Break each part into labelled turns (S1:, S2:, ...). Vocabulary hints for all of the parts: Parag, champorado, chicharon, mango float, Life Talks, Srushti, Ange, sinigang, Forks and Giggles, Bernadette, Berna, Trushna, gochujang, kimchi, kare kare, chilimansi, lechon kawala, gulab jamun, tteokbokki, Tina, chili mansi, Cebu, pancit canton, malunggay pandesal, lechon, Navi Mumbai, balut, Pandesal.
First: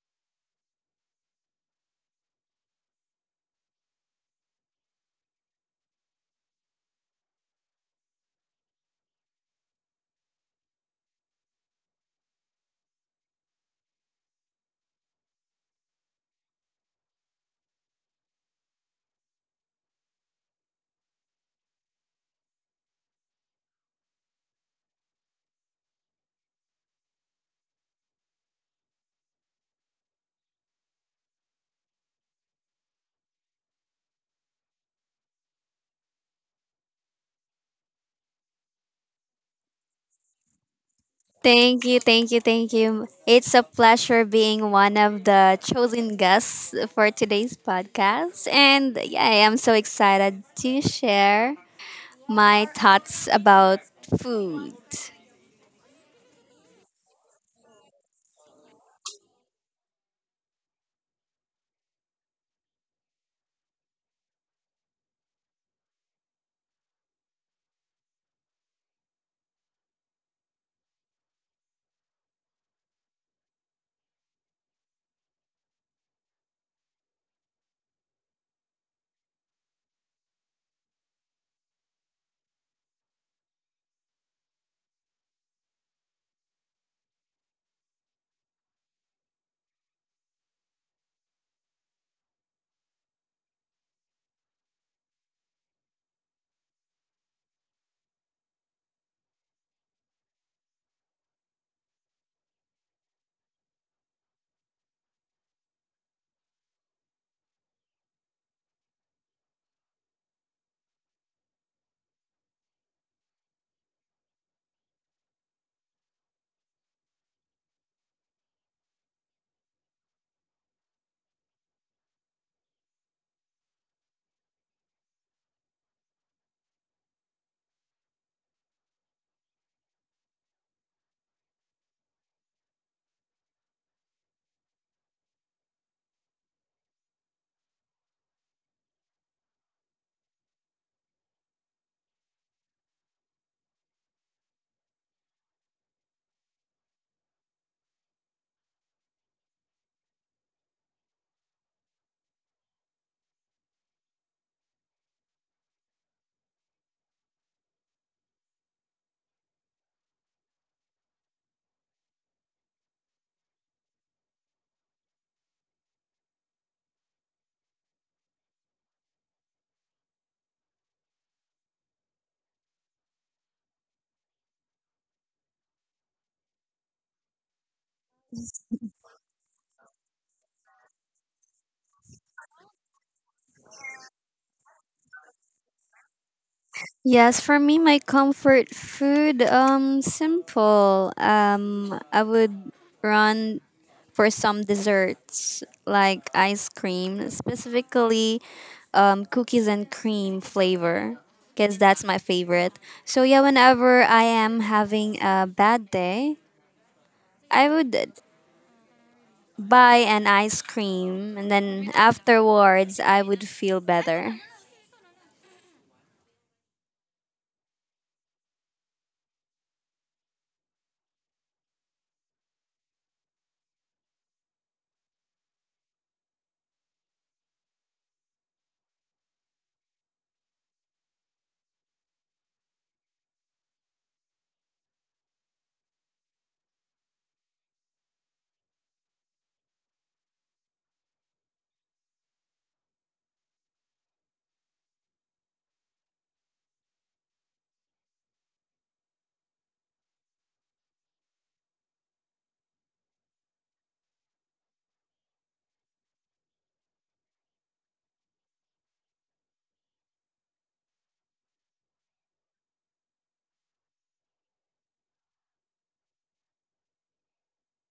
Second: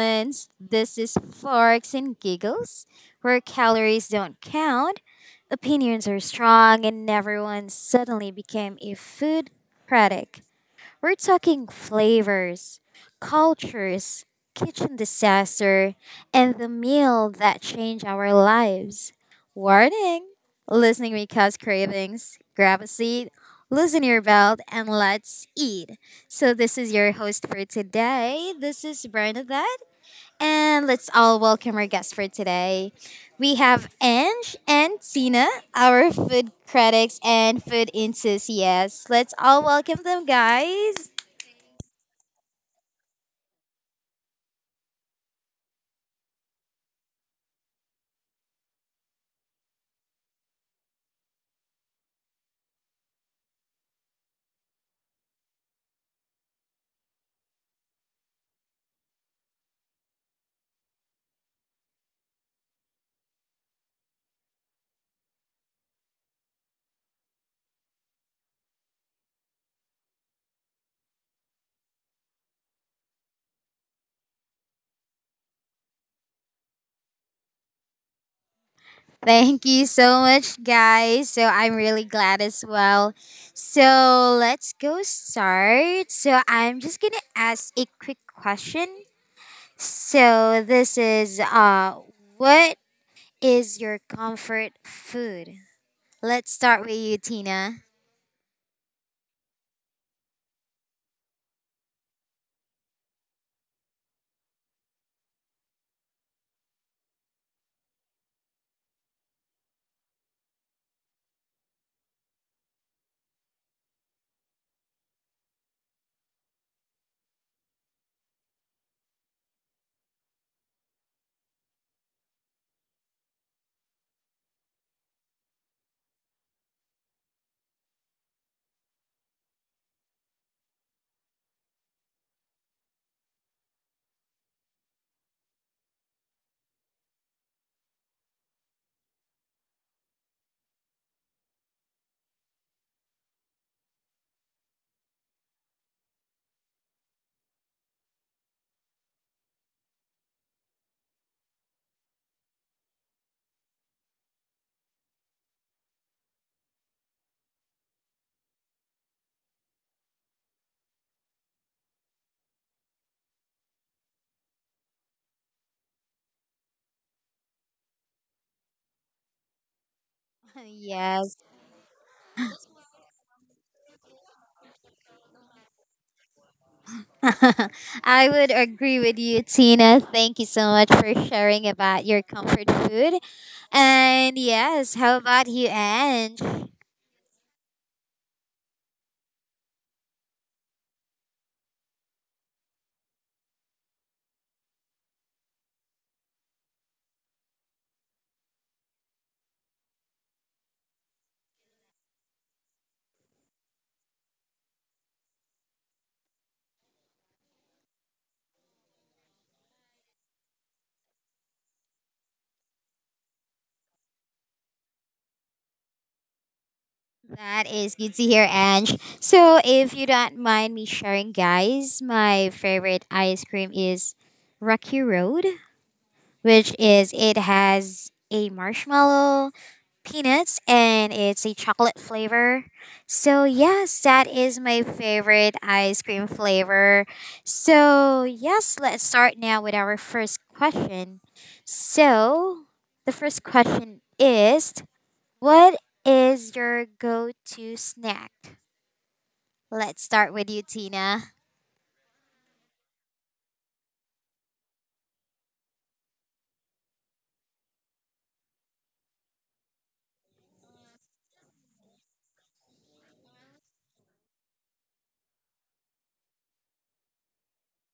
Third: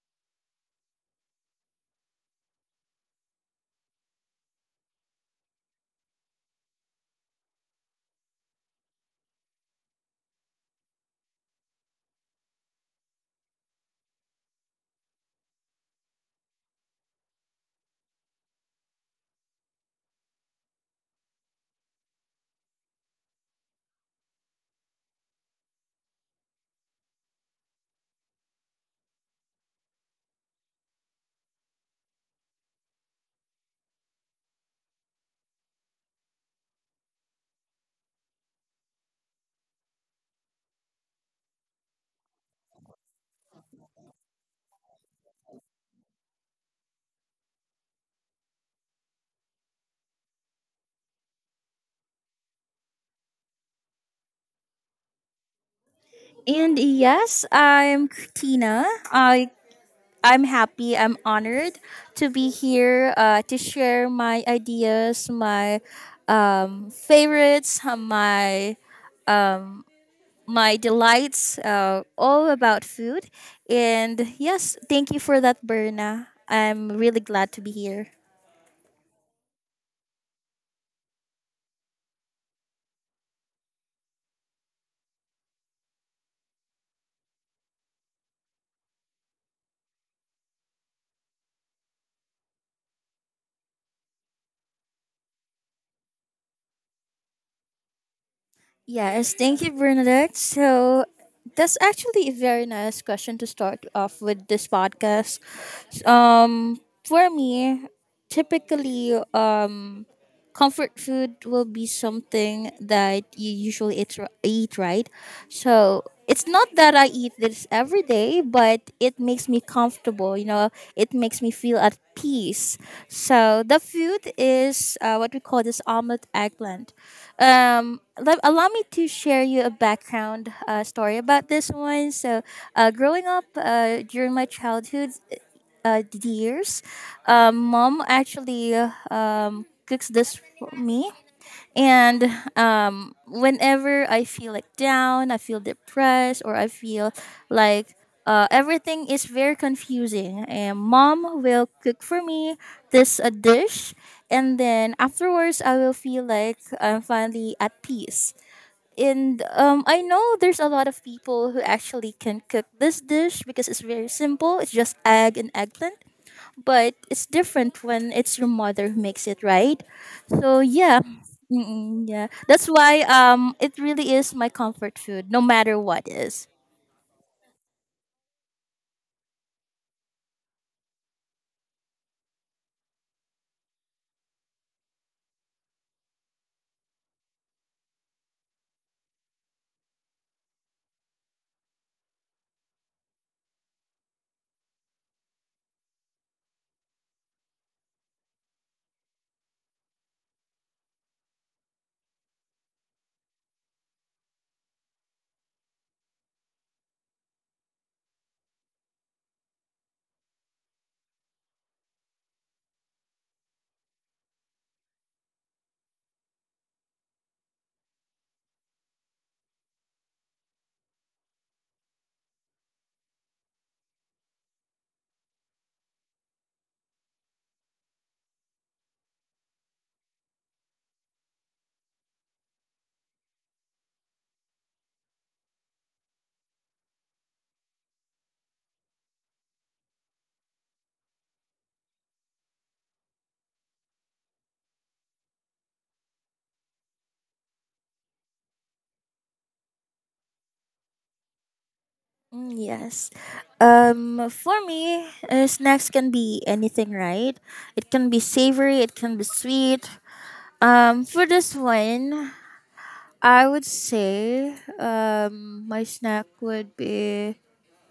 S1: humans! This is Forks and Giggles, where calories don't count, opinions are strong, and everyone suddenly became a food critic. We're talking flavors, cultures, kitchen disaster, and the meal that changed our lives. Warning! Listening may cause cravings. Grab a seat, loosen your belt, and let's eat. So, this is your host for today. This is Bernadette, and let's all welcome our guests for today. We have Ange and Tina, our food critics and food enthusiasts. Let's all welcome them, guys.
S2: Thank you, thank you, thank you. It's a pleasure being one of the chosen guests for today's podcast. And yeah, I am so excited to share my thoughts about food.
S3: And yes, I'm Tina. I I'm happy. I'm honored to be here to share my ideas, my favorites, my um, my delights, all about food. And yes, thank you for that, Berna. I'm really glad to be here.
S1: Thank you so much, guys. So I'm really glad as well. So let's go start. So I'm just gonna ask a quick question. So this is what is your comfort food? Let's start with you, Tina.
S3: Yes, thank you, Bernadette. So that's actually a very nice question to start off with this podcast. Um, for me, typically, comfort food will be something that you usually eat, eat, right? So it's not that I eat this every day, but it makes me comfortable. You know, it makes me feel at peace. So the food is what we call this omelette eggplant. Allow me to share you a background story about this one. So, growing up during my childhood years, mom actually cooks this for me, and whenever I feel like down, I feel depressed, or I feel like everything is very confusing, and mom will cook for me this a dish, and then afterwards I will feel like I'm finally at peace. And I know there's a lot of people who actually can cook this dish because it's very simple. It's just egg and eggplant, but it's different when it's your mother who makes it, right? So yeah.
S1: Yes.
S3: Mm-mm, yeah, that's why it really is my comfort food no matter what is.
S1: I would agree with you, Tina. Thank you so much for sharing about your comfort food. And yes, how about you, Ange?
S2: Yes, for me, my comfort food, simple. I would run for some desserts like ice cream, specifically cookies and cream flavor, because that's my favorite. So, yeah, whenever I am having a bad day, I would buy an ice cream and then afterwards I would feel better.
S1: That is good to hear, Ange. So, if you don't mind me sharing, guys, my favorite ice cream is Rocky Road, which is it has a marshmallow, peanuts and it's a chocolate flavor. So, yes, that is my favorite ice cream flavor. So, yes, let's start now with our first question. So, the first question is what is your go to snack? Let's start with you, Tina.
S3: Mm, yes, for me, snacks can be anything, right? It can be savory, it can be sweet. For this one, I would say my snack would be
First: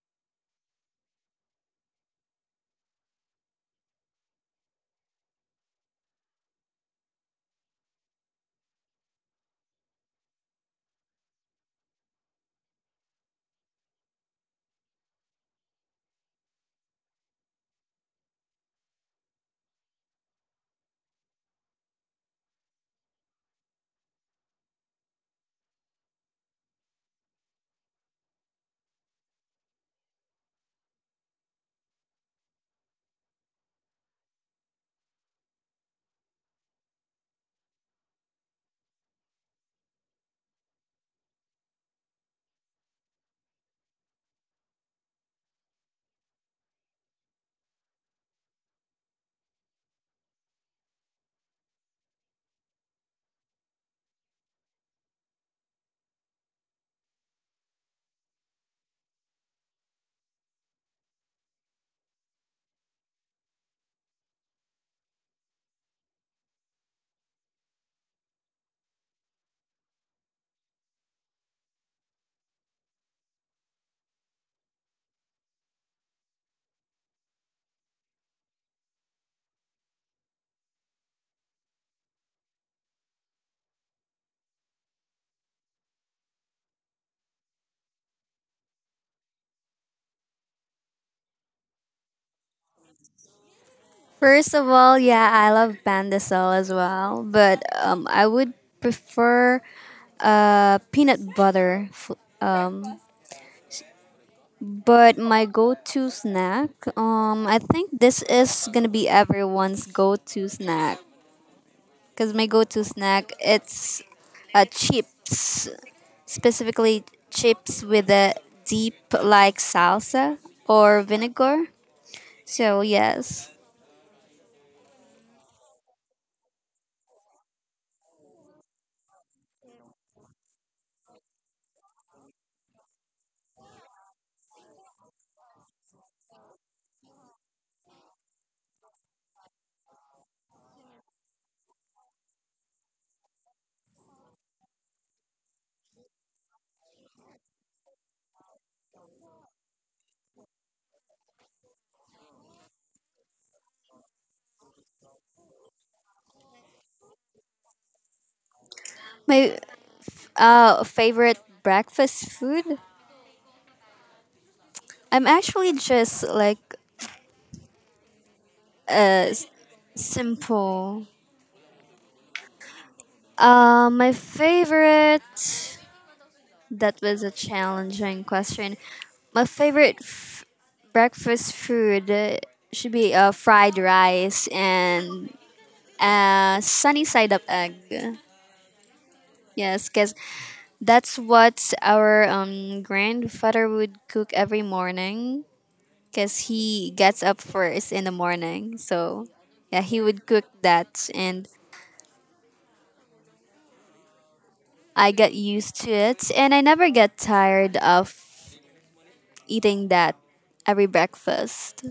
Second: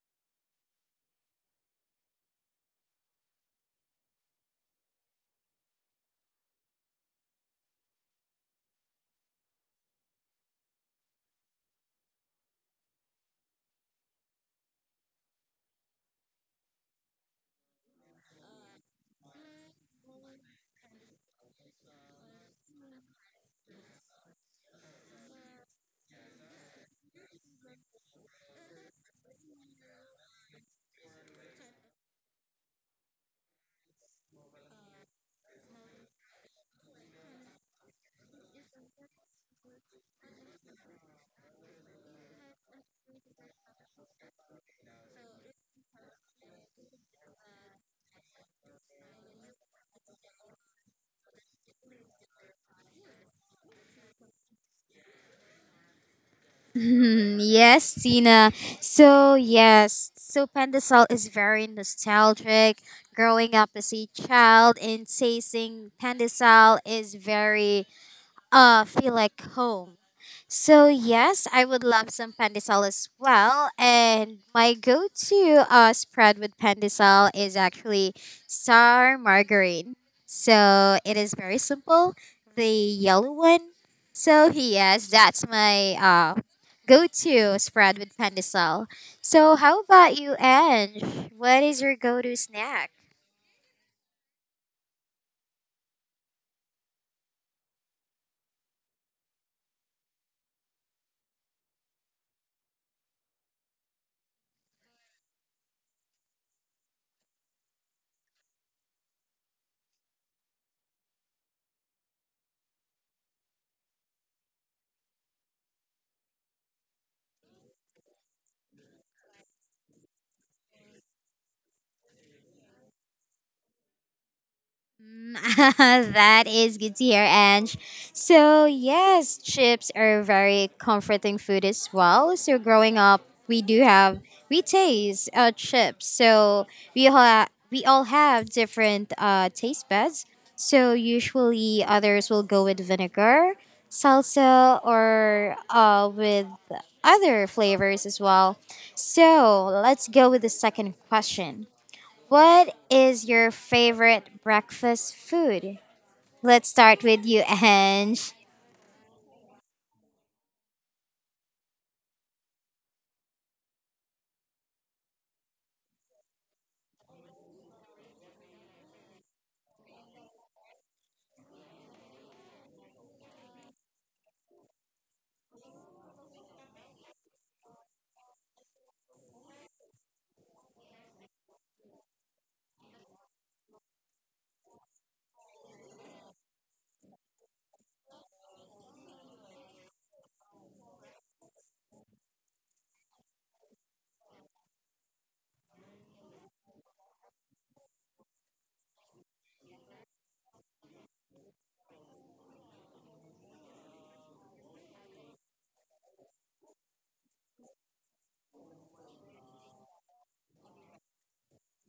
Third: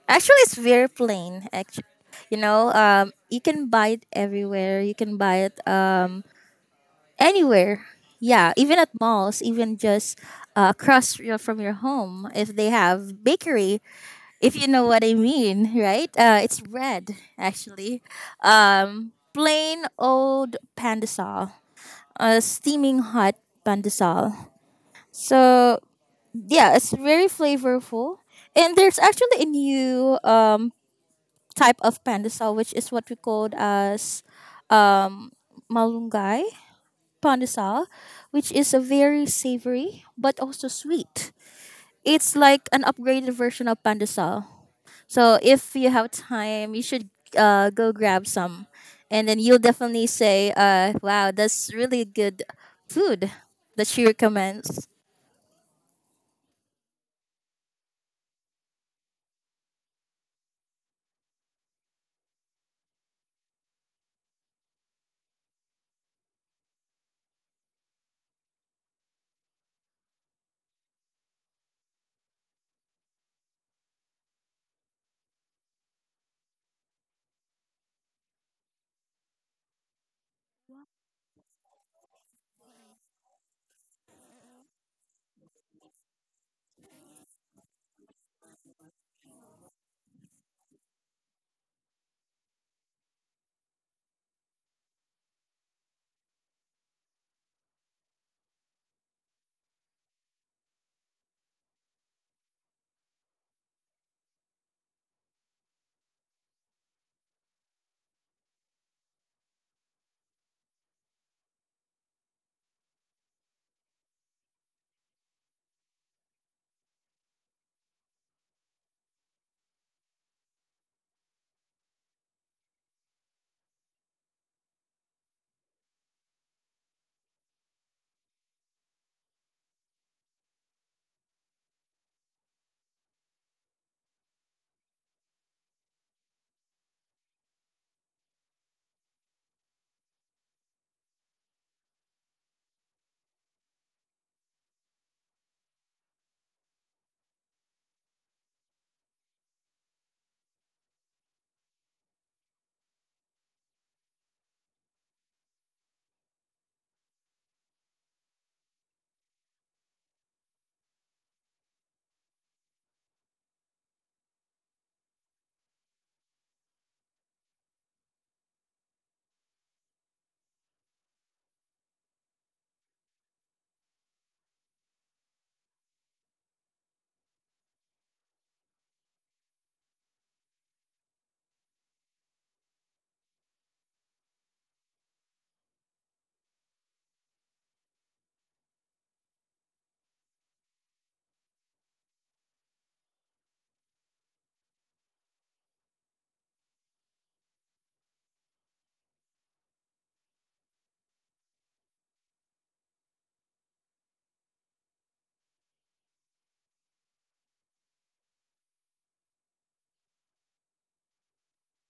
S3: actually, it's very plain. Actually, you know, you can buy it everywhere. You can buy it anywhere. Yeah, even at malls, even just across your, from your home, if they have bakery, if you know what I mean, right? It's bread actually. Plain old pandesal, steaming hot pandesal. So yeah, it's very flavorful. And there's actually a new type of pandesal, which is what we called as um, malunggay pandesal, which is a very savory but also sweet. It's like an upgraded version of pandesal. So if you have time, you should go grab some, and then you'll definitely say, "Wow, that's really good food that she recommends."
S1: Mhm, yes, Tina. So, yes, so Pandesal is very nostalgic. Growing up as a child and tasting Pandesal is very feel like home. So yes, I would love some pandesal as well. And my go-to spread with pandesal is actually sour margarine. So it is very simple, the yellow one. So yes, that's my go-to spread with pandesal. So how about you, Ange? What is your go-to snack?
S2: First of all, yeah, I love pandesal as well, but I would prefer peanut butter um, But my go-to snack, I think this is gonna be everyone's go-to snack. Cause my go-to snack, it's chips, specifically chips with a deep like salsa or vinegar. So yes,
S1: Mm, that is good to hear, Ange. So, yes, chips are very comforting food as well. So, growing up, we do have, we taste chips. So, we all have different taste buds. So, usually others will go with vinegar, salsa, or with other flavors as well. So, let's go with the second question. What is your favorite breakfast food? Let's start with you, Ange.
S2: my favorite breakfast food. I'm actually just like uh s- simple. My favorite. That was a challenging question. My favorite breakfast food should be fried rice and sunny side up egg. Yes, because that's what our grandfather would cook every morning because he gets up first in the morning. So, yeah, he would cook that and I got used to it and I never get tired of eating that every breakfast.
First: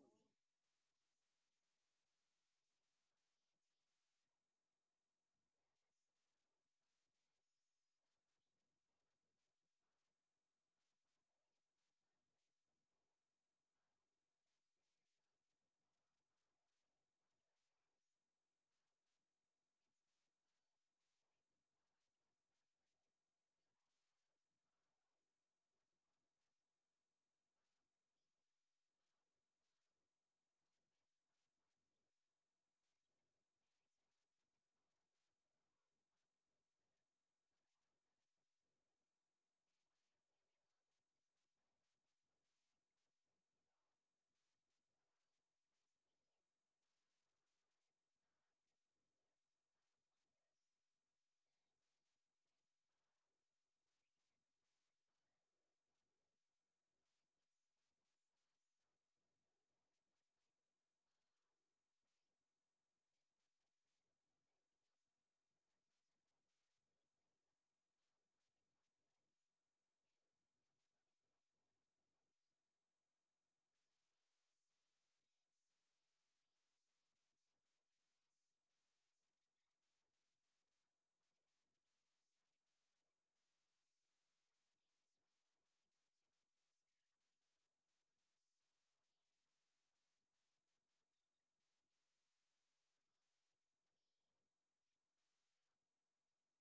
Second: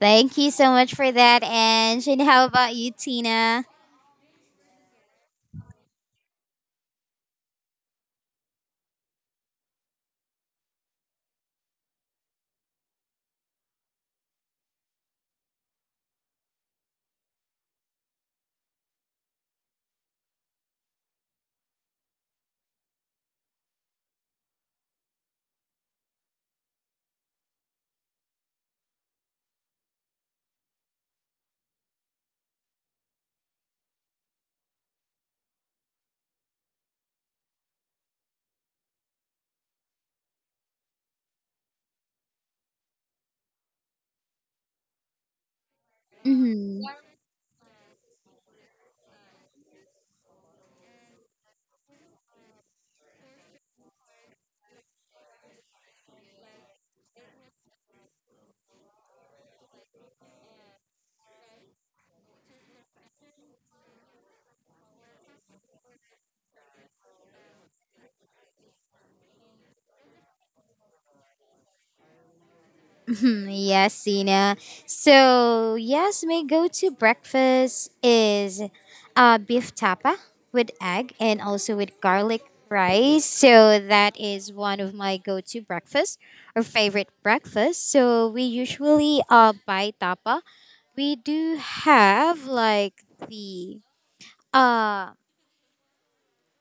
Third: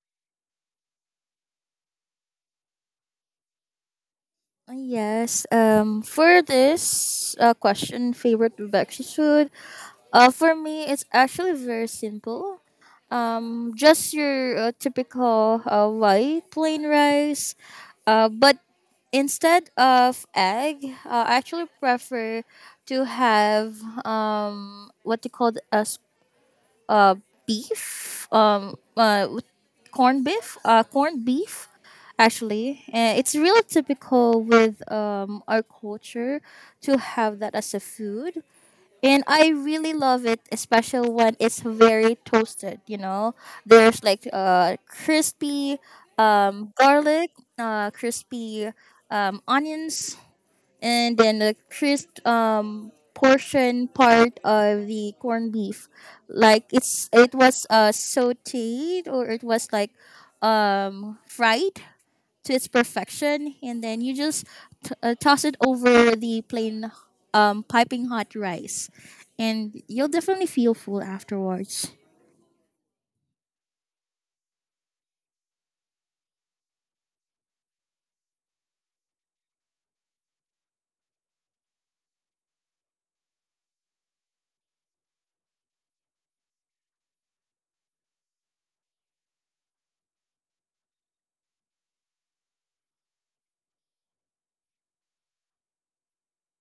S1: Thank you so much for that, Ange. And how about you, Tina?
S3: Yes. For this question, favorite Rebecca's food. For me, it's actually very simple. Just your typical white plain rice, but instead of egg, I actually prefer to have what you call as uh beef with corned beef, corned beef actually, and it's really typical with our culture to have that as a food, and I really love it, especially when it's very toasted, you know. There's like crispy garlic, crispy onions, and then the crisp portion part of the corned beef, like it's it was sauteed or it was like fried to its perfection, and then you just toss it over the plain piping hot rice, and you'll definitely feel full afterwards.
S1: Hmm. Yes, Sina. So, yes, my go to breakfast is beef tapa with egg and also with garlic rice. So, that is one of my go to breakfast or favorite breakfast. So, we usually buy tapa. We do have like the uh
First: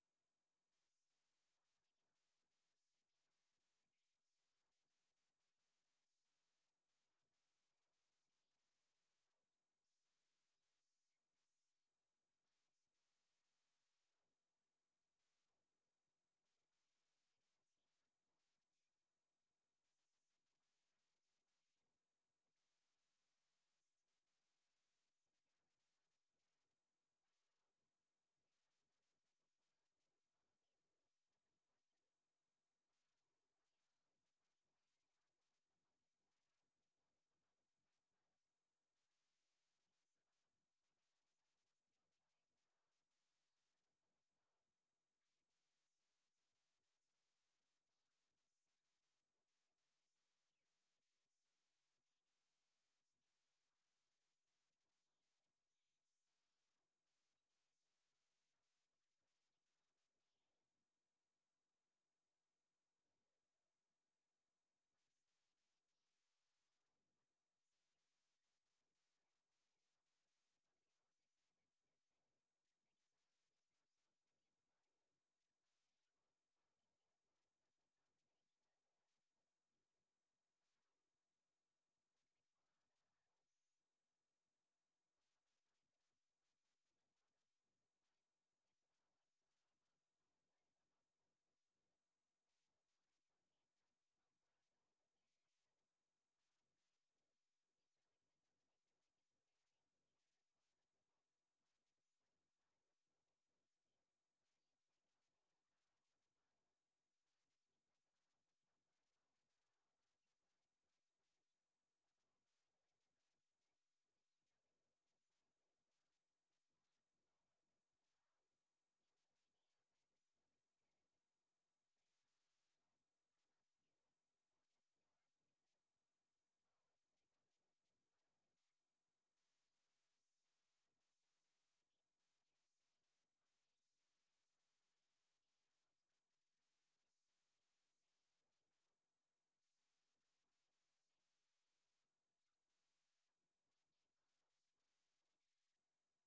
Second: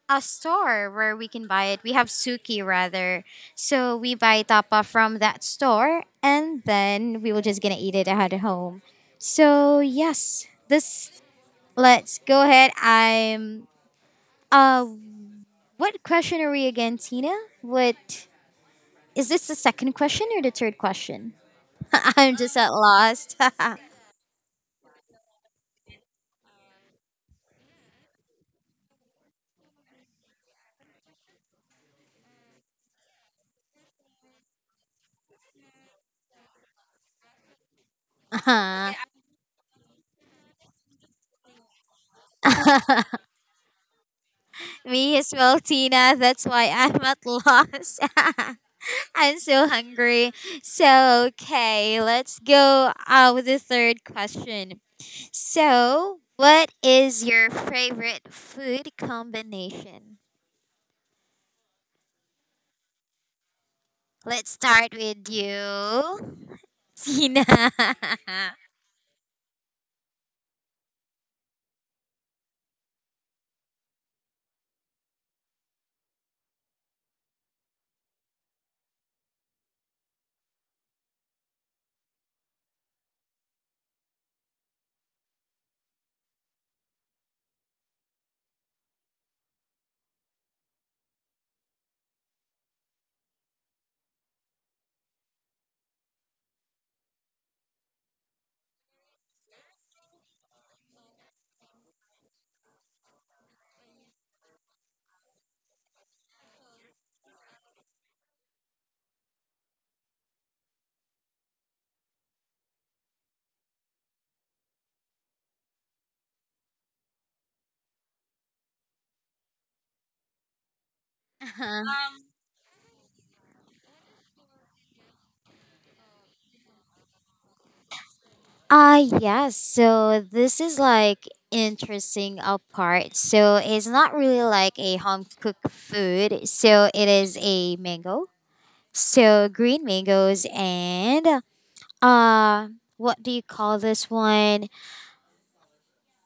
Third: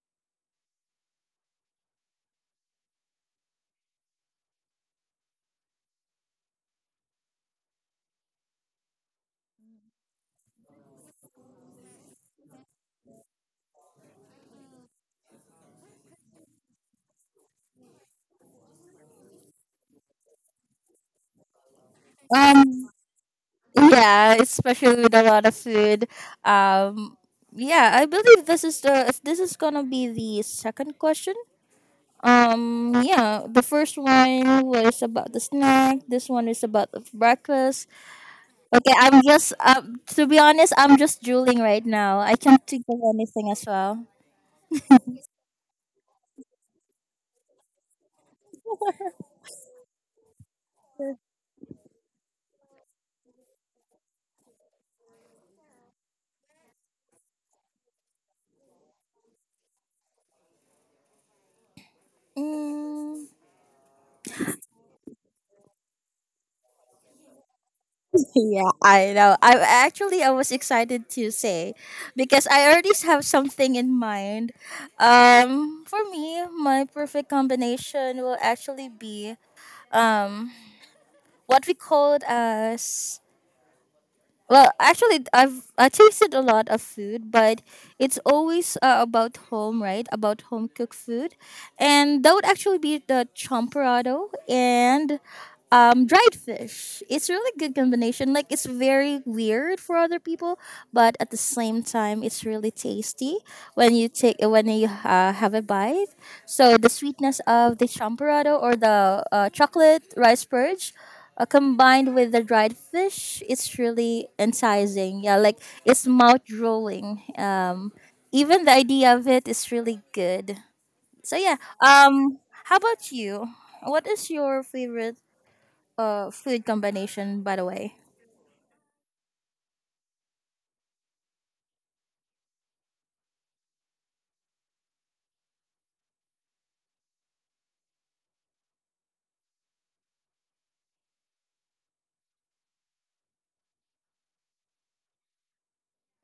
S1: a store where we can buy it. We have Suki rather. So we buy tapa from that store and then we will just gonna eat it at home. So yes, this let's go ahead. I'm uh what question are we again, Tina? What is this the second question or the third question? I'm just
S3: um
S1: at lost.
S3: yeah, especially with a lot of food. um yeah, I believe this is the this is gonna be the second question. Yeah, the first one was about the snack. This one is about the breakfast.
S1: Uh,
S3: Okay, I'm just to be honest, I'm just drooling right now. I can't think of anything as well.
S1: Me as well, Tina. That's why I'm at lost. I'm so hungry. So, okay, let's go with the third question. So, what is your favorite food combination?
S3: Mm,
S1: Let's start with you, Tina.
S3: yeah, I know. I actually I was excited to say because I already have something in mind. For me, my perfect combination will actually be um what we called as. Well, actually, I tasted a lot of food, but it's always about home, right? About home cooked food, and that would actually be the champorado and dried fish. It's really good combination, like it's very weird for other people, but at the same time it's really tasty when you have a bite. So the sweetness of the champorado or the chocolate rice purge combined with the dried fish, it's really enticing, yeah, like it's mouth drooling. Even the idea of it is really good. So yeah, how about you? What is your favorite food combination, by the way?
S1: Ah, yes. So this is like interesting part. So it's not really like a home cooked food. So it is a mango. So green mangoes and uh what do you call this one?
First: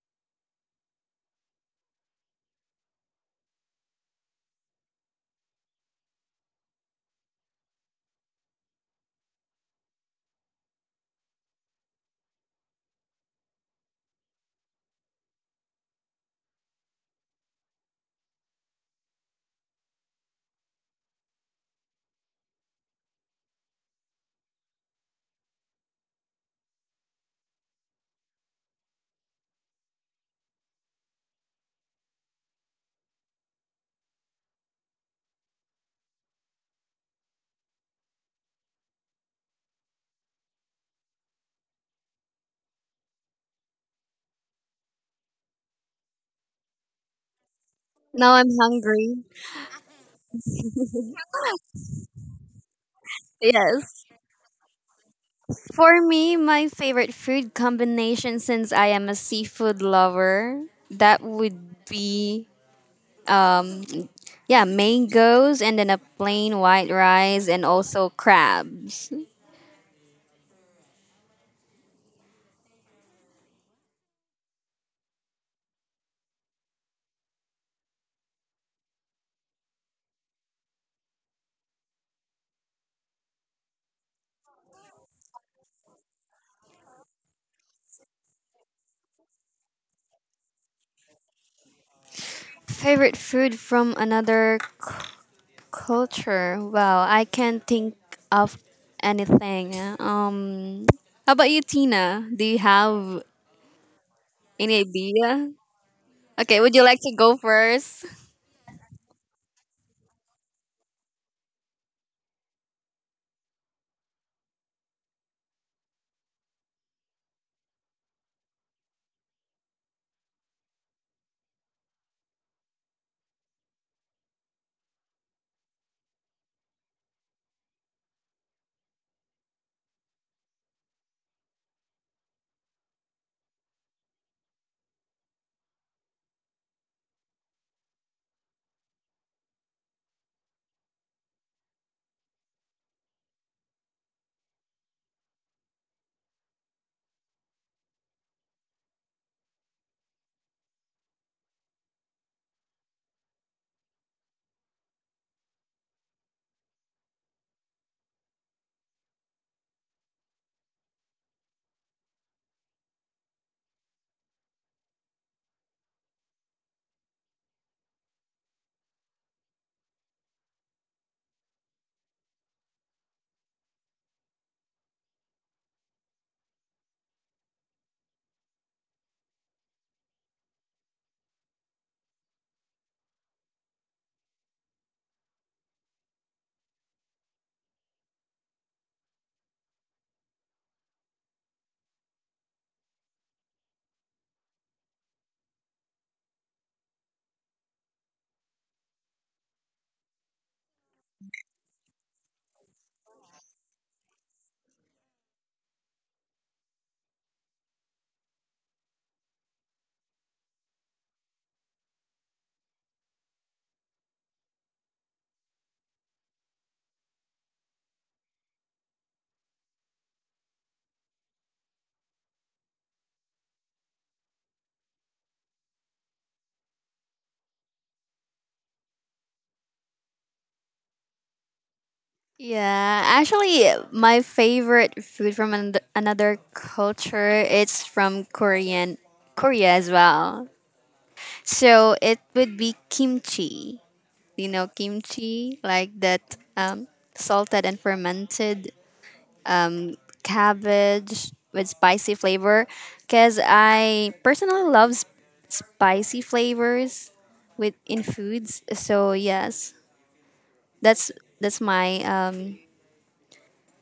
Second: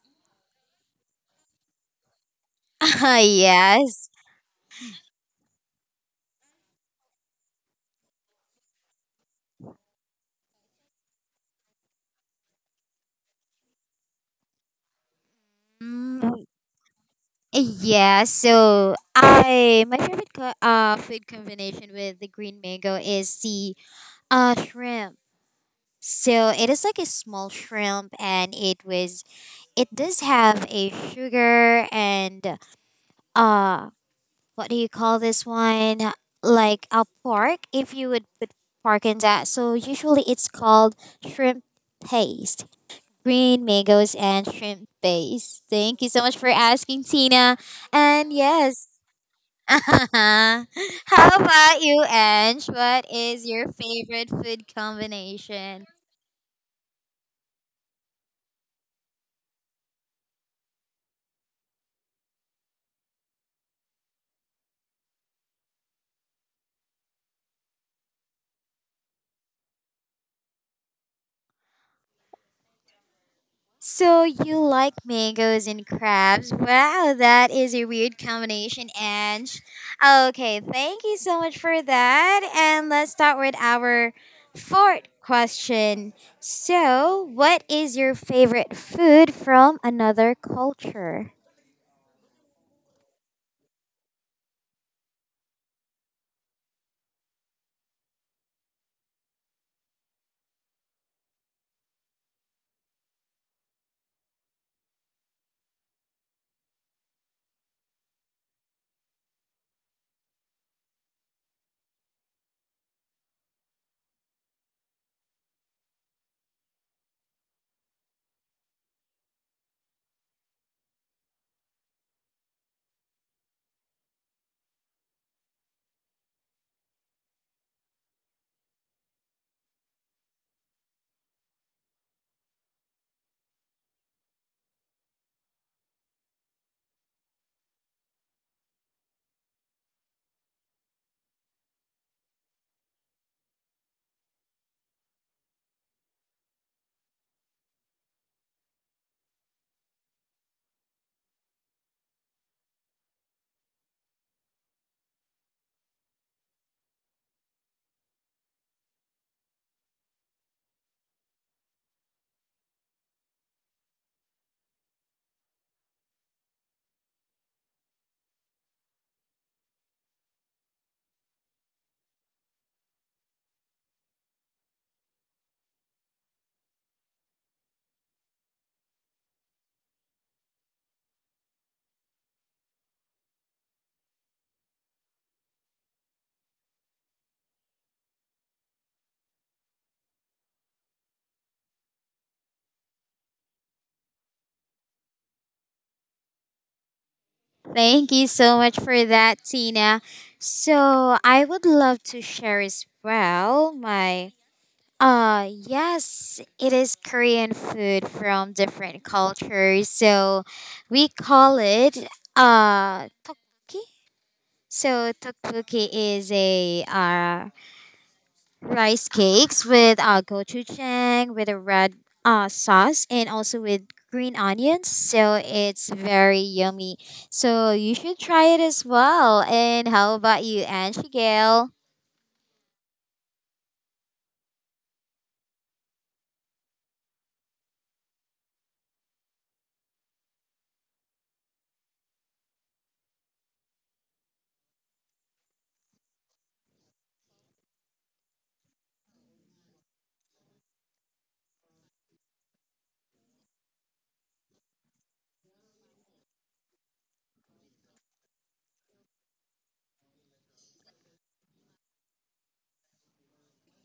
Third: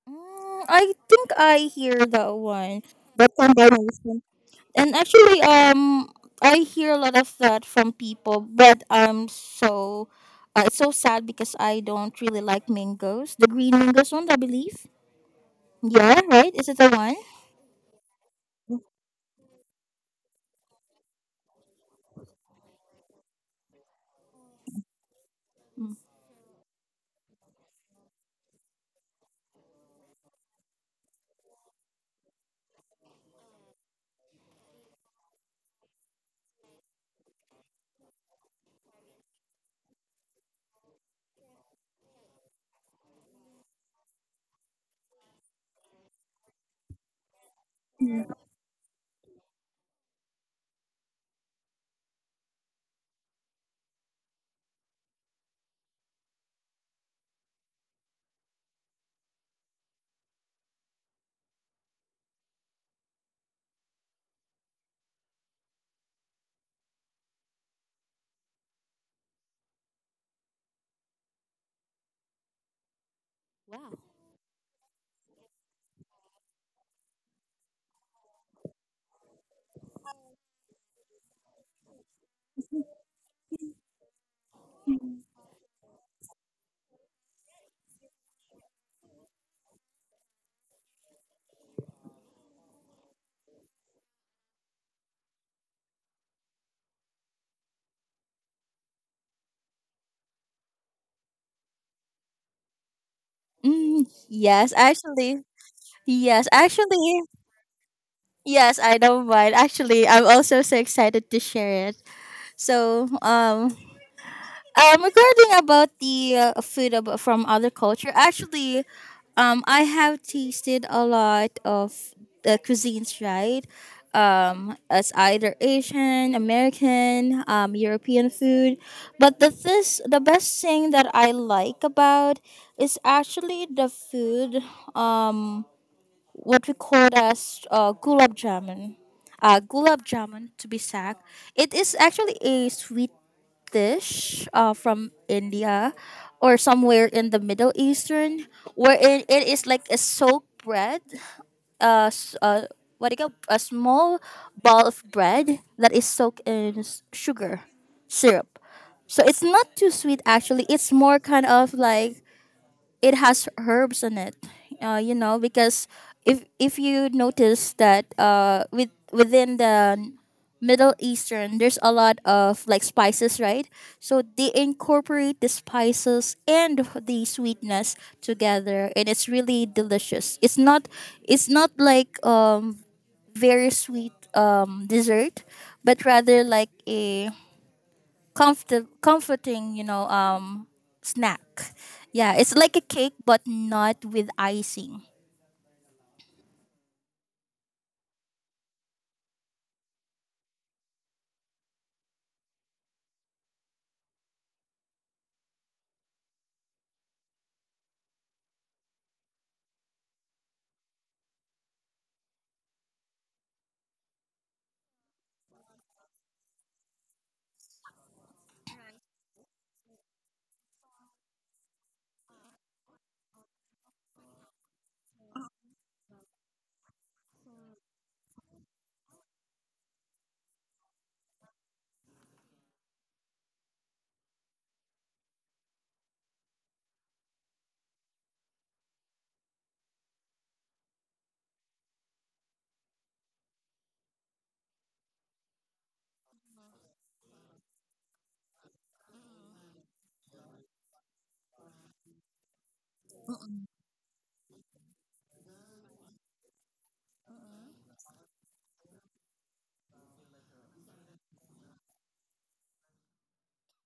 S3: Mm, I think I hear that one. That
S1: yes.
S3: combination. And actually I hear a lot of that from people, but I'm so it's so sad because I don't really like mangoes. The green mangoes one, I believe. Yeah,
S1: Mm,
S3: right? Is it the one?
S1: yeah, so I my favorite food combination with the green mango is the shrimp.
S3: Mm.
S1: So it is like a small shrimp and it does have a sugar and uh what do you call this one, like a pork, if you would put pork in that? So usually it's called shrimp paste, green mangoes and shrimp base. Thank you so much for asking, Tina. And
S3: Mm.
S2: Now I'm
S1: yes,
S2: hungry.
S1: how about you, Ange? What is your
S2: Yes.
S1: favorite food combination?
S2: For me, my favorite food combination, since I am a seafood lover, that would be um yeah, mangoes and then a plain white rice and also crabs.
S3: Wow.
S1: So you like mangoes and crabs? Wow, that is a weird combination, Ange. Okay, thank you so much for that. And let's start with our fourth question. So, what is your favorite food from another culture?
S2: Favorite food from another culture? Well, I can't think of anything. How about you, Tina? Do you have
S3: Mm, yes,
S2: any
S3: actually.
S2: idea?
S3: Yes,
S2: Okay, would you like to
S3: actually.
S2: go first?
S3: Yes, I don't mind. Actually, I'm also so excited to share it. So, regarding about the food from other culture, actually I have tasted a lot of the cuisines, right? As either asian american european food, but the best thing that I like about is actually the food um what we call as gulab jamun. Gulab jamun to be exact. It is actually a sweet dish from India, or somewhere in the Middle Eastern, wherein it is like a soaked bread. Uh, s- uh, what do you call a small ball of bread that is soaked in sugar syrup. So it's not too sweet actually. It's more kind of like it has herbs in it, you know, because if you notice that with within the middle eastern, there's a lot of like spices, right? So they incorporate the spices and the sweetness together, and it's really delicious. It's not like very sweet dessert, but rather like a comforting, you know, snack. Yeah, it's like a cake but not with icing.
S1: Thank you so much for that, Tina. So I would love to share as well my yes, it is Korean food from different cultures. So we call it tteokbokki. So tteokbokki is a rice cakes with gochujang with a red sauce and also with green onions, so it's very yummy, so you should try it as well. And how about you, Angie Gail?
S2: Yeah, actually, my favorite food from another culture, it's from Korea as well. So it would be kimchi. You know kimchi, like that salted and fermented um, cabbage with spicy flavor. Because I personally love spicy flavors with in foods. So yes, that's that's my um,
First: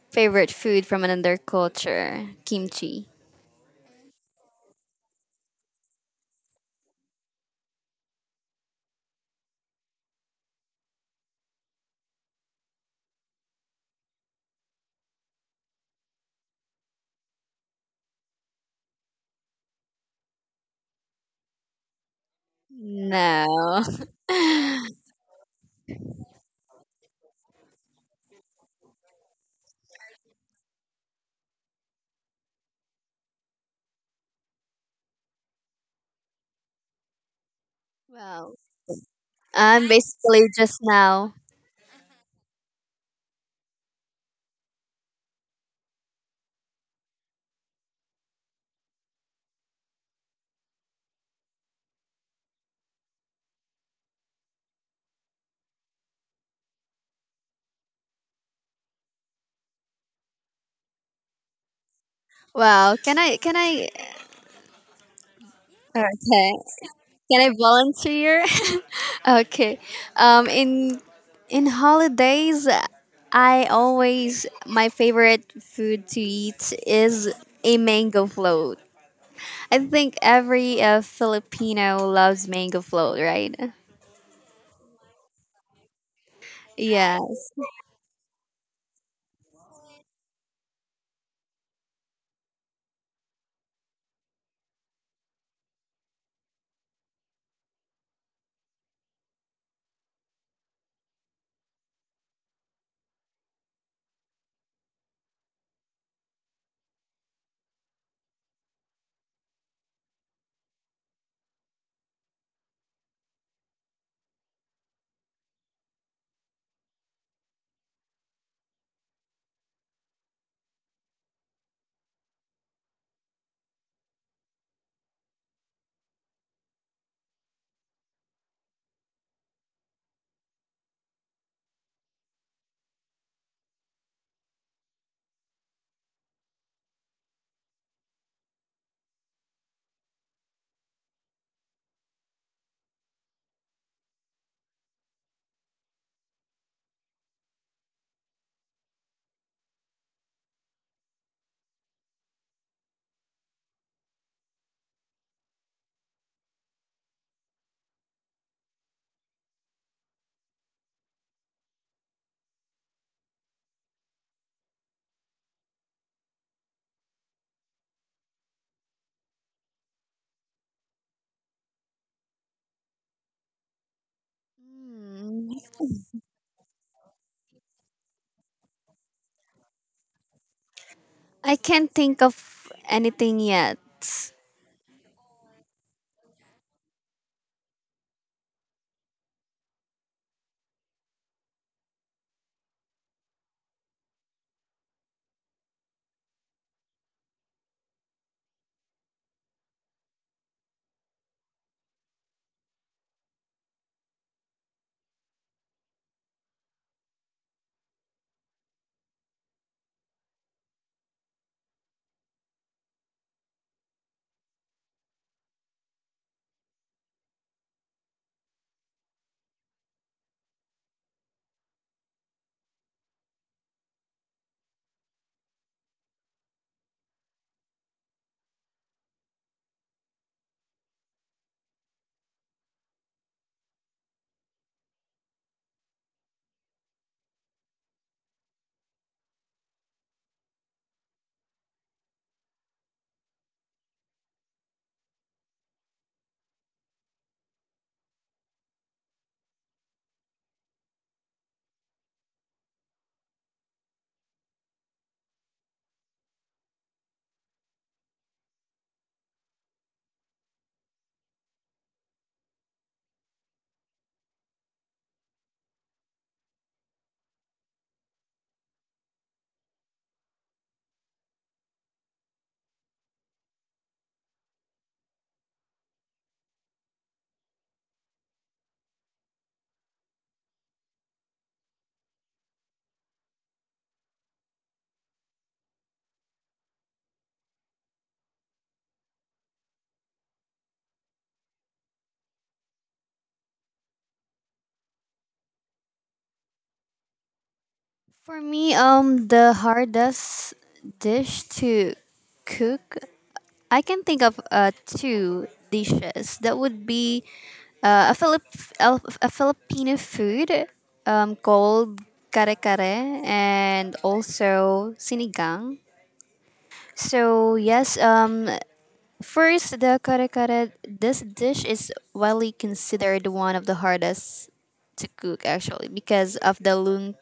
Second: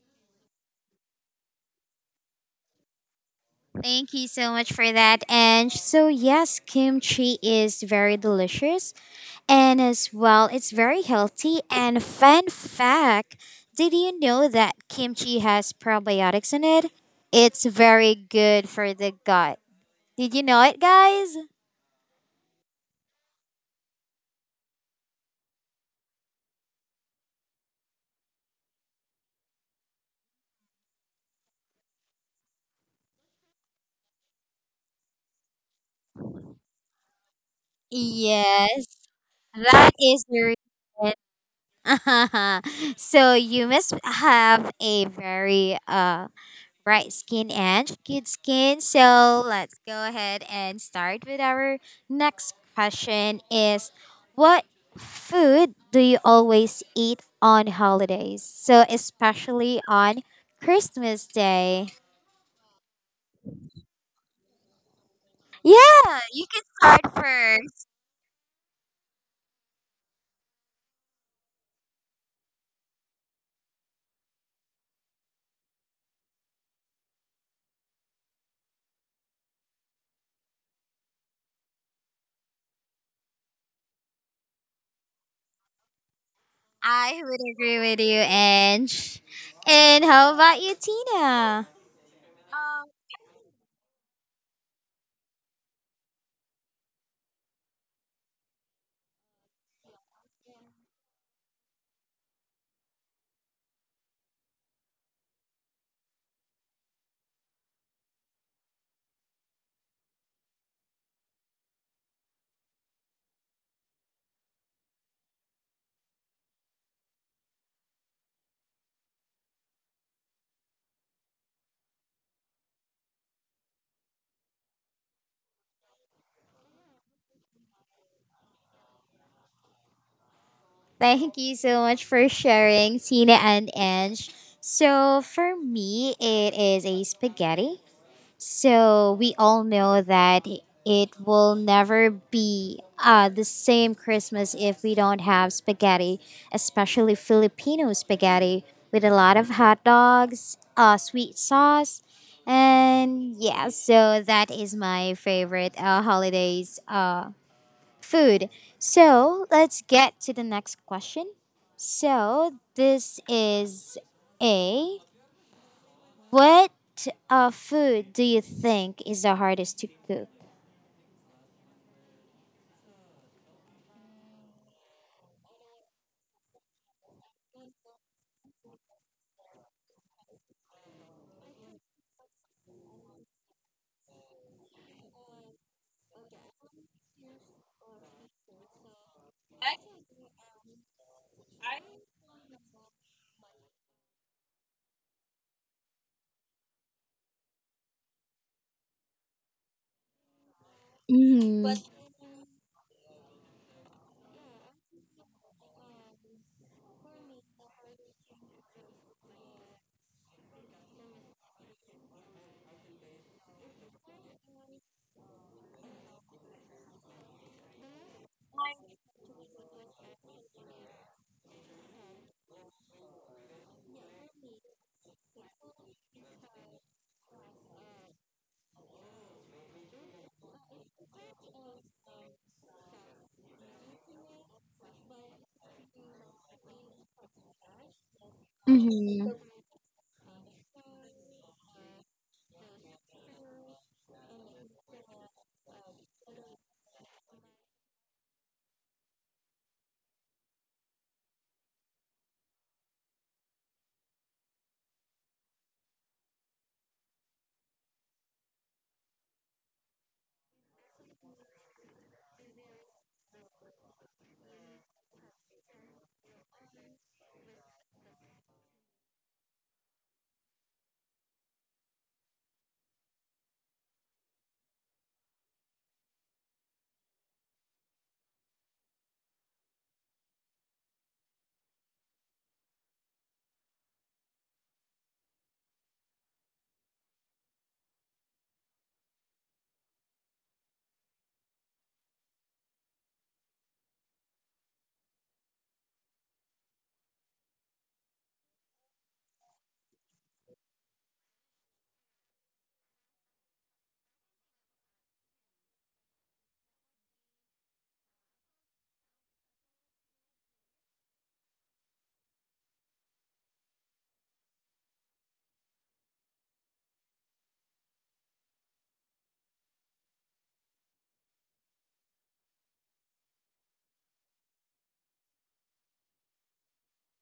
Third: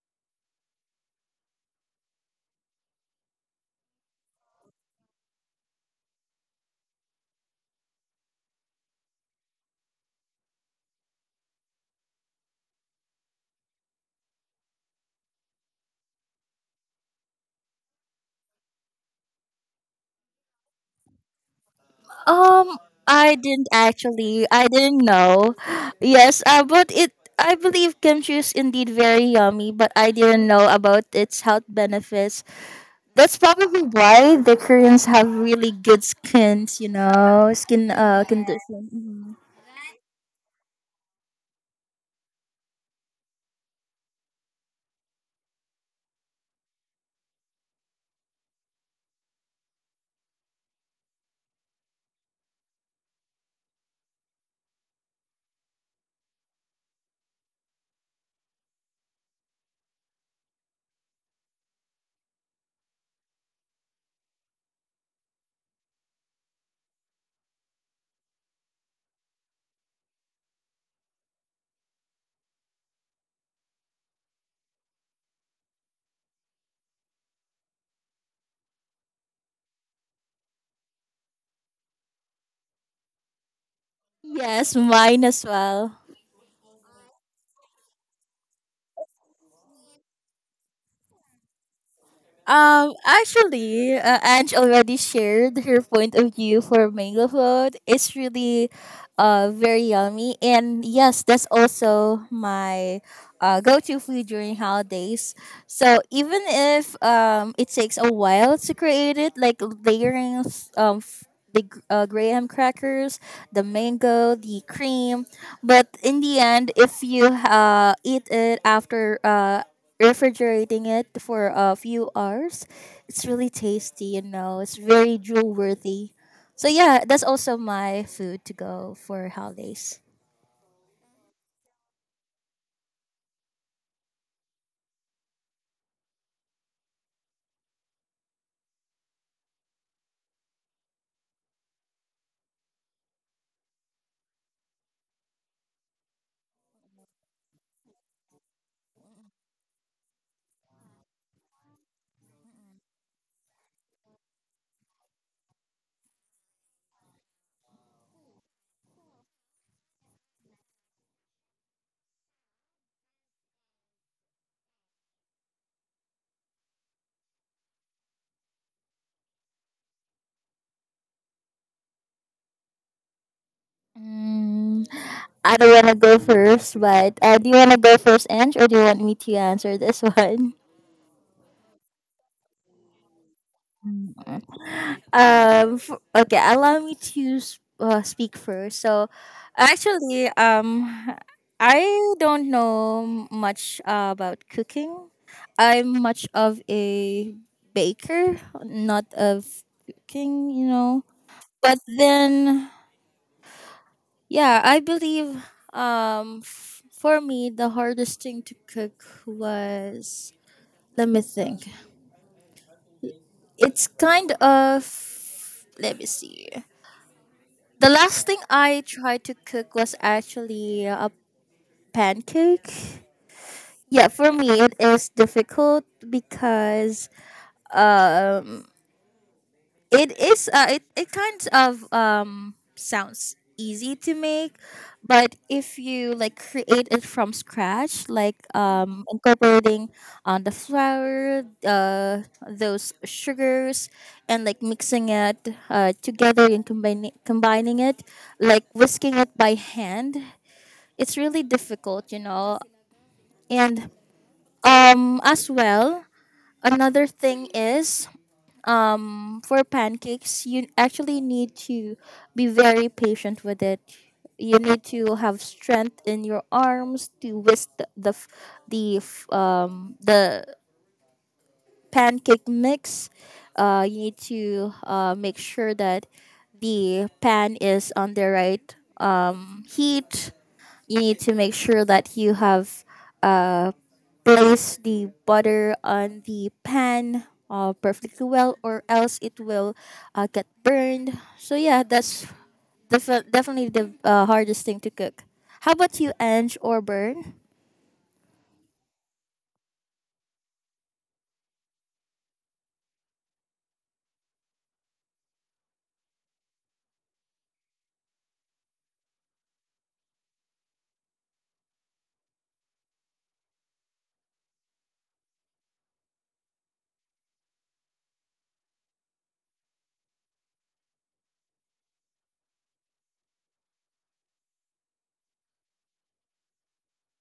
S2: Favorite food from another culture. Kimchi.
S1: Thank you so much for that. And so yes, kimchi is very delicious, and as well it's very healthy. And fun fact, did you know that kimchi has probiotics in it? It's very good for the gut. Did you know it, guys?
S3: Um, I didn't
S2: No.
S3: actually. I didn't know. Yes, but it. I believe kimchi is indeed very yummy, but I didn't know about its health benefits. That's probably why the Koreans have really good skins, you know, skin
S2: Well,
S1: Yes,
S3: condition.
S2: I'm
S1: that is the
S2: basically just
S1: reason.
S2: now.
S1: So you must have a very bright skin and good skin. So let's go ahead and start with our next question is what food do you always eat on holidays? So especially on Christmas Day.
S2: Wow! Can I,
S1: Yeah, you
S2: okay.
S1: can start
S2: Can I
S1: first.
S2: volunteer? Okay. Um in in holidays, I always my favorite food to eat is a mango float. I think every Filipino loves mango float, right?
S3: Yes, mine as well.
S1: I would
S2: Yes.
S1: agree with you, Ange. And how about you, Tina?
S3: Actually, Ange already shared her point of view for mango float. It's really, very yummy, and yes, that's also my, go-to food during holidays. So even if it takes a while to create it, like layering f- the graham crackers, the mango, the cream, but in the end, if you eat it after refrigerating it for a few hours. It's really tasty, you know. It's very drool worthy. So yeah, that's also my food to go for holidays.
S1: Thank you so much for sharing, Tina and Ange. So for me, it is a spaghetti. So we all know that it will never be the same Christmas if we don't have spaghetti, especially Filipino spaghetti with a lot of hot dogs, sweet sauce. And yeah, so that is my favorite holidays food. So let's get to the next question. So this is a what food do you think is the hardest to cook?
S3: Mm,
S2: Hmm.
S3: I don't want to go first, but do you want to go first, Ange, or do you want me to answer this one?
S2: I can't think of anything yet.
S3: Okay, allow me to speak first. So actually, I don't know much about cooking. I'm much of a baker, not of cooking, you know.
S1: Mm-hmm.
S3: But then yeah, I believe for me the hardest thing to cook was, let me think, it's kind of, let me see. The last thing I tried to cook was actually a pancake. Yeah, for me it is difficult because um it is it kind of sounds easy to make. But if you like create it from scratch, like
S1: Mm-hmm.
S3: incorporating on the flour, those sugars, and like mixing it together and combining it, like whisking it by hand, it's really difficult, you know. And as well, another thing is for pancakes, you actually need to be very patient with it. You need to have strength in your arms to whisk the pancake mix. You need to make sure that the pan is on the right heat. You need to make sure that you have uh, placed the butter on the pan perfectly well, or else it will get burned. So yeah, that's definitely the hardest thing to cook. How about you, Ange or Burn?
S2: For me, the hardest dish to cook, I can think of two dishes. That would be a Philip a Filipino food called kare kare and also sinigang. So yes, first, the kare kare. This dish is widely considered one of the hardest to cook, actually, because of the long,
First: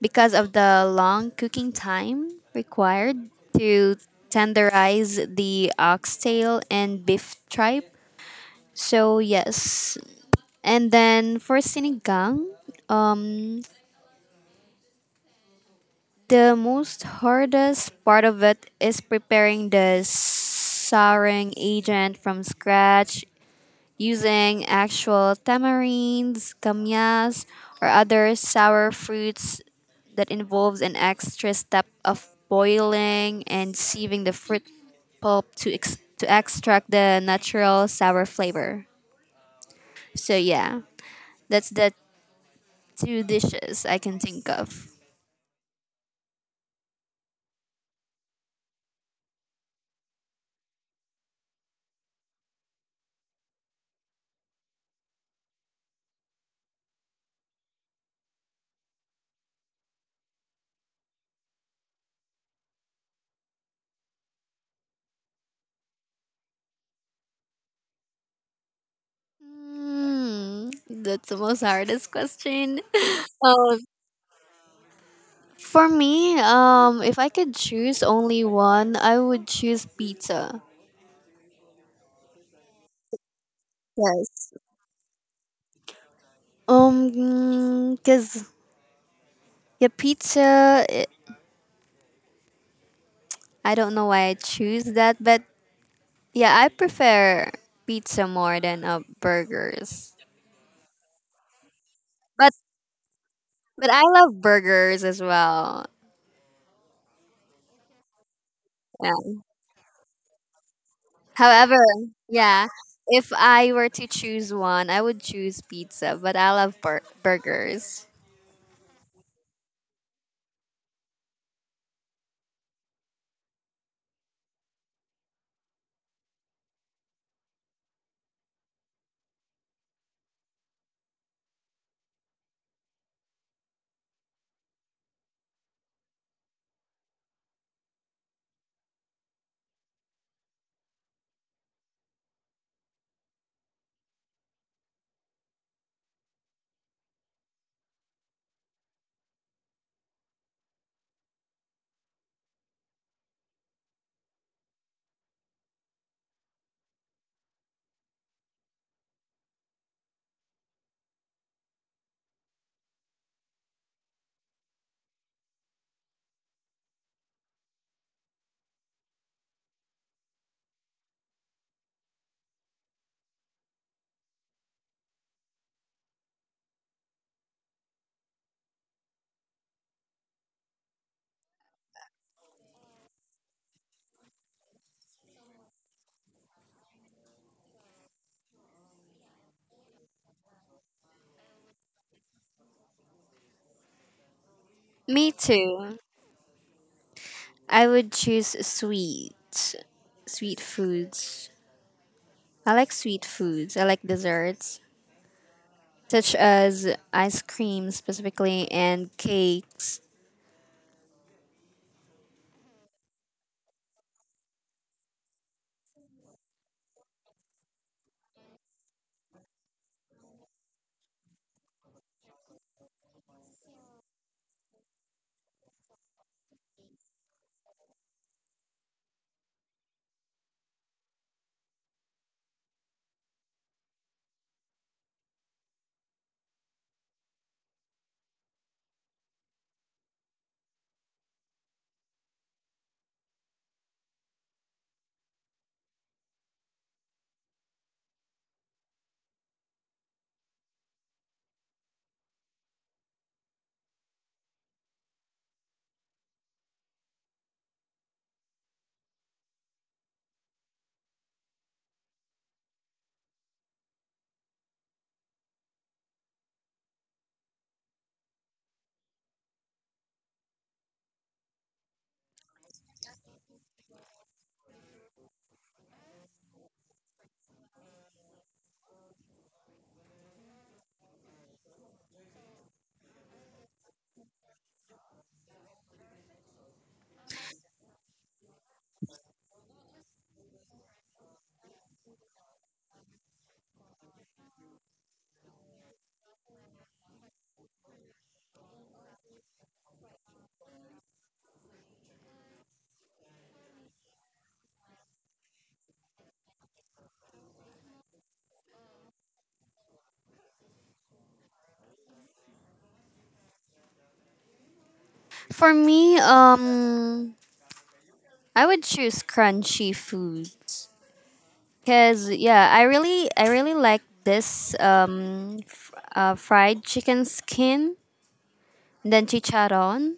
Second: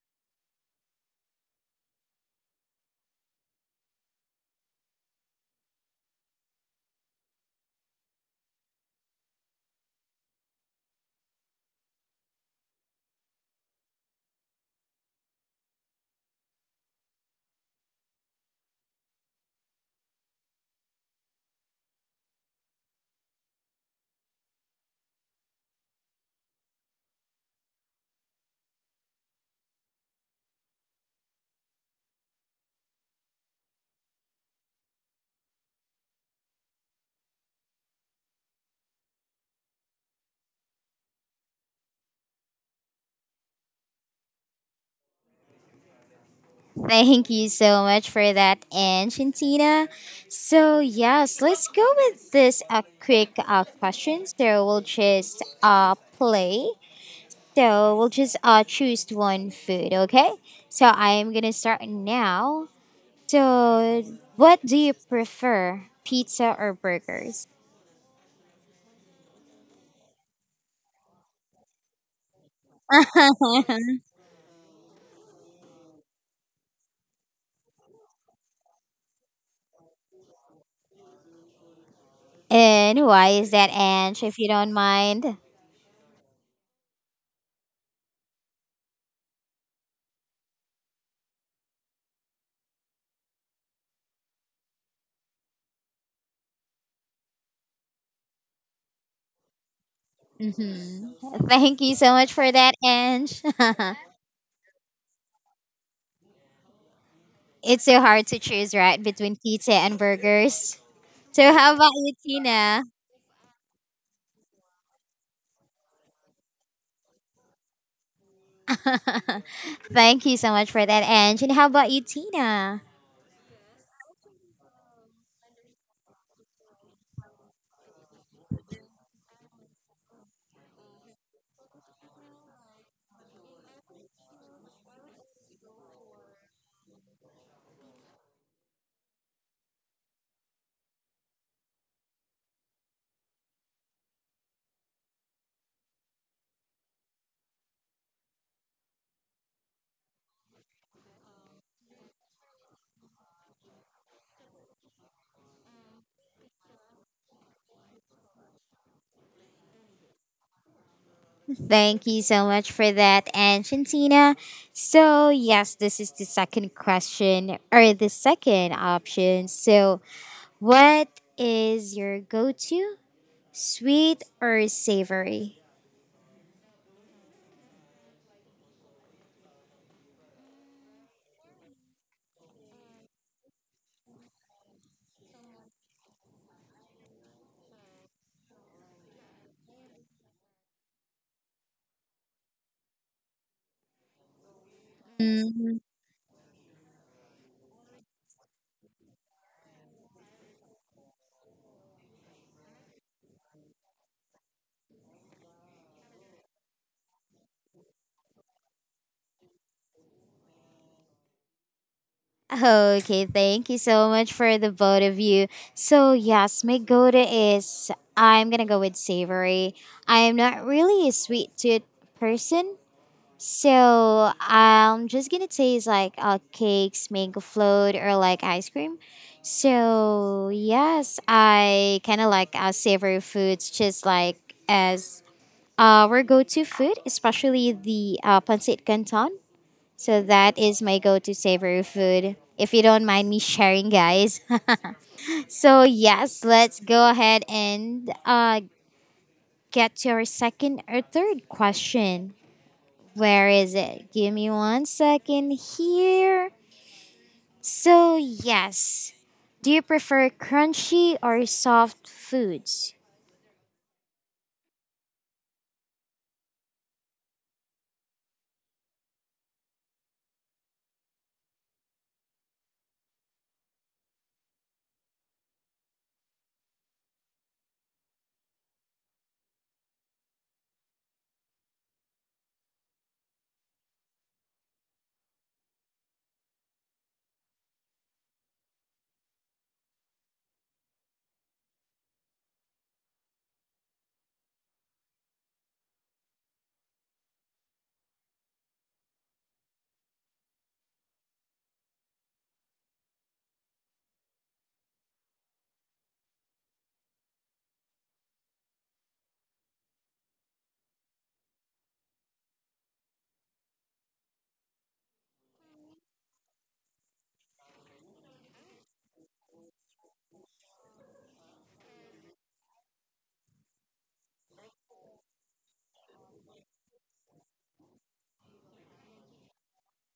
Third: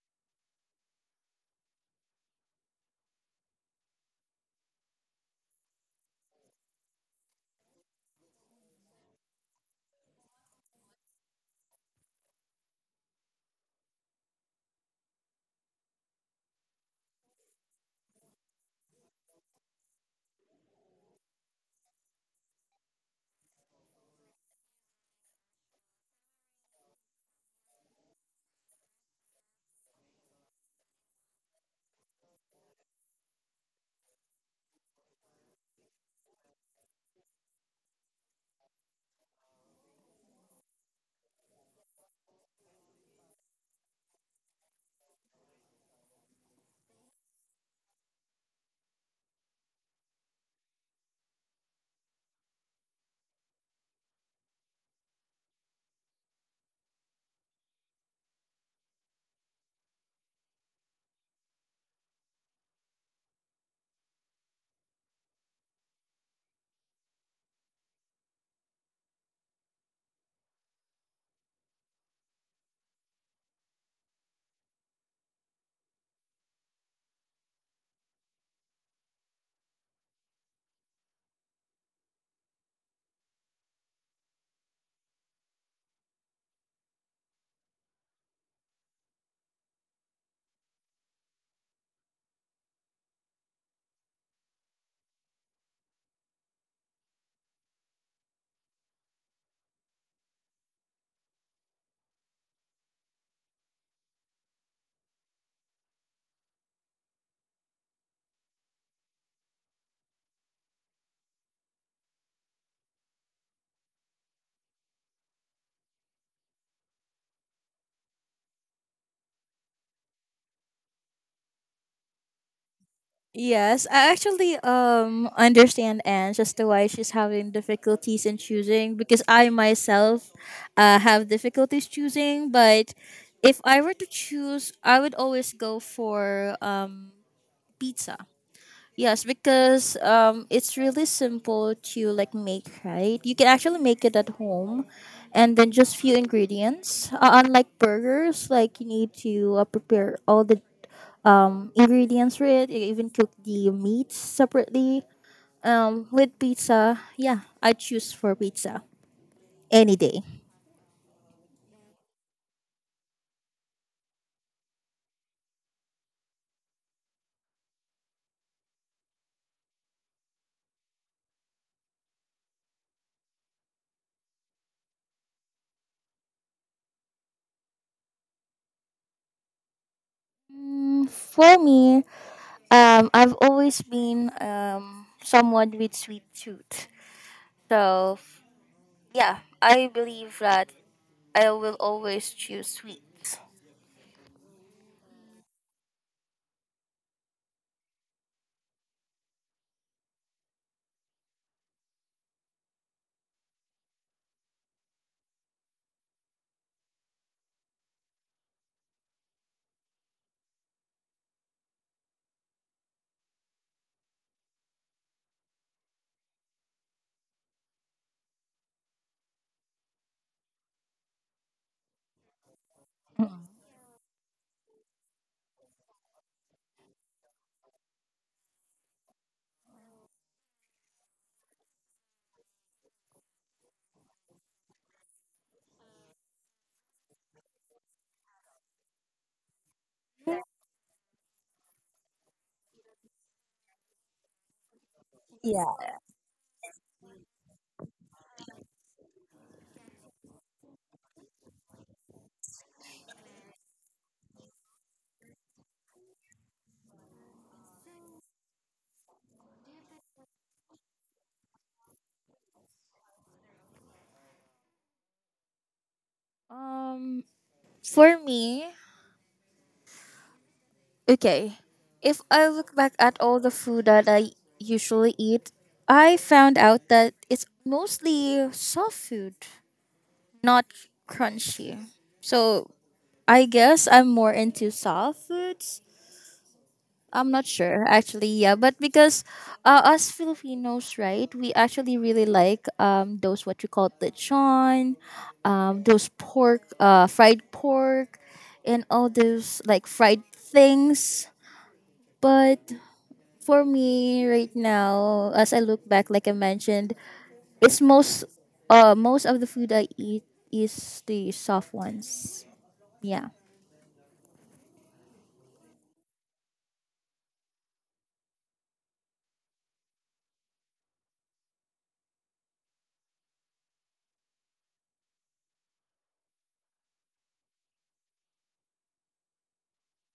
S2: cooking time required to tenderize the oxtail and beef tripe. So yes, and then for sinigang, um, the most hardest part of it is preparing the souring agent from scratch using actual tamarinds, kamyas, or other sour fruits, that involves an extra step of boiling and sieving the fruit pulp to extract the natural sour flavor. So yeah, that's the two dishes I can think of.
S1: Thank you so much for that, and Shantina. So yes, let's go with this a quick question. So we'll just play. So we'll just choose one food, okay? So I am gonna start now. So what do you prefer, pizza or burgers?
S2: Hmm, that's the most hardest question. Um, for me, if I could choose only one, I would choose pizza.
S1: And why is that, Ange, if you
S2: Yes.
S1: don't mind?
S2: Cause yeah, pizza. I don't know why I choose that, but yeah, I prefer pizza more than burgers.
S1: Hmm. Thank you so much for
S2: But
S1: that, Ange.
S2: but I love burgers as well.
S1: It's so hard to choose, right, between
S2: Yeah.
S1: pizza and burgers. So, how
S2: However,
S1: about you,
S2: yeah,
S1: Tina?
S2: if I were to choose one, I would choose pizza. But I love burgers.
S1: Thank you so much for that, Ange. And how about you, Tina?
S3: Yes, I actually understand Anne as to why she's having difficulties in choosing because I myself have difficulties choosing. But if I were to choose, I would always go for pizza. Yes, because it's really simple to like make, right? You can actually make it at home, and then just few ingredients. Unlike burgers, like you need to prepare all the ingredients for it. You even cook the meats separately. With pizza, yeah, I choose for pizza any day.
S1: Thank you so much for that, Ange and Tina. So, yes, this is the second question or the second option. So, what is your go to, sweet or savory?
S3: Mm, for me, I've always been someone with sweet tooth. So yeah, I believe that I will always choose sweets.
S2: Me
S1: Hmm.
S2: too. I would choose sweet foods. I like sweet foods. I like desserts, such as ice cream, specifically, and cakes.
S1: Okay, thank you so much for the both of you. So, yes, my go to is I'm gonna go with savory. I'm not really a sweet tooth person, so I'm just gonna taste like cakes, mango float, or like ice cream. So, yes, I kind of like savory foods just like as our go to food, especially the pancit canton. So that is my go to savory food. If you don't mind me sharing, guys. So,
S3: Yeah.
S1: yes, let's go ahead and get to our second or third question. Where is it? Give me one second here. So, yes. Do you prefer crunchy or soft foods?
S3: Um, for me, okay, if I look back at all the food that I usually eat, I found out that it's mostly soft food, not crunchy. So I guess I'm more into soft foods. I'm not sure actually. Yeah, but because us Filipinos, right, we actually really like those what you call lechon, those pork, fried pork, and all those like fried things. But for me right now, as I look back, like I mentioned, it's most most of the food I eat is the soft ones. Yeah.
S2: For me, I would choose crunchy foods because yeah, I really like this fried chicken skin, and then chicharon,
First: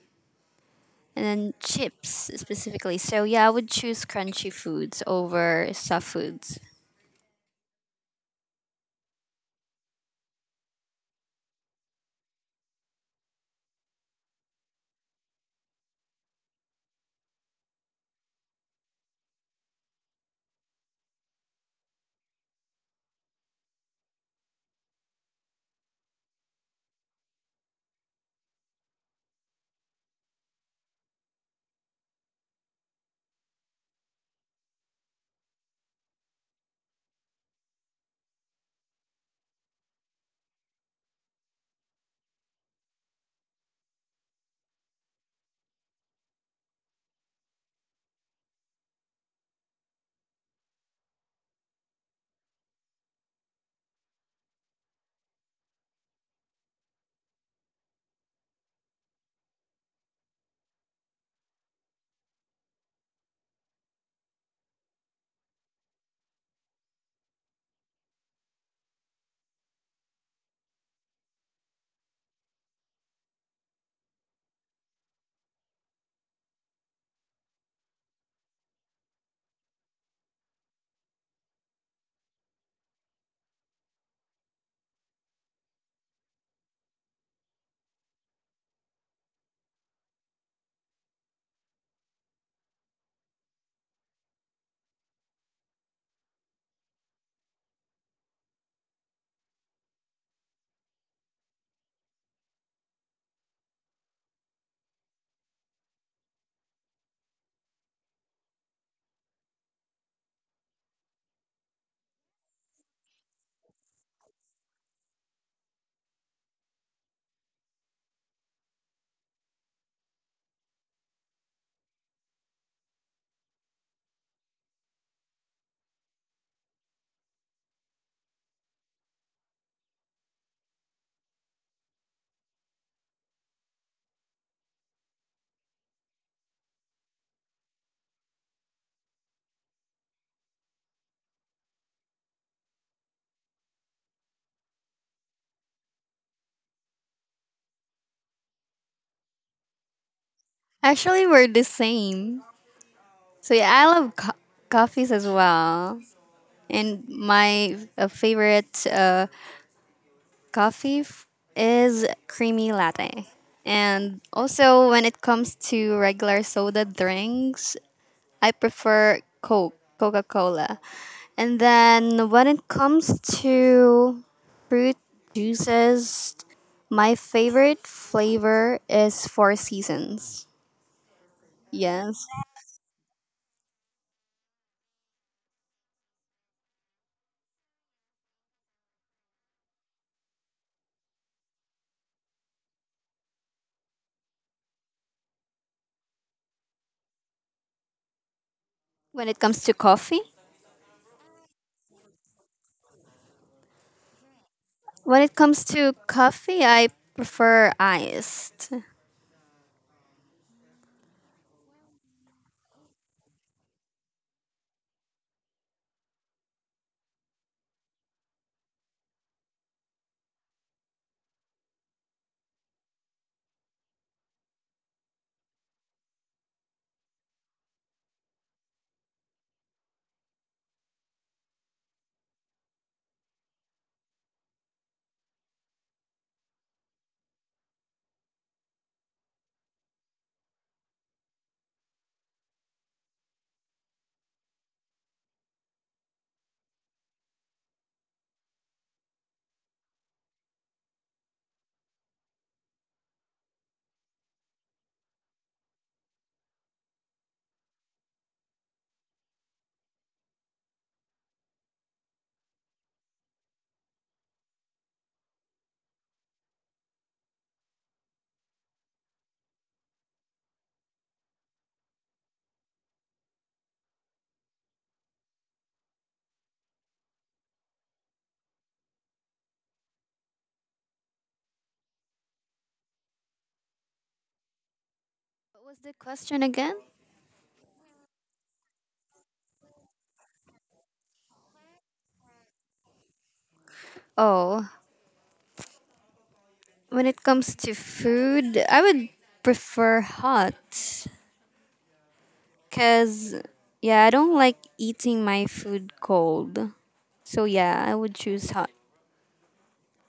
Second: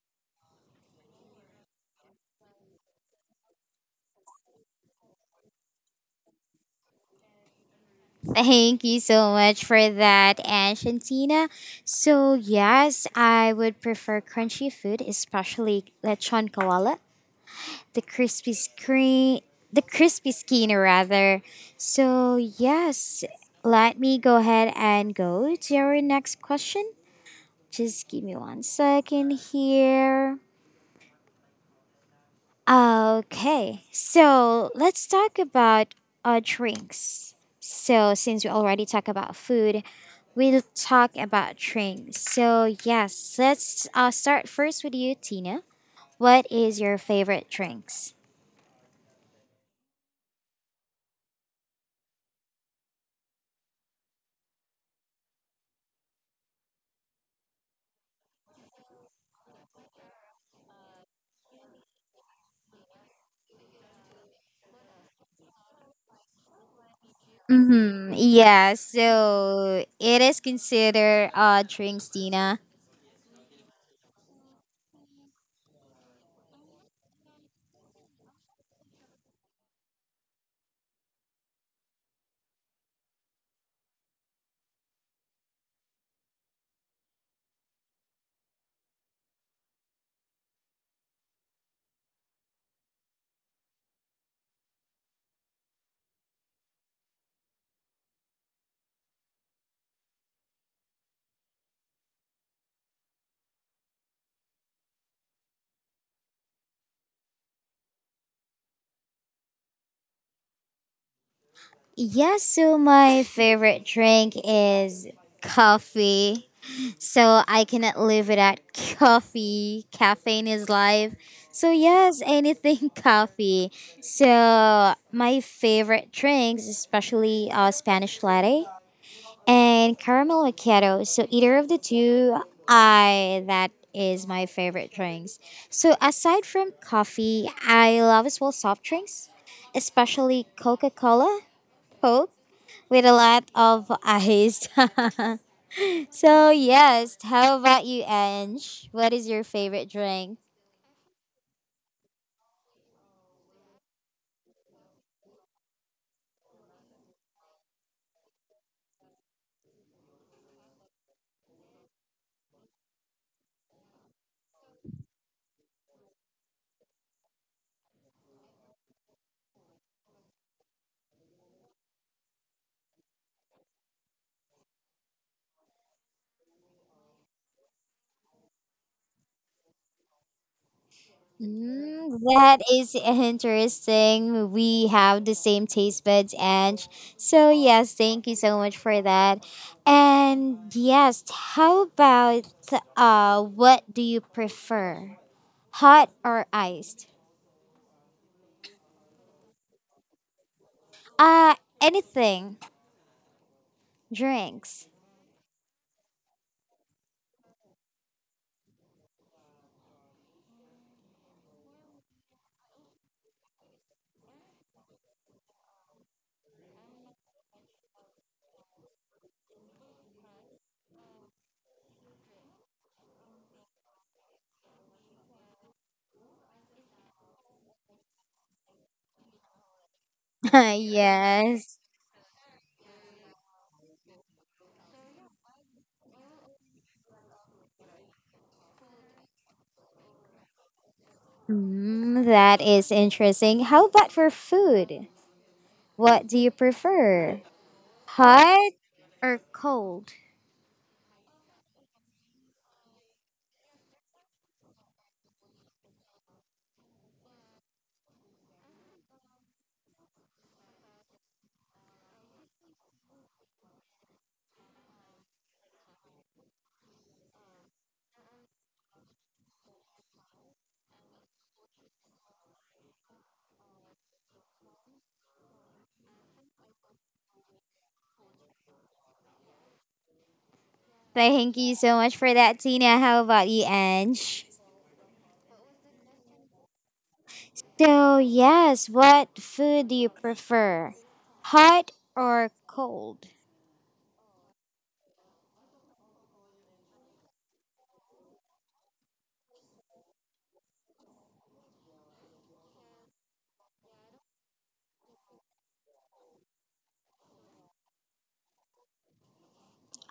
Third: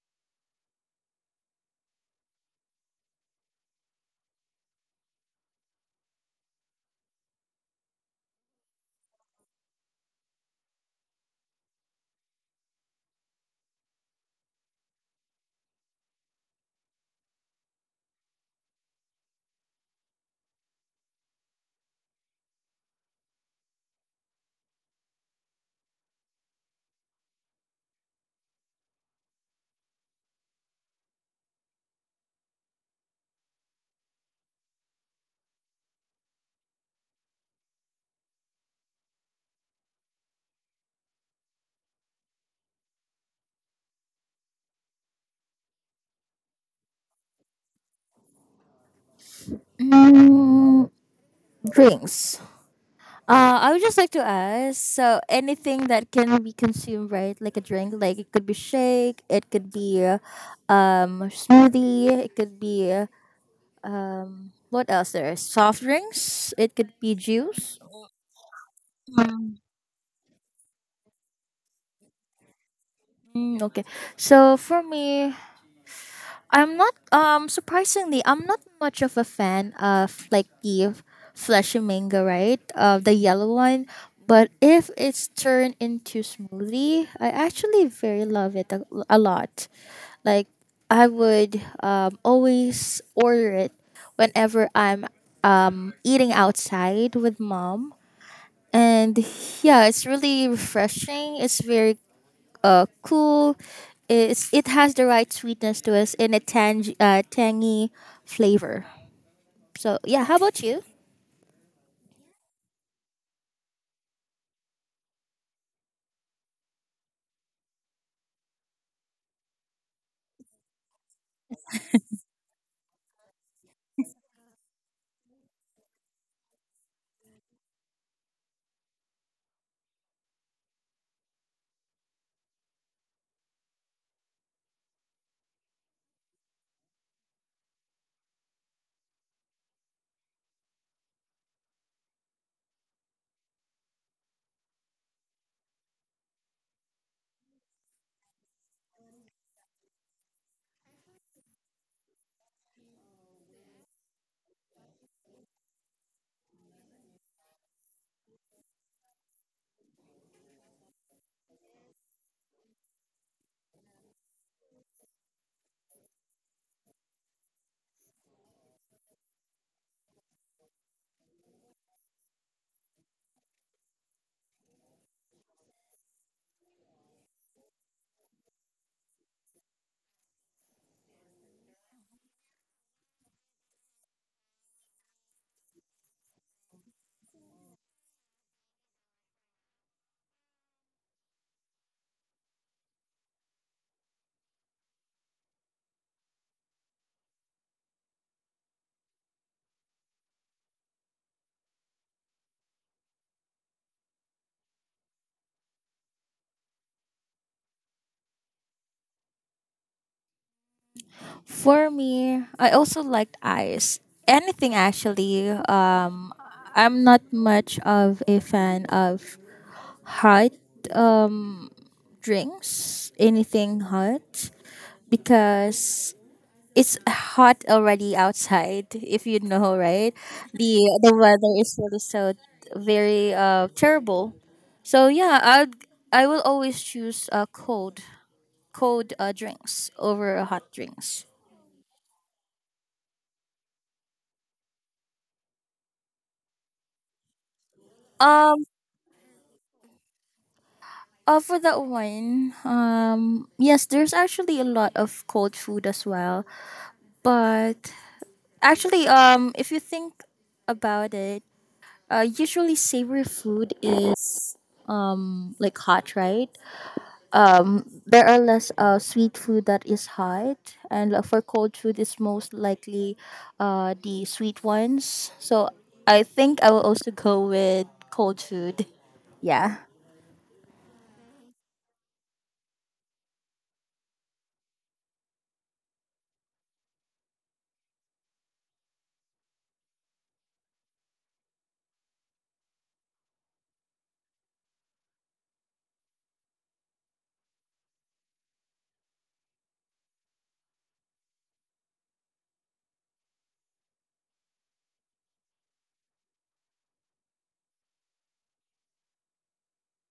S2: and then chips specifically. So yeah, I would choose crunchy foods over soft foods.
S1: Thank you so much for that, Ash and Tina. So, yes, I would prefer crunchy food, especially lechon kawala. the crispy screen the crispy skinner rather. So yes, let me go ahead and go to our next question. Just give me one second here. Okay, so let's talk about drinks. So since we already talked about food, we'll talk about drinks. So yes, let's start first with you, Tina. What is your favorite drinks?
S3: Mm, drinks. I would just like to ask. So, anything that can be consumed, right? Like a drink, like it could be shake, it could be, smoothie, it could be, what else there is? Soft drinks. It could be juice.
S1: Mm-hmm. Yeah, so it is considered drinks, Tina.
S3: Mm, okay. So for me, I'm not surprisingly I'm not much of a fan of like the fleshy mango, right? The yellow one. But if it's turned into smoothie, I actually very love it a lot. Like I would always order it whenever I'm eating outside with mom. And yeah, it's really refreshing. It's very cool. It has the right sweetness to us and a tangy flavor. So, yeah, how about you?
S1: Yeah, so my favorite drink is coffee. So I cannot live without coffee. Caffeine is life. So yes, anything coffee. So my favorite drinks, especially Spanish latte and caramel macchiato. So either of the two, I that is my favorite drinks. So aside from coffee, I love as well soft drinks, especially Coca Cola, Coke with a lot of ice. So yes, how about you, Ange? What is your favorite drink?
S2: Actually, we're the same. So yeah, I love coffees as well. And my favorite coffee is creamy latte. And also, when it comes to regular soda drinks, I prefer Coke, Coca Cola. And then when it comes to fruit juices, my favorite flavor is Four Seasons.
S1: Mm,
S2: Yes.
S1: that is interesting. We have the same taste buds, and so yes, thank you so much for that. And yes, how about what do you prefer, hot or iced?
S2: When it comes to coffee,
S1: Uh, anything, drinks.
S2: when it comes to coffee, I prefer iced. What
S3: For me, I also liked ice. Anything actually. I'm not much of a fan of hot um, drinks, anything hot, because it's hot already outside, if you know, right? the the weather is
S1: Yes.
S3: really so very terrible. So yeah, I will always choose cold drinks over hot drinks.
S1: Mm, that is interesting. How about for food? What do you prefer,
S3: um
S1: hot or cold?
S3: for that one, yes, there's actually a lot of cold food as well. But actually, if you think about it, usually savory food is like hot, right? There are less sweet food that is hot, and for cold food, it's most likely the sweet ones. So I think I will also go with cold food. Yeah.
S1: Thank you so much for that, Tina. How about you, Ange?
S2: was the question again?
S1: So, yes, what food do you prefer? Hot or cold?
S2: Oh, when it comes to food, I would prefer hot. Because, yeah, I don't like eating my food cold. So, yeah, I would choose hot.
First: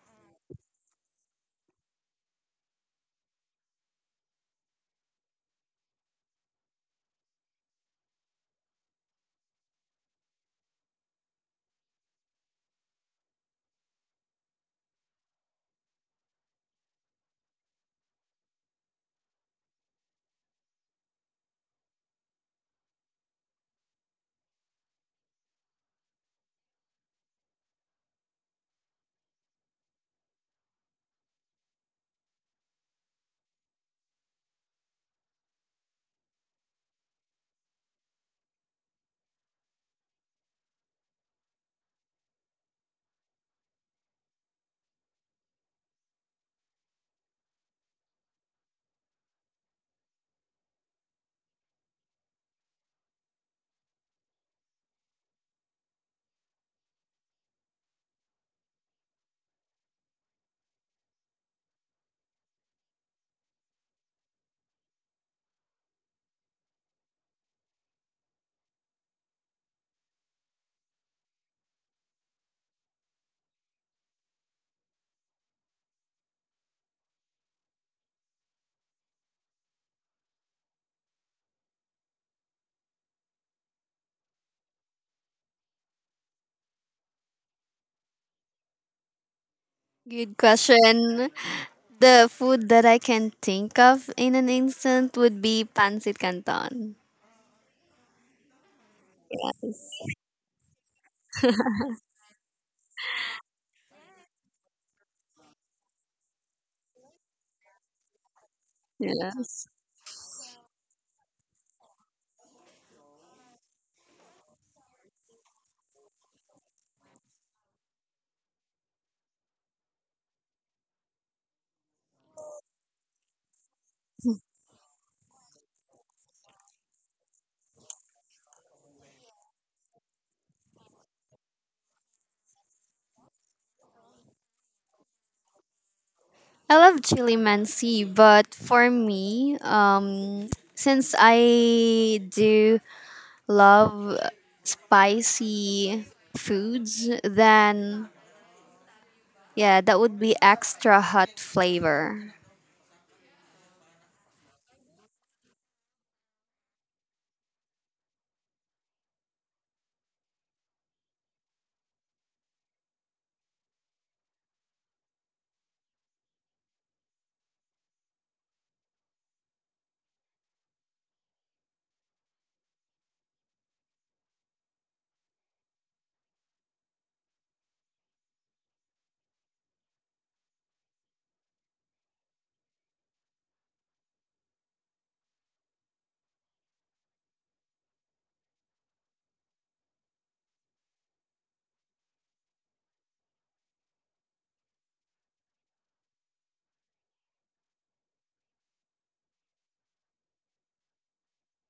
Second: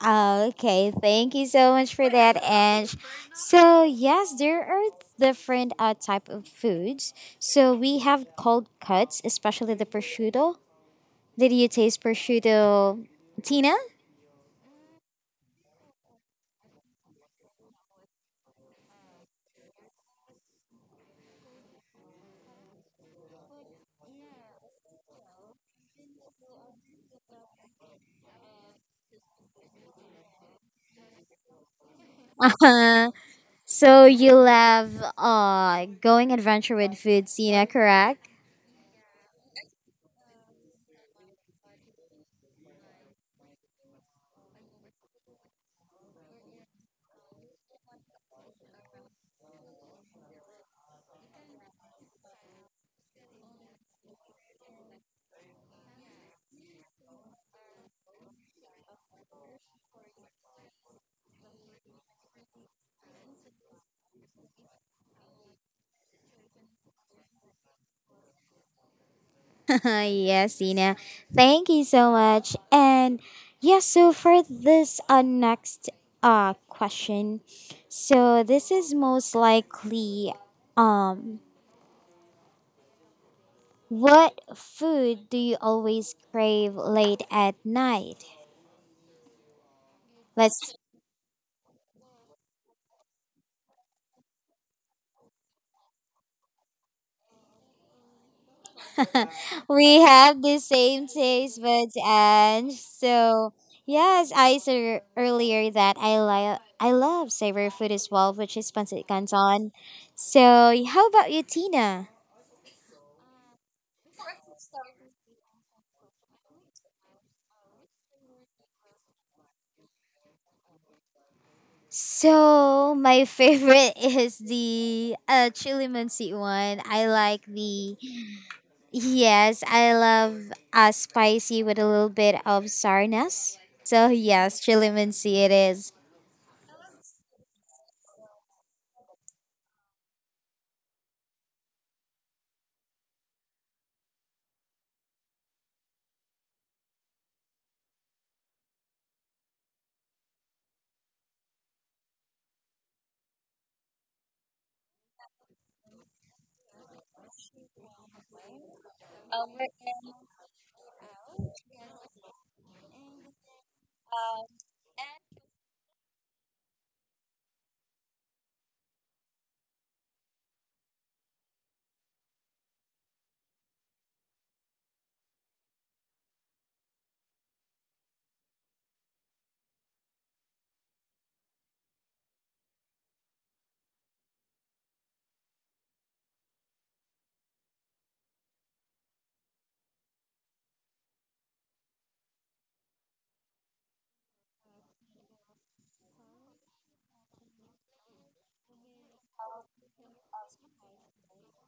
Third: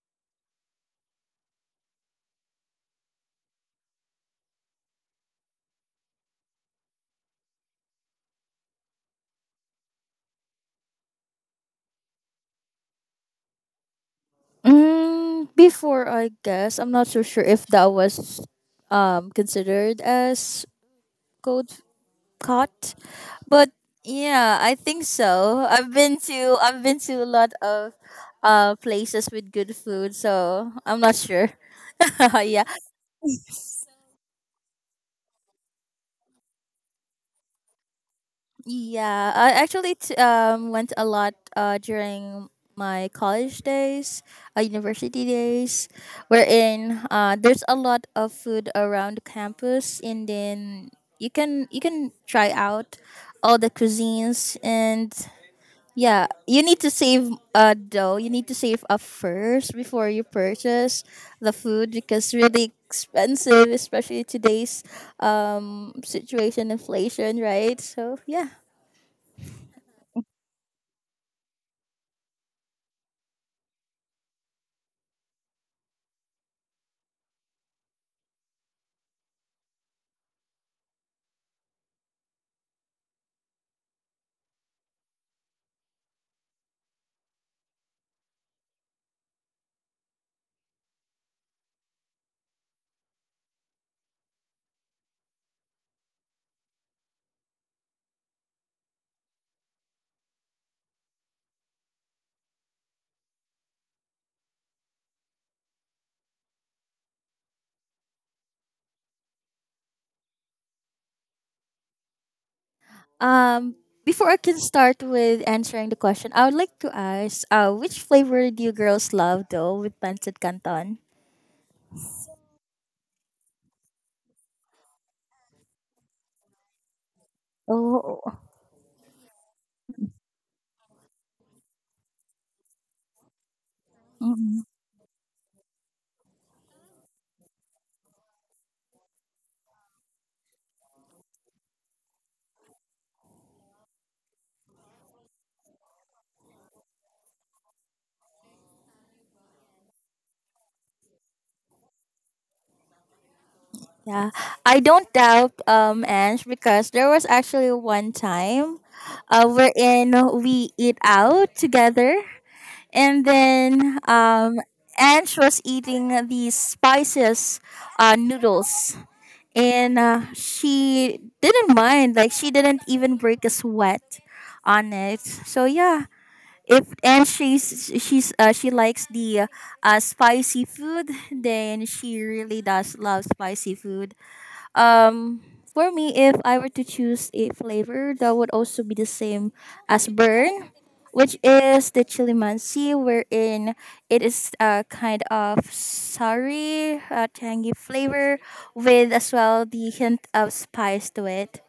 S1: Oh, okay, thank you so much for that, Ange. So, yes, there are different type of foods. So, we have cold cuts, especially the prosciutto. Did you taste prosciutto, Tina?
S3: Mm, before, I guess I'm not so sure if that was considered as cold caught, but yeah, I think so. I've been to a lot of places with good food, so I'm not sure. Yeah.
S1: So, you love going adventure with food, Tina, correct?
S3: Yeah, I actually went a lot during my college days, university days, wherein there's a lot of food around campus, and then you can try out all the cuisines and. Yeah, you need to save dough. You need to save up first before you purchase the food because really expensive, especially today's situation, inflation, right? So yeah.
S1: Yes, Ina. Thank you so much. And yeah, so for this next question, so this is most likely um what food do you always crave late at night?
S2: Good
S1: Let's
S2: question. The food that I can think of in an instant would be pancit canton.
S1: We have the same taste buds and so yes, I said earlier that I love savory food as well, which is pancit
S2: Yes.
S1: canton. So how about you, Tina?
S3: Um, Before I can start with answering the question, I would like to ask, which flavor do you girls love though with pancit canton?
S1: So my favorite is the chili mansi one. I like the
S3: Oh,
S1: yes, I love spicy with a little bit of sourness. So
S3: mm,
S1: yes, chili mansi it is.
S2: I love chili mansi, but for me, since I do love spicy foods, then yeah, that would be extra hot flavor.
S3: yeah. I don't doubt, Ange, because there was actually one time, wherein we eat out together, and then Ange was eating these spices, noodles. And she didn't mind, like she didn't even break a sweat on it. So yeah, if and she likes the spicy food, then she really does love spicy food. um for me, if I were to choose a flavor, that would also be the same as burn, which is the chilimansi, wherein it is a kind of sari, tangy flavor, with as well the hint of spice to it.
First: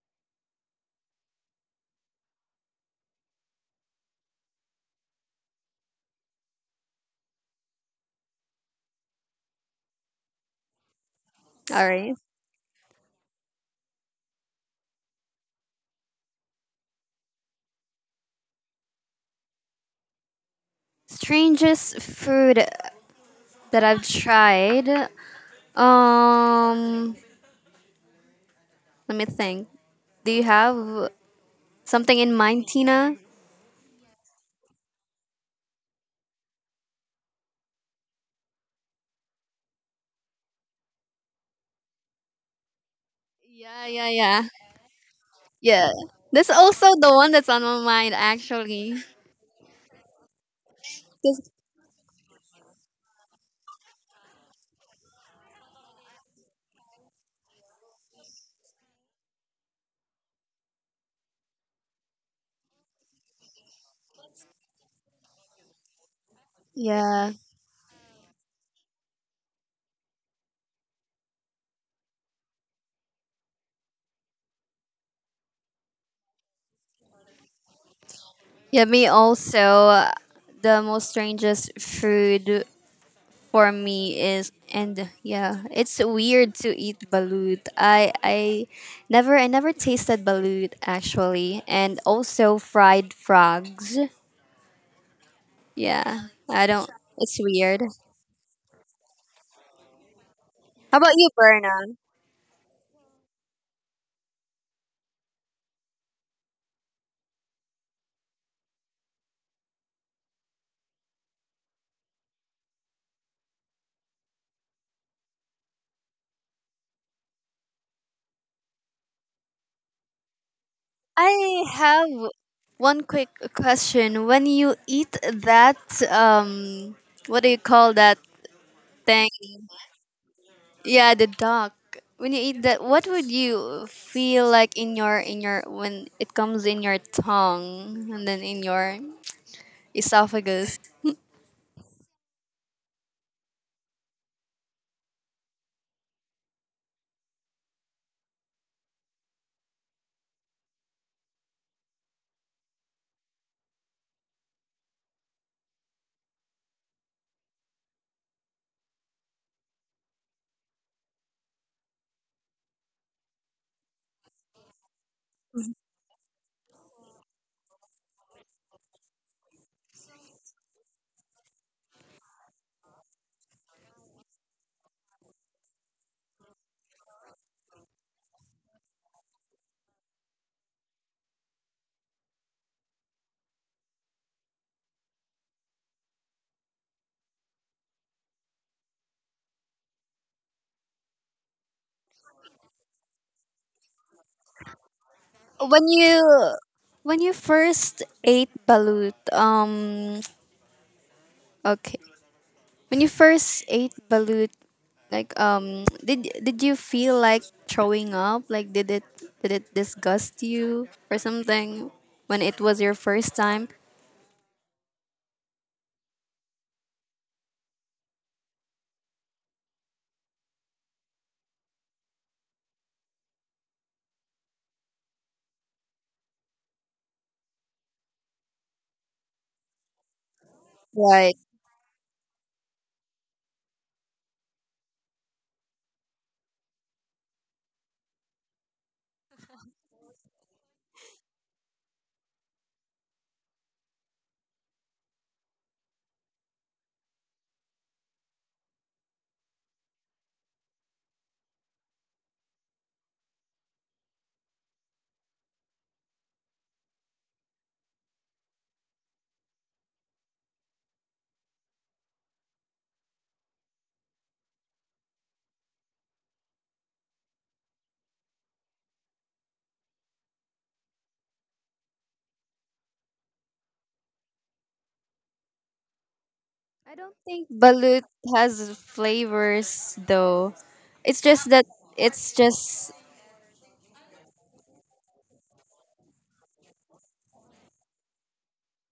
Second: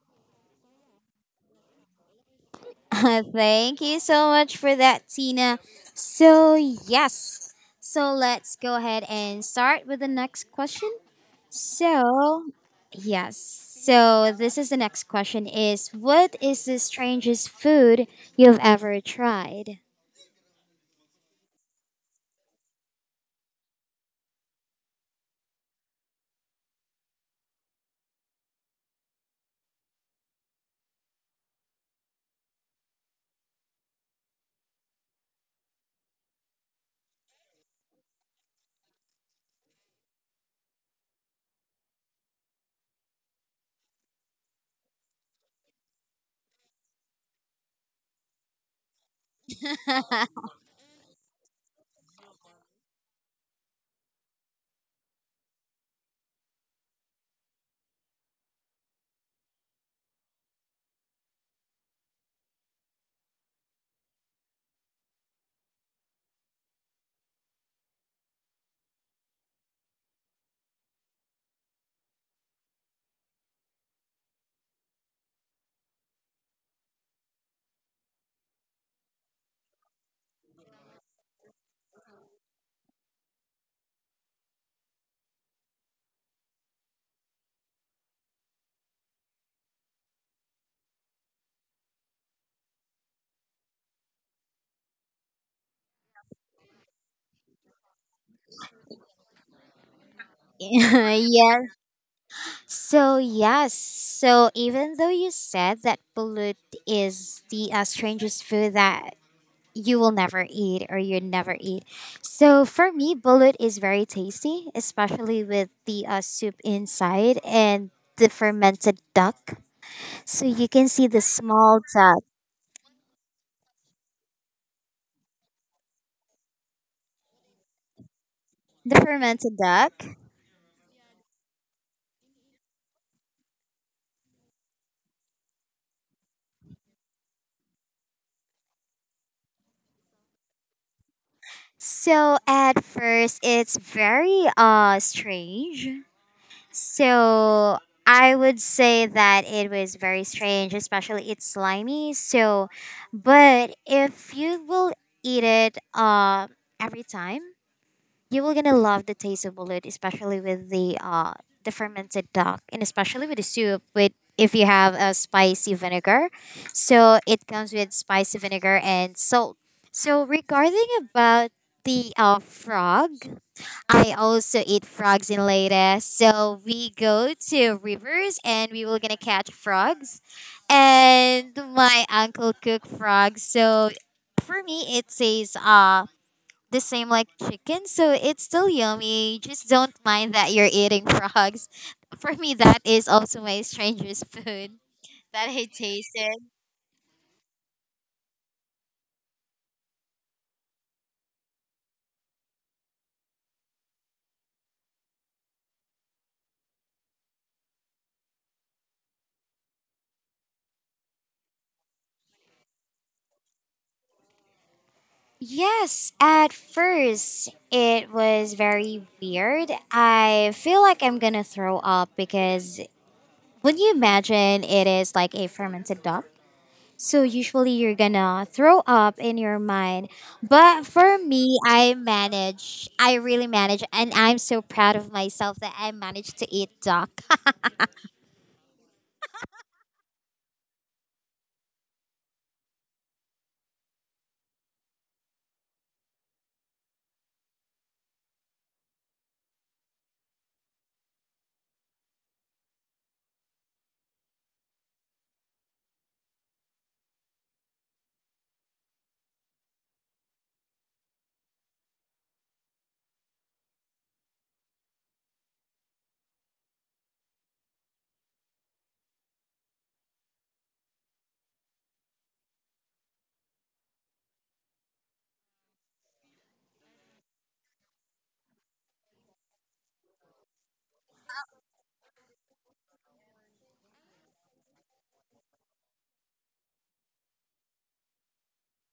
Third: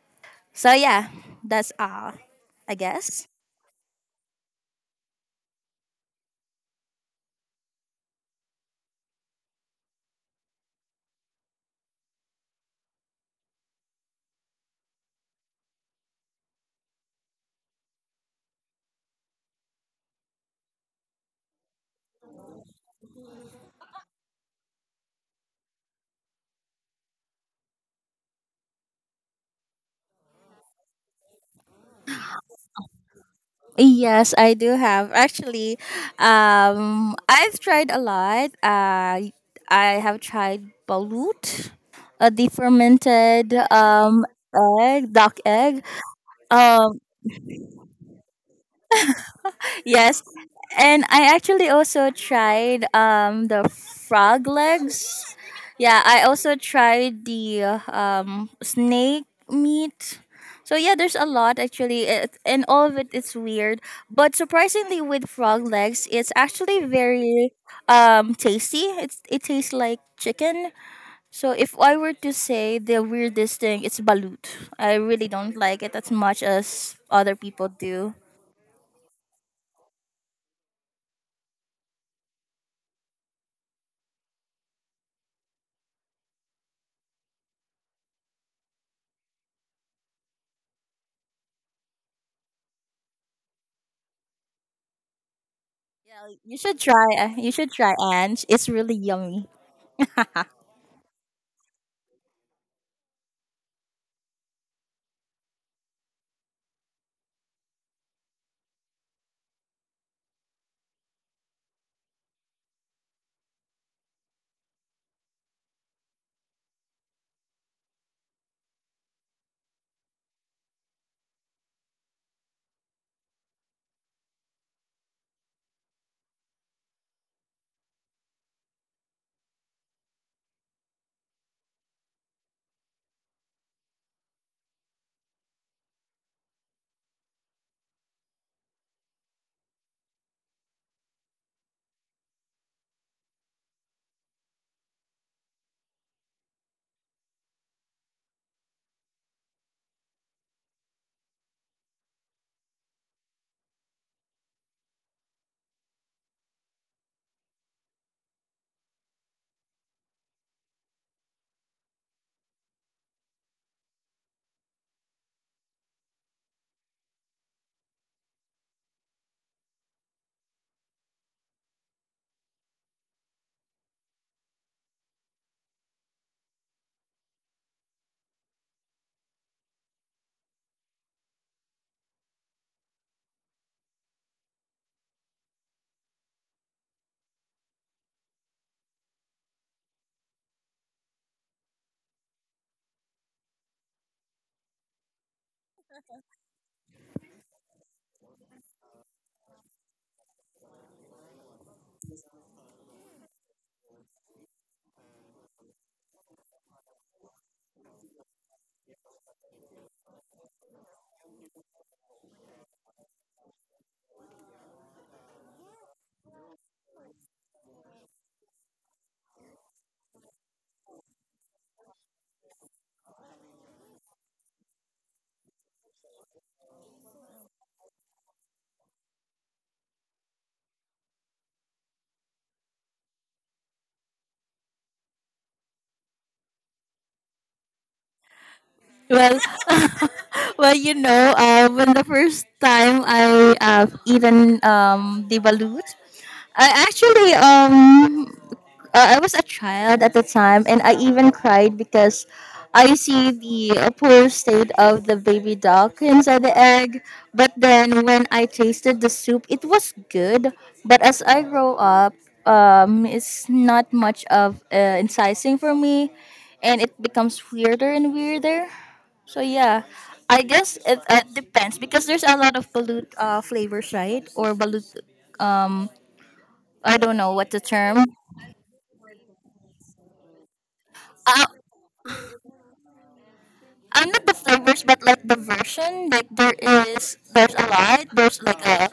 S3: So yeah, that's all, I guess.
S1: Thank you so much for that, Tina. So, yes. So, let's go ahead and start with the next question.
S2: All right.
S1: So, yes. So, this is the next question is what is the strangest food you've ever tried?
S2: Strangest food that I've tried. Um, Let me think. Do you have something in mind, Tina?
S3: Yes, I do have. Actually, I've tried a lot. I have tried balut, the fermented
S2: Yeah, yeah, yeah.
S3: egg, duck egg.
S2: Yeah. This also
S3: Um,
S2: the one that's on my mind actually.
S3: Yes. And I
S2: 'Cause-
S3: actually also tried the frog legs. Yeah, I also tried the snake meat. So yeah, there's a lot actually it, and all of it is weird, but surprisingly with frog legs, it's actually
S2: Yeah.
S3: very tasty. It tastes like chicken. So if I were to say the weirdest thing, it's balut. I really don't like it as much as other people do.
S2: Yeah, me also. The most strangest food for me is, and yeah, it's weird to eat balut. I never tasted balut actually, and also fried frogs. Yeah.
S3: Well,
S2: I don't, it's
S3: you should
S2: weird.
S3: try, Ange. It's really yummy.
S2: How about you,
S1: Yeah.
S2: Berna?
S1: So, yes. So, even though you said that balut is the strangest food that you will never eat or you never eat. So for me, bullet is very tasty, especially with the soup inside and the fermented duck. So you can see the
S2: I
S1: small
S2: have
S1: duck,
S2: one quick question. When you eat that, um what do you call that
S1: the
S2: thing?
S1: fermented duck.
S2: Yeah, the duck. When you eat that, what would you feel like in your, when it comes in your tongue and then in your esophagus?
S1: So at first, it's very strange. So I would say that it was very strange, especially it's slimy. So, but if you will eat it every time you will gonna love the taste of bullet, especially with the fermented duck, and especially with the soup. With if you have a spicy vinegar, so it comes with spicy vinegar and salt. So regarding about the frog, I also eat frogs in Leyte. So we go to rivers and we will gonna catch frogs, and my uncle cook frogs. So for me, it says the same like chicken, so it's still yummy. Just don't mind that you're eating frogs. For me, that is also my strangest food that I
S2: When
S1: tasted.
S2: you when you first ate balut, okay. When you first ate balut, like, did you feel like throwing up? Like did it disgust you or something when it was your first time?
S1: Yes, at first it was very weird. I feel like I'm gonna throw up because would you imagine it is like a fermented duck? So usually you're gonna throw up in your mind. But for
S2: Right.
S1: me, I manage. I really manage. And I'm so proud of myself that I managed to eat duck.
S3: Well, well, when the first time I eaten the balut, I actually um, I was a child at the time, and I even cried because I see the poor state of the baby duck inside the egg. But then when I tasted the soup, it was good. But as I grow up, it's not much of incising for me, and it becomes weirder and weirder. So yeah, I guess it depends because there's a lot of balut flavors, right? Or balut, um,
S2: I
S3: I
S2: don't
S3: don't know
S2: think
S3: what the term.
S2: balut has flavors though. It's
S3: Uh,
S2: just that, it's just
S3: Not the flavors, but like the version. Like there's a lot. There's like a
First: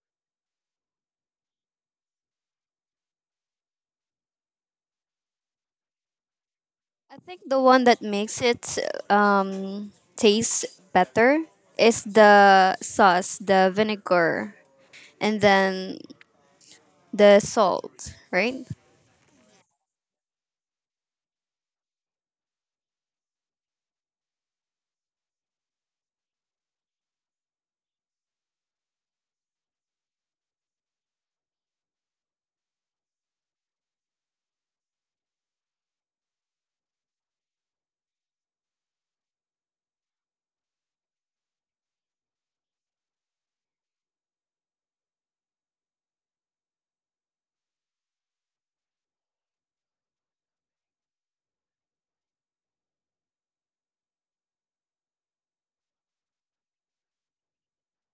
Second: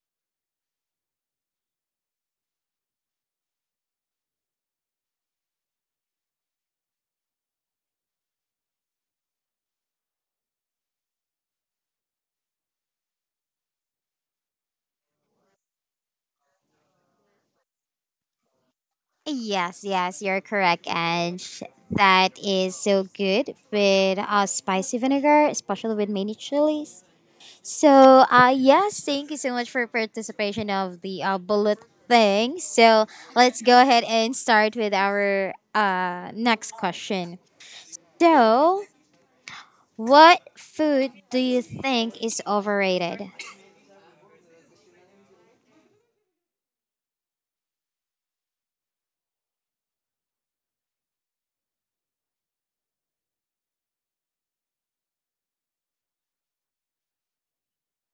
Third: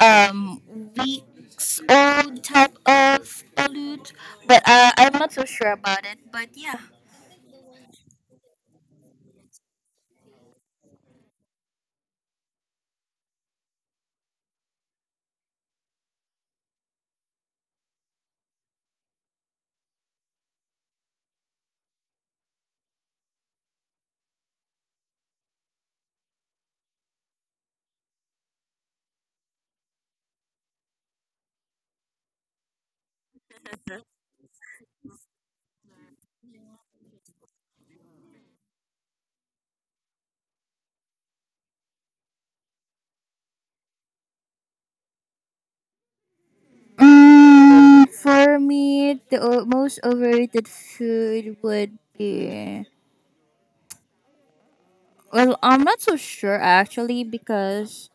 S3: um weeks old type of balut, but I'm not so sure about it. But yeah.
S2: I think the one that makes it taste better is the sauce, the vinegar, and then the salt, right?
S1: Yes, yes, you're correct. And that is so good with spicy vinegar, especially with many chilies. So, yes, thank you so much for participation of the bullet thing. So, let's go ahead and start with our next question. So, what food do you think is overrated?
S3: Mm, for me, the most overrated food would be... Well, I'm not so sure actually because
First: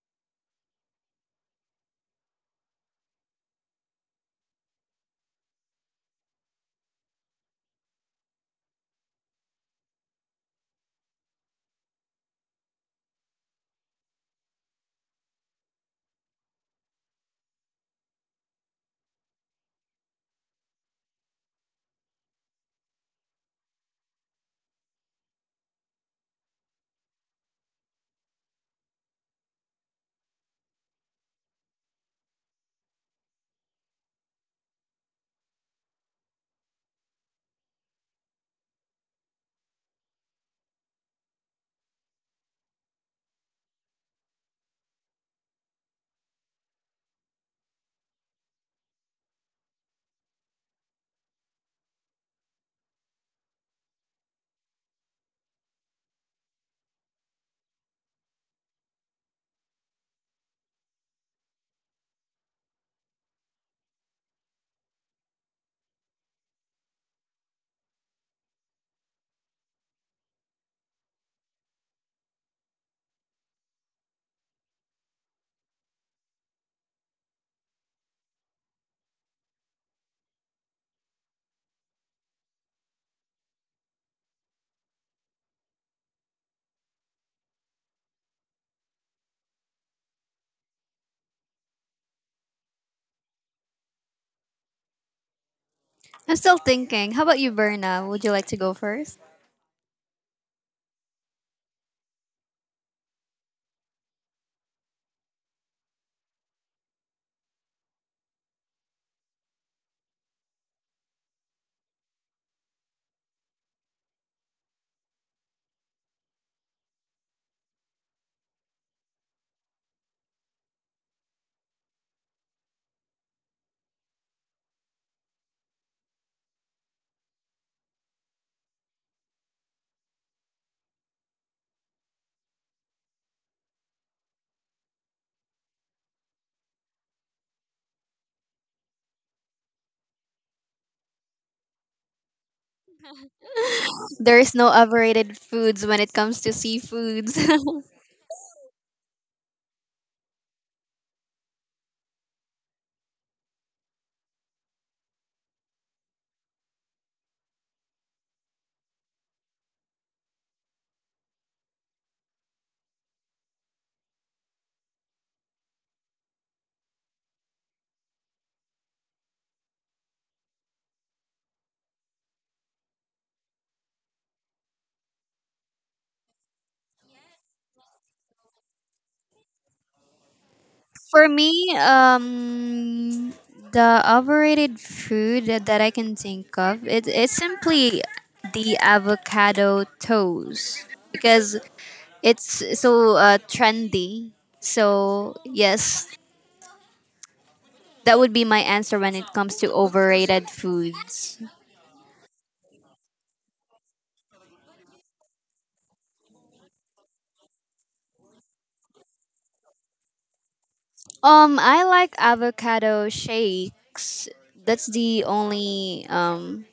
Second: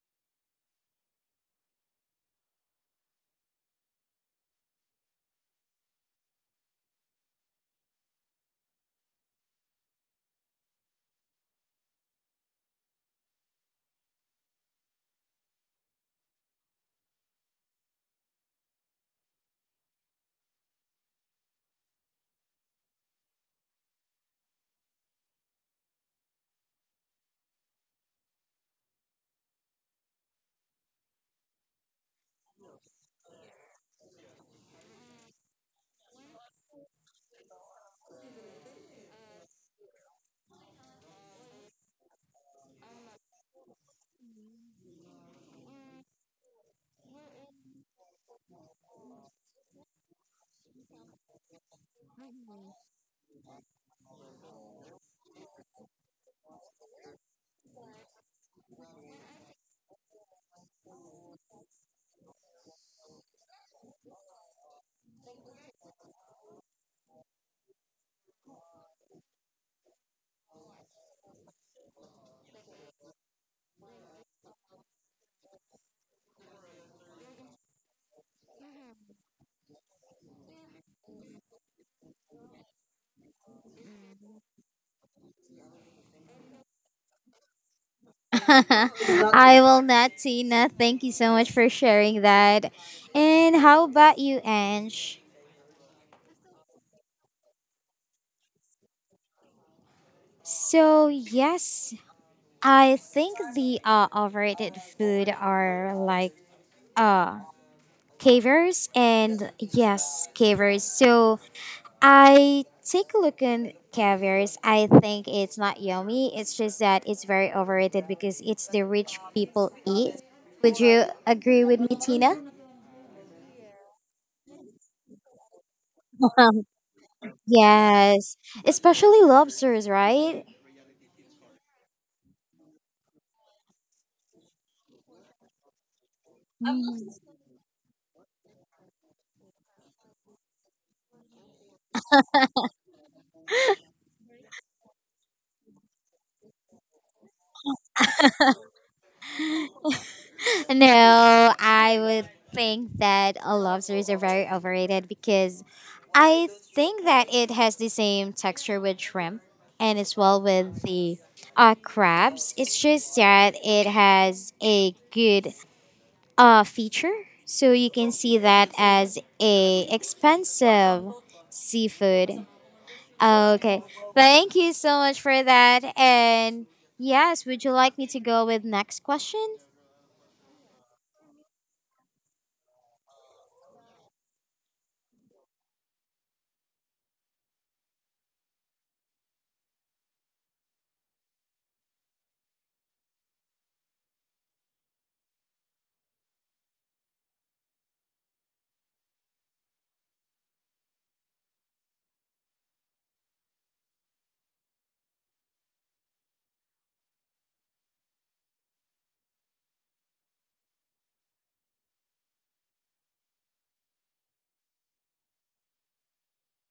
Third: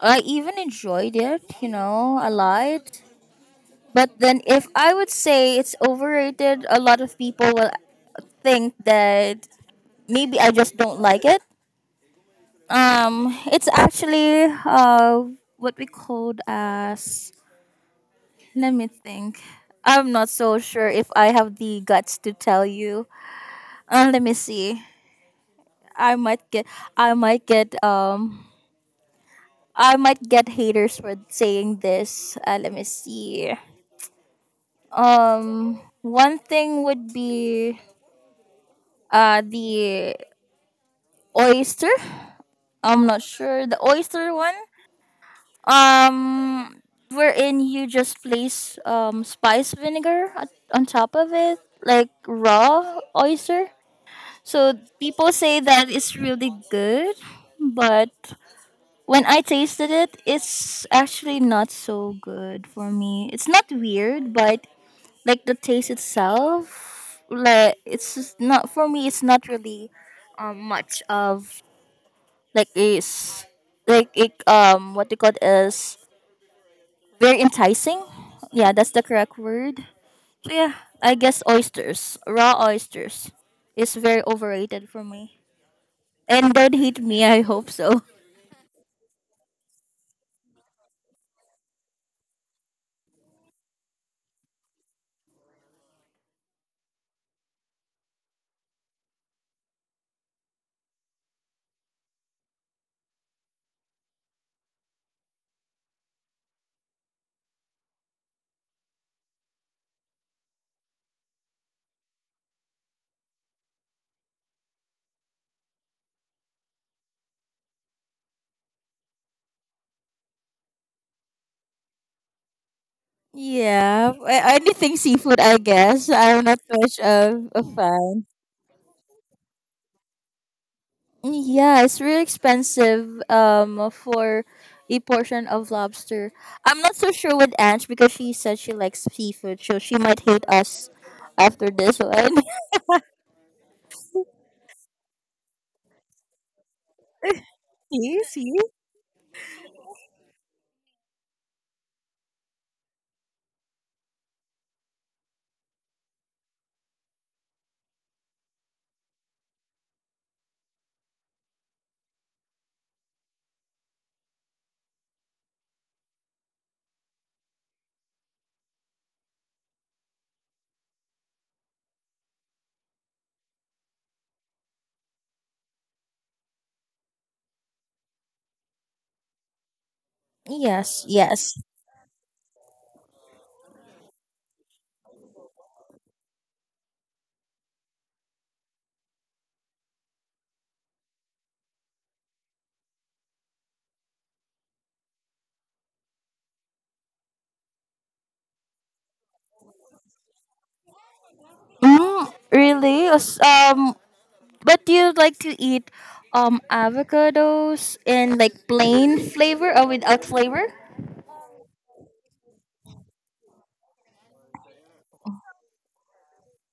S3: I even enjoyed it, a lot. But then if I would say it's overrated, a lot of people will think that maybe I just don't like it. It's actually what we called as... let me think. I'm not so sure if I have the guts to tell you. Let me see. I might get I might get um I might get haters for saying this. Let me see. One thing would be the oyster. I'm not sure the oyster one. Um, Wherein you just place spice vinegar on top of it, like raw oyster. So people say that it's really good, but when I tasted it, it's actually not so good for me. It's not weird, but like the taste itself, like it's just not for me. It's not really much of like is like it what they call it is very enticing. Yeah, that's the correct word. So yeah, I guess oysters, raw oysters, is very overrated for me. And don't hate me. I hope so.
S1: I will not, Tina. Thank you so much for sharing that. And how about you, Ange?
S2: I'm still thinking. How about you, Berna? Would you like to go first?
S1: So, yes, I think the overrated food are like uh, cavers and yes, cavers. So, I take a look at caviars. I think it's not yummy. It's just that it's very overrated because it's the rich people eat. Would you agree with me, Tina?
S3: Yeah, anything seafood, I guess. I'm not
S1: Um,
S3: much of a fan.
S1: Yes, especially lobsters, right?
S3: Yeah, it's really expensive for a portion of lobster. I'm not so sure with Ange because she said she likes seafood, so she might hate us after this one.
S2: There is no overrated foods when it comes to seafoods.
S3: See, see?
S1: No, I would think that lobsters are very overrated because I think that it has the same texture with shrimp and as well with the crabs. It's just that it has a good feature. So you can see that as a expensive seafood. Okay. Thank you so much for that. And yes, would you like me to go with next question?
S3: Yes,
S2: For me,
S3: yes.
S2: um, the overrated food that I can think of, it's simply the avocado toast, because it's so trendy. So yes, that would be my answer when it comes to overrated foods.
S3: Mm, really? But do you like to eat avocados in like plain flavor or without flavor?
S2: I like avocado shakes. That's the only um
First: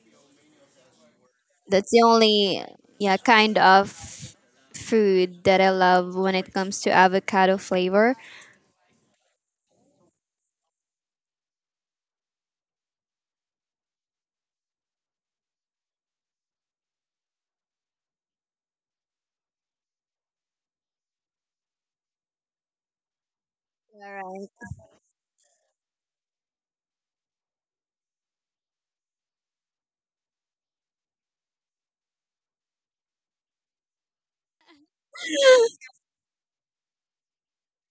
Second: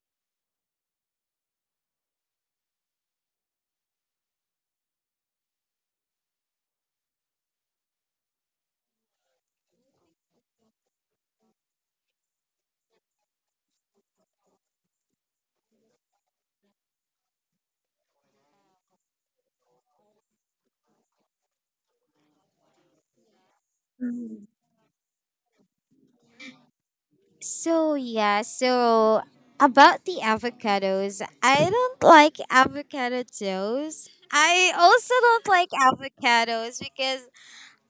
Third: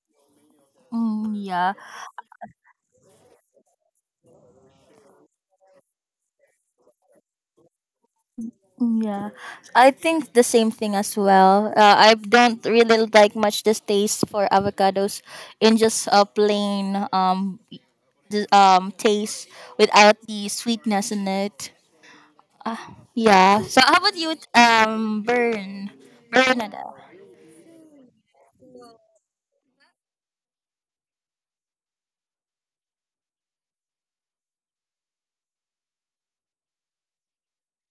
S3: Mm, yeah.
S2: That's the only, yeah, kind of food that I love when it comes to avocado flavor.
S3: Yeah, I think the same thing as well. I don't really like much this taste for avocados in just a plain taste without the sweetness in it. Yeah. So how about you,
S2: Alright.
S3: Bernada?
S1: So yeah, so about the avocados, I don't like avocado toast. I also don't like avocados because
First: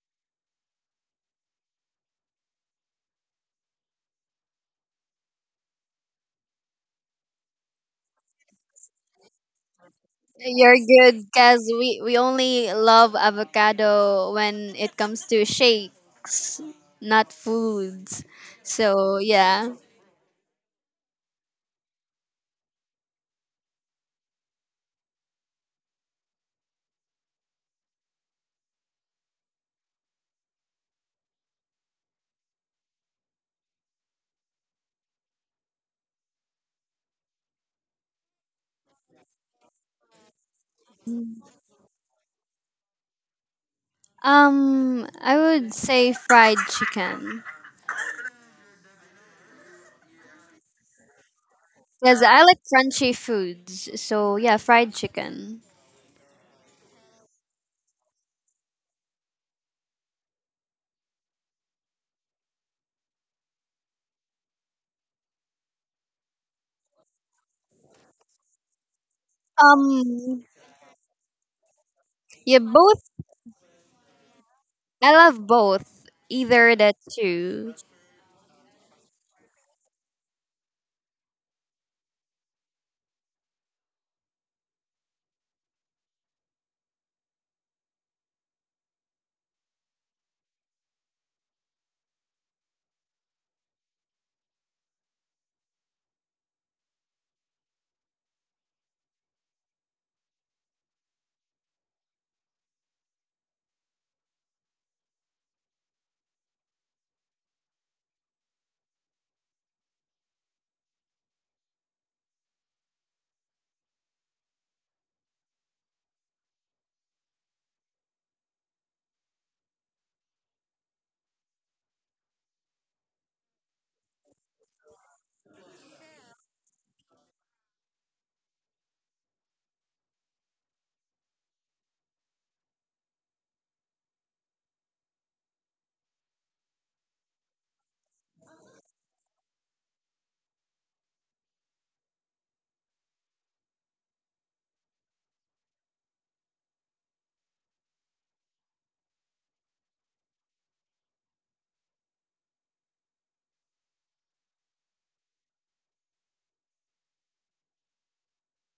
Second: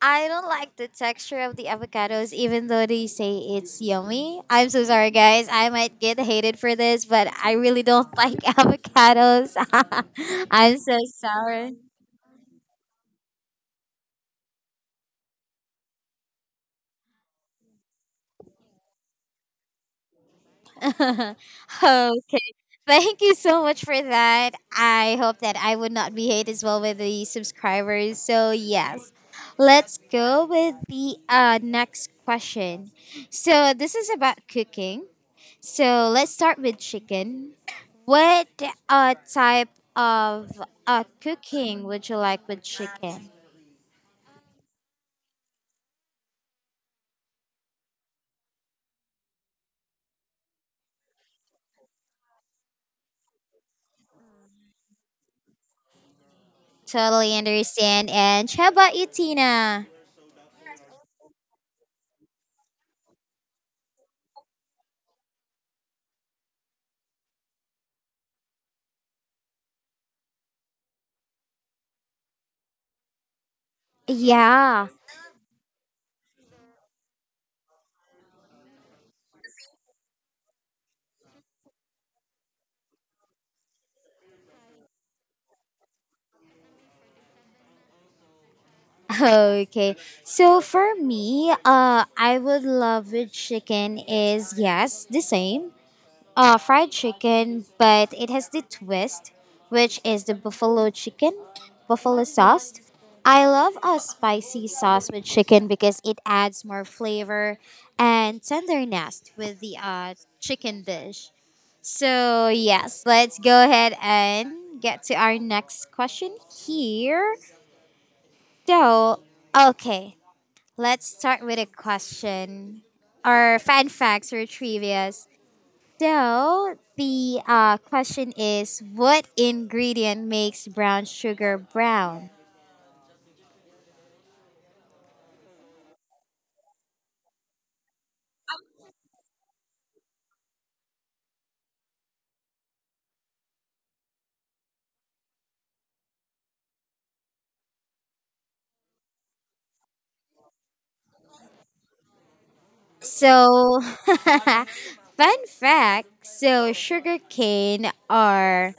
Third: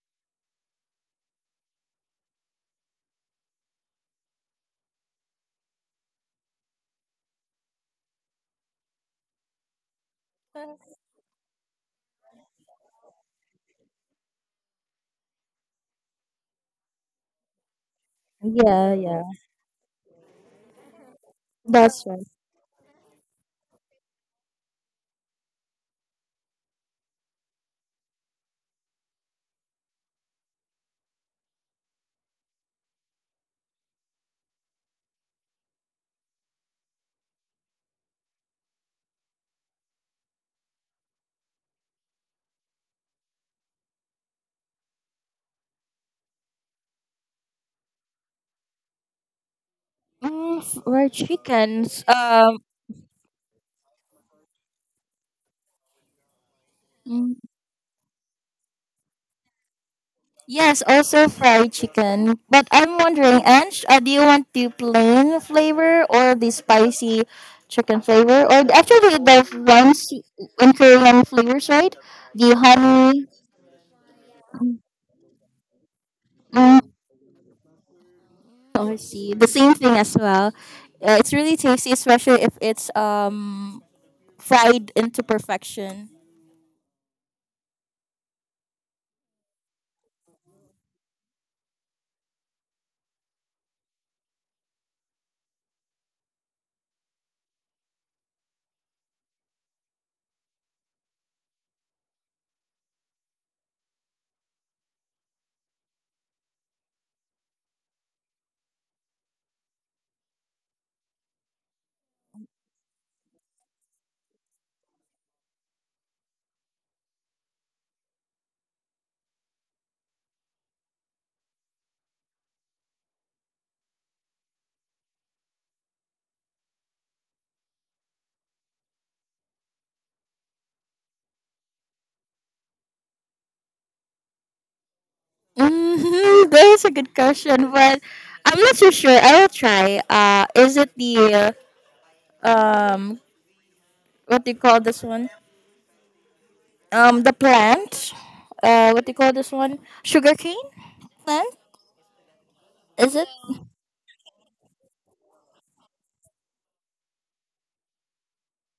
S1: I don't like the texture of the avocados, even though they say it's yummy. I'm so sorry, guys. I might get hated for this, but I really don't like avocados. I'm
S2: You're
S1: so
S2: good because
S1: sorry.
S2: we only love avocado when it comes to shakes, not foods.
S3: Yeah,
S2: So
S3: yeah,
S2: yeah.
S3: that's right.
S1: Okay. Thank you so much for that. I hope that I would not be hate as well with the subscribers. So yes. Let's go with the next question. So this is about cooking. So let's start with chicken. What type of cooking would you like with chicken?
S2: I would say fried chicken.
S3: Mm, for chickens.
S2: Because I like crunchy foods. So yeah, fried chicken.
S1: Totally understand. And how about you, Tina?
S3: Yes, also fried chicken. But I'm wondering, Ange, do you want the plain flavor or the spicy chicken flavor? Or actually, the ones
S2: Um
S3: in Korean flavors, right? The
S2: yeah, both.
S3: honey.
S1: Yeah.
S2: I love both. Either
S3: Mm,
S2: the two.
S3: oh, I see. The same thing as well. It's really tasty, especially if it's fried into perfection.
S1: Okay. So for me, I would love with chicken is yes, the same. Fried chicken, but it has the twist, which is the buffalo chicken, buffalo sauce. I love a spicy sauce with chicken because it adds more flavor and tenderness with the chicken dish. So yes, let's go ahead and get to our next question here. So okay, let's start with a question or fun facts or trivias. So, the question is what ingredient makes brown sugar brown?
S3: Mm-hmm, that is a good question, but I'm not so sure. I will try. Is it the uh, um what do you call this one? The plant, what do you call this one, sugarcane plant, is it...
S1: So, fun fact so, sugar cane are,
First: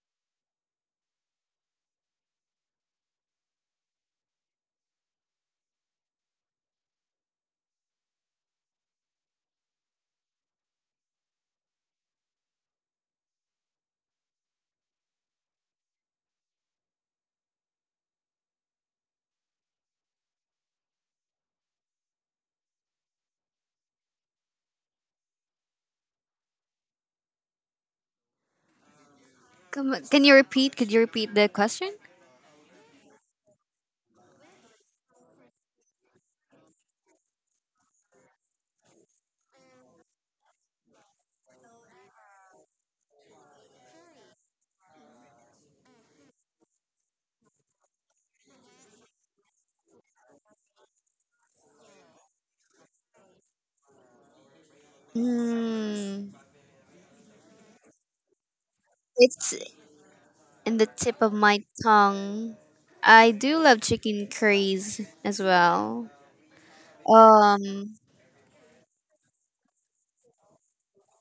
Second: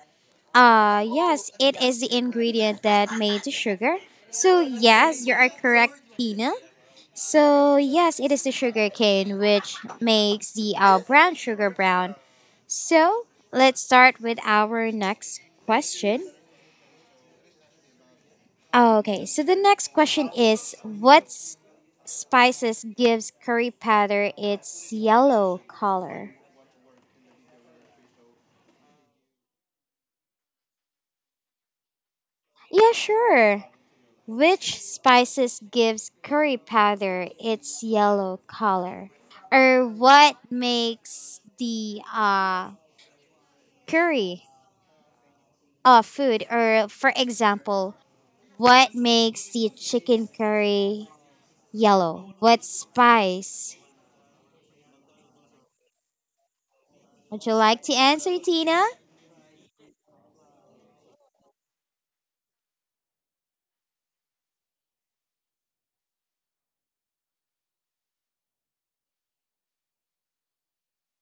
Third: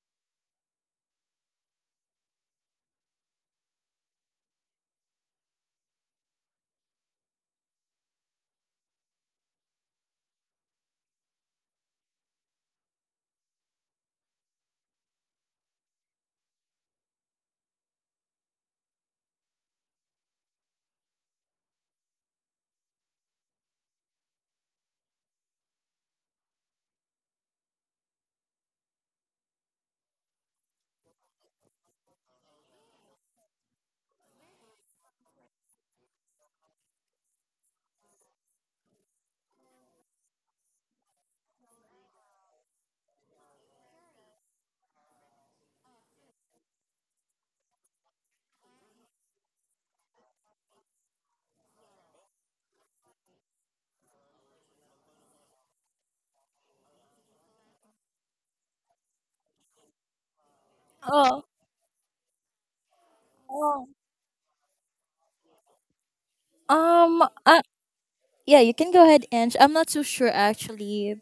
S1: yes, it is the ingredient that made the sugar. So, yes, you are correct, Tina. So yes, it is the sugar cane which makes the brown sugar brown. So let's start with our next question. Okay, so the next question is what spices gives curry powder its yellow color?
S2: Come, can you repeat? Could you repeat the question?
S1: Yeah, sure. Which spices gives curry powder its yellow color? Or what makes the curry food, or for example, what makes the chicken curry yellow? What spice?
S2: Mm,
S1: Would you like to answer, Tina?
S2: it's in the tip of
S3: Oh,
S2: my tongue. I do love
S3: oh.
S2: chicken curries as well.
S3: um uh,
S2: Um,
S3: yeah, you can go ahead, Ange. I'm not so sure actually.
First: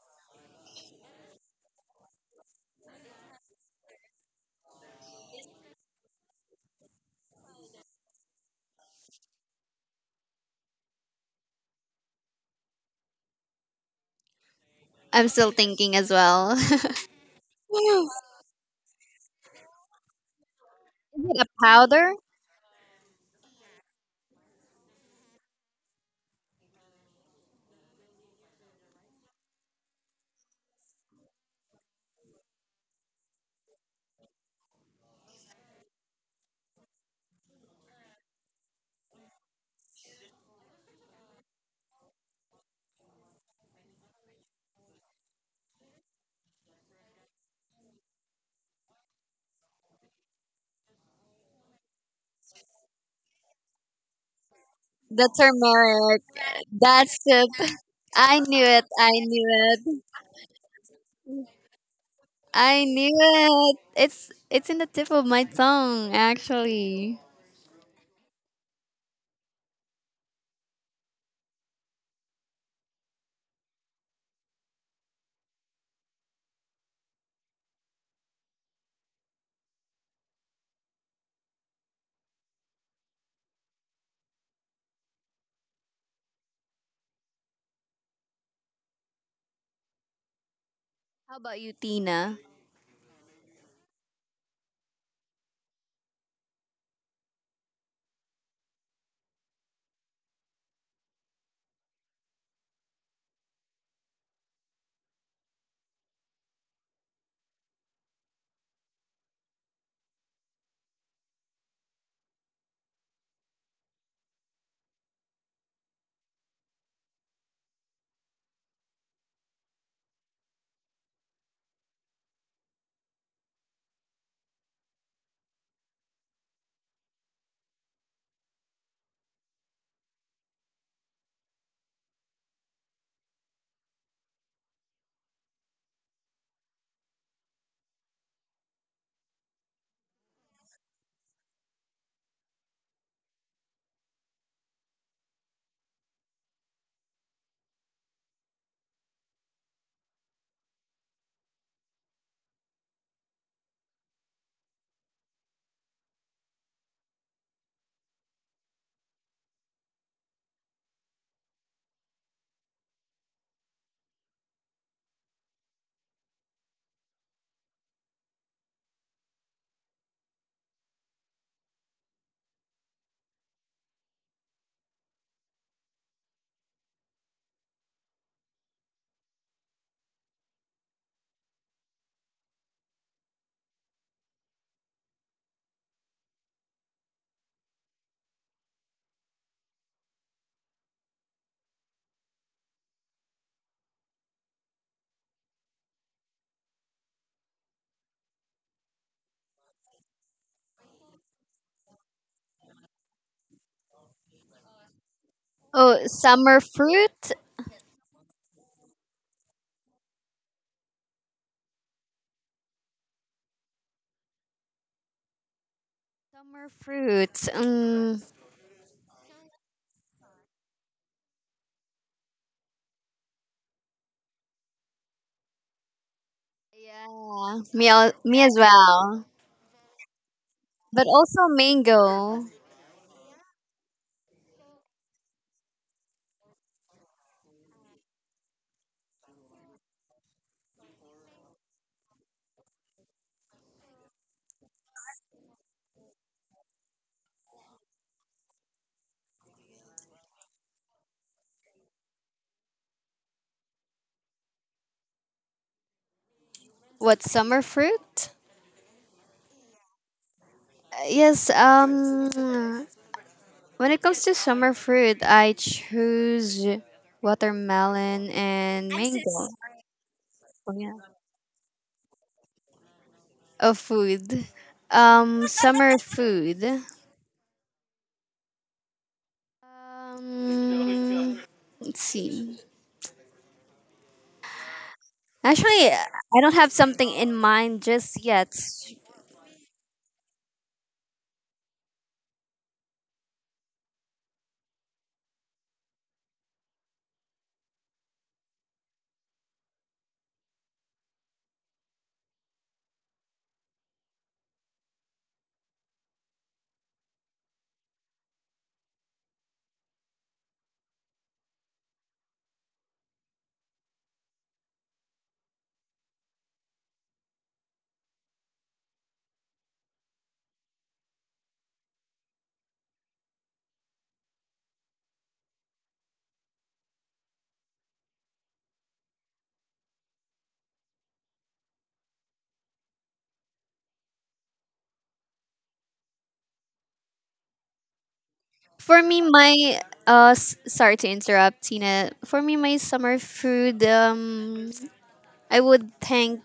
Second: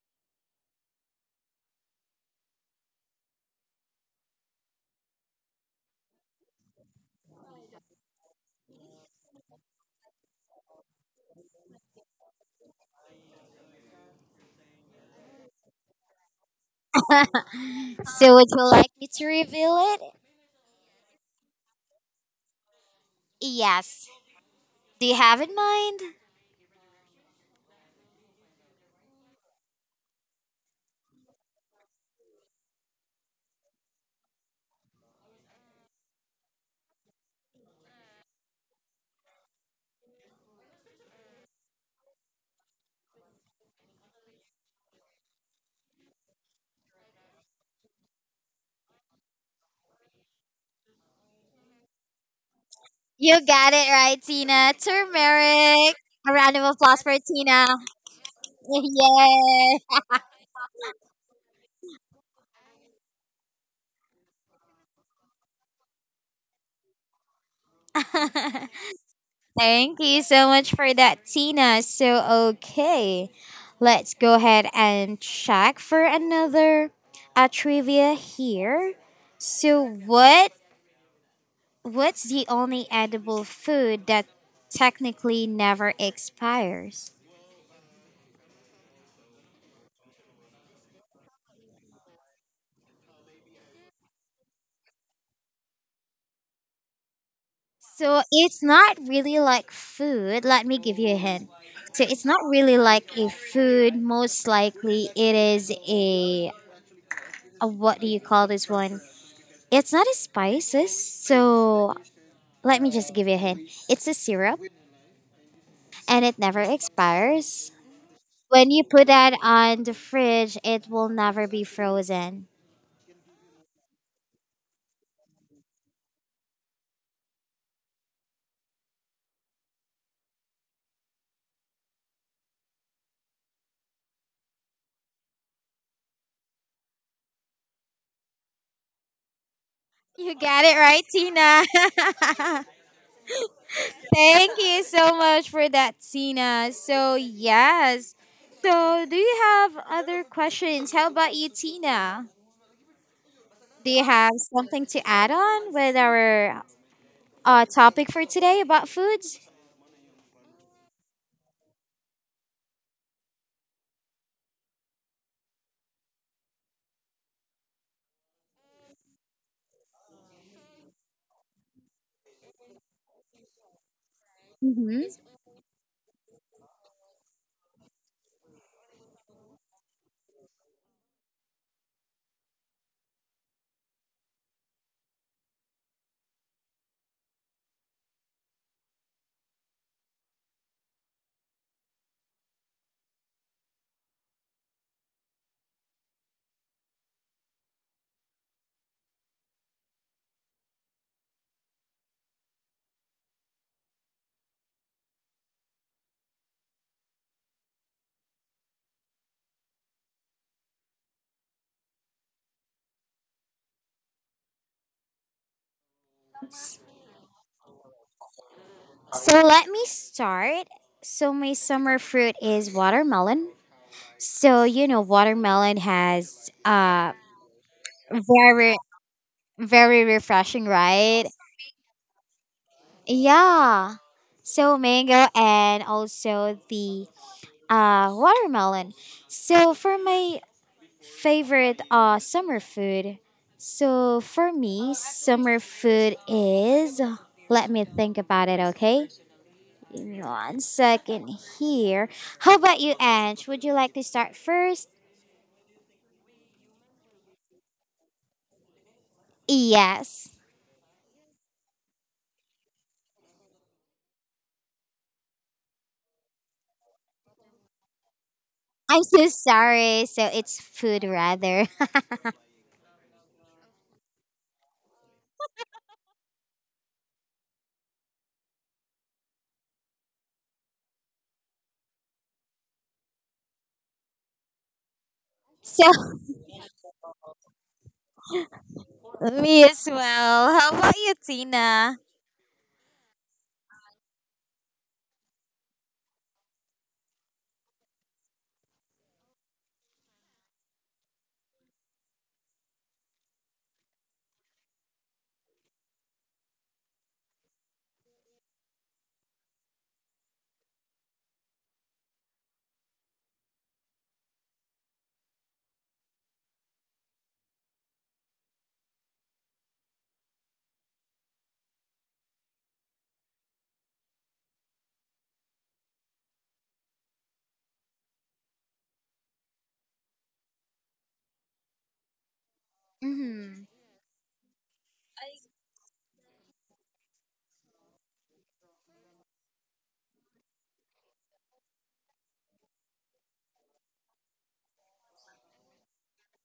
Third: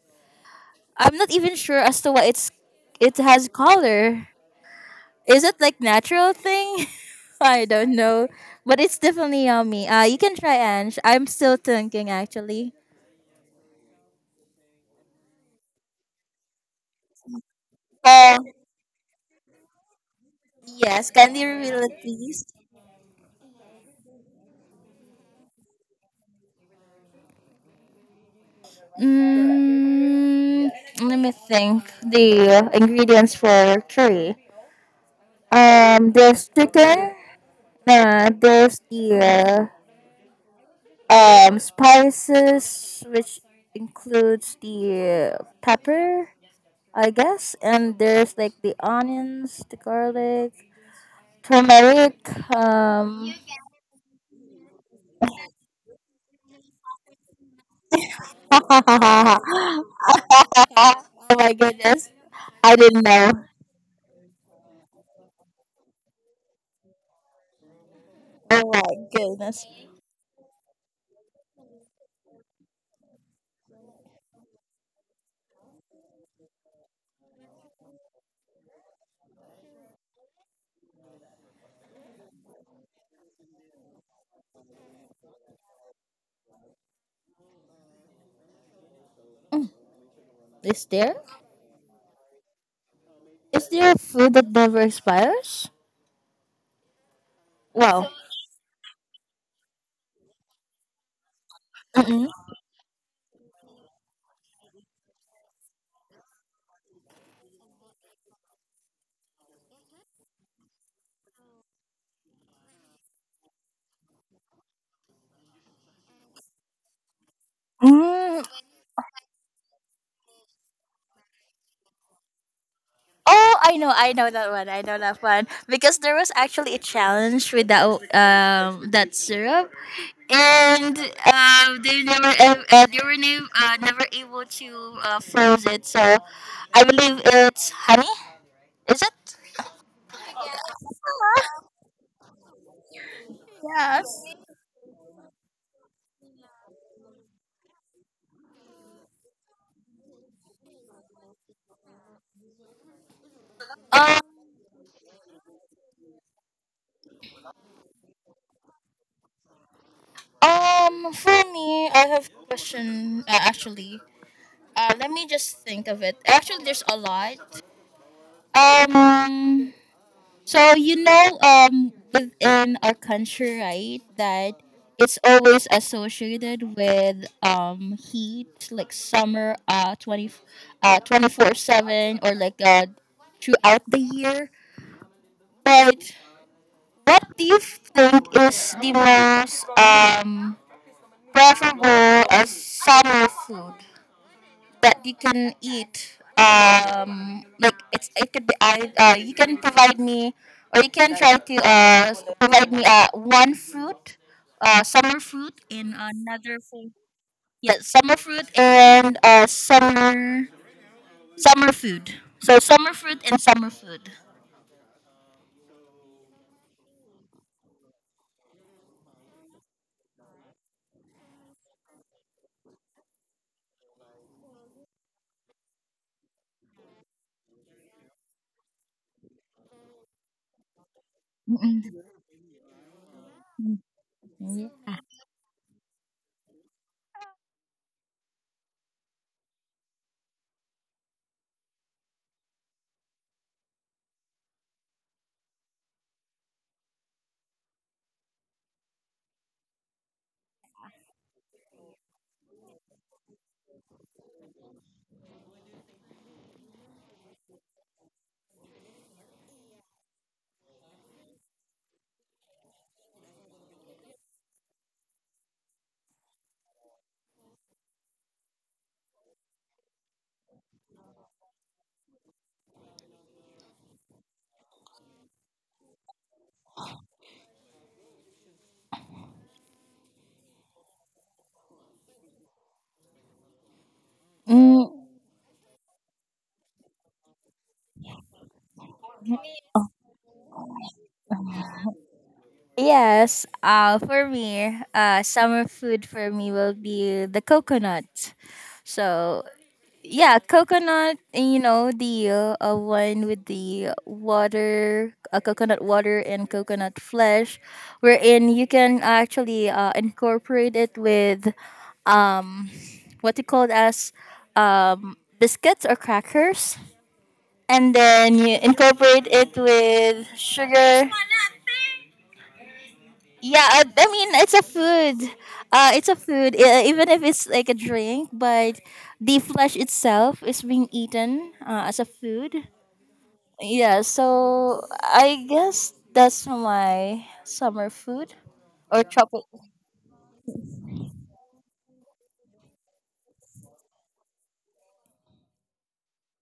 S3: I'm not even sure as to what it's... it has color. Is it like natural thing? I don't know, but it's definitely yummy. You can try, Ange. I'm still thinking actually.
S2: I'm still thinking as well. Is
S3: Oh,
S1: So, would you like me to reveal it?
S3: yes, can
S2: it
S3: you
S2: a
S3: reveal it
S2: powder?
S3: please?
S1: Yes. Do you have in mind?
S3: Mm, let me think. The ingredients for curry. There's chicken. There's the spices, which includes the pepper, I guess, and there's like the onions, the garlic, turmeric. Um,
S1: You got it right, Tina.
S2: The
S1: Turmeric.
S2: turmeric.
S1: A round of applause for
S2: That's it.
S1: Tina.
S2: I knew it. I knew it.
S3: oh my goodness, I
S2: I
S3: didn't
S2: knew
S3: know.
S2: it. It's in the tip of my tongue, actually.
S1: Yay.
S3: Oh my goodness,
S1: Thank you so much for that, Tina. So, okay, let's go ahead and check for another trivia here. So, what's the only edible food that technically never expires?
S3: is there?
S2: How about you, Tina?
S3: Is there food that never expires? Wow.
S1: So, it's not really like food. Let me give you a hint. So, it's
S3: Mm-mm.
S1: not really like a food. Most likely, it is a what do you call this one? It's not a spices. So, let me just give you a hint. It's a syrup and it never expires.
S3: Mm.
S1: When you put that on the fridge, it will never be frozen.
S3: Oh, I know that one. I know that one because there was actually a challenge with that syrup, and they never they were nev- never able to froze it. So I believe it's honey. Is it?
S1: You got it right, Tina.
S3: Yes.
S1: Thank you so much for that, Tina. So, yes. So, do you have other questions? How about you, Tina? Do you
S3: Um,
S1: have something to add on with our topic for today about foods?
S3: for me, I have a question. Actually, let me just think of it. Actually, there's a lot. Um, so you know, within our country, right, that it's
S1: Mm-hmm.
S3: always associated with heat, like summer, 24/7, or like throughout the year. But what do you think is the most preferable as summer food that you can eat? Like it could be I you can provide me, or you can try to provide me one fruit, summer fruit and
S2: Oh,
S3: another
S2: summer
S3: fruit.
S2: fruit.
S3: Yeah, summer fruit and summer food. So summer fruit and summer food.
S2: Summer fruits.
S1: So let me start. So my summer fruit is watermelon. So you know watermelon has
S2: Yeah, me as
S1: very
S2: well.
S1: very refreshing,
S2: But
S1: right?
S2: also
S3: Mm-mm.
S2: mango.
S1: Yeah. So mango and also the watermelon. So for my favorite summer food. So for me summer food is let me think about it, okay? Give me 1 second here. How about you, Ange? Would you like to start first?
S2: What summer fruit?
S1: Yes.
S2: Yes. When it comes to summer fruit, I choose watermelon and
S1: I'm so
S2: mango.
S1: sorry. So it's
S2: Oh, yeah.
S1: food rather.
S2: Of food. Summer food. Um, let's see.
S3: Mm,
S2: Actually,
S1: So
S2: I don't have something in mind just yet.
S1: me as well. How about you, Tina?
S3: yes. For me, summer food for me will be the coconut. So yeah, coconut, you know, the one with the water, coconut water and coconut flesh, wherein you can actually incorporate it with um, what you call it as biscuits or crackers. And then you incorporate it with sugar. Yeah, I mean it's a food. It's a food, even if it's like a drink. But the flesh itself is being eaten as a food.
S1: Hmm.
S3: Yeah, so I guess that's my summer food
S2: For
S3: or
S2: me,
S3: tropic.
S2: my sorry to interrupt, Tina. For me, my summer food, I would thank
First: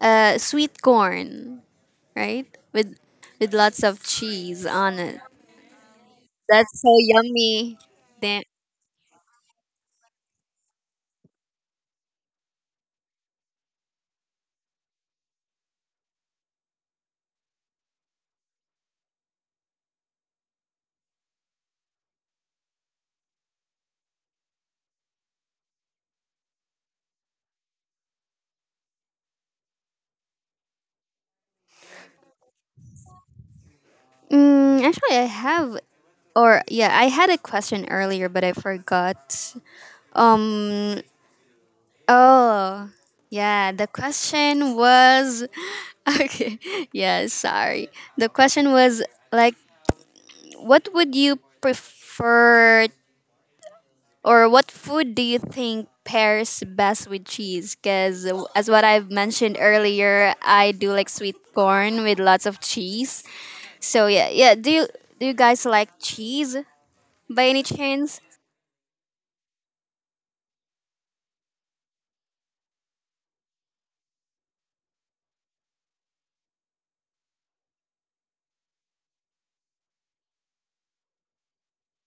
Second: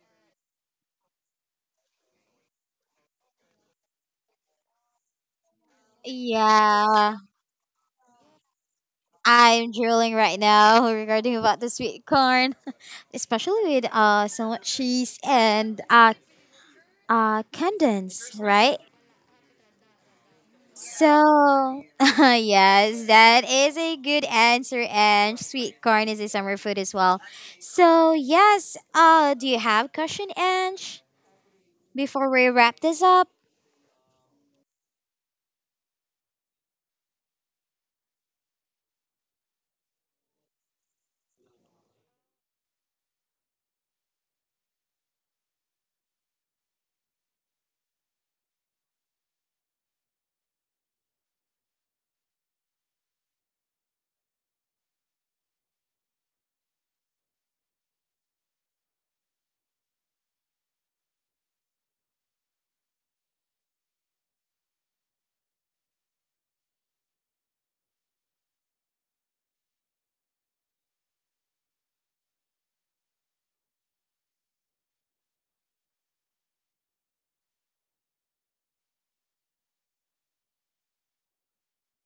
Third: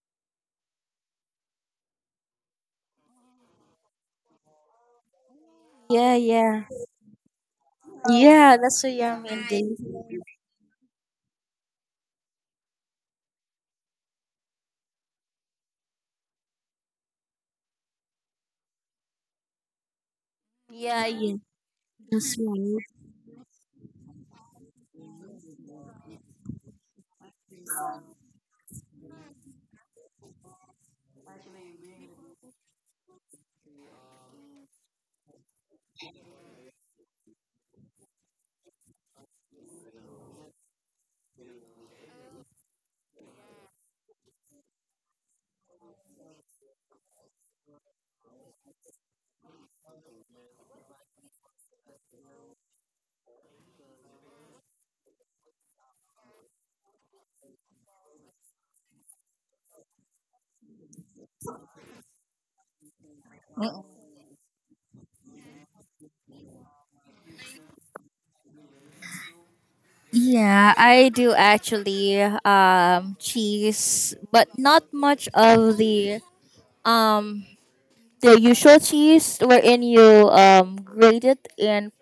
S2: sweet corn, right? With with lots of cheese on it.
S3: Yeah, yeah,
S2: That's so
S1: Yeah,
S2: yummy. Then,
S3: yeah. That's so yummy
S1: I'm
S3: indeed.
S1: drooling right now regarding about the sweet corn, especially with so much cheese and uh condensed, right? So,
S3: Yeah, yeah. That's right.
S1: yes, that is a good answer. And sweet corn is a summer food as well. So, yes, do you have question, Ange, before we wrap this up?
S2: actually, I have, or yeah, I had a question earlier, but I forgot. Um. Oh, yeah. The question was, okay. Yeah, sorry. The question was, like, what would you prefer, or what food do you think pairs best with cheese? Because as what I've mentioned earlier, I do like sweet corn with lots of cheese. So yeah, yeah. Do you guys like cheese by any chance?
S3: Yeah, I do actually cheese, but not much of um the usual cheese wherein you grate it and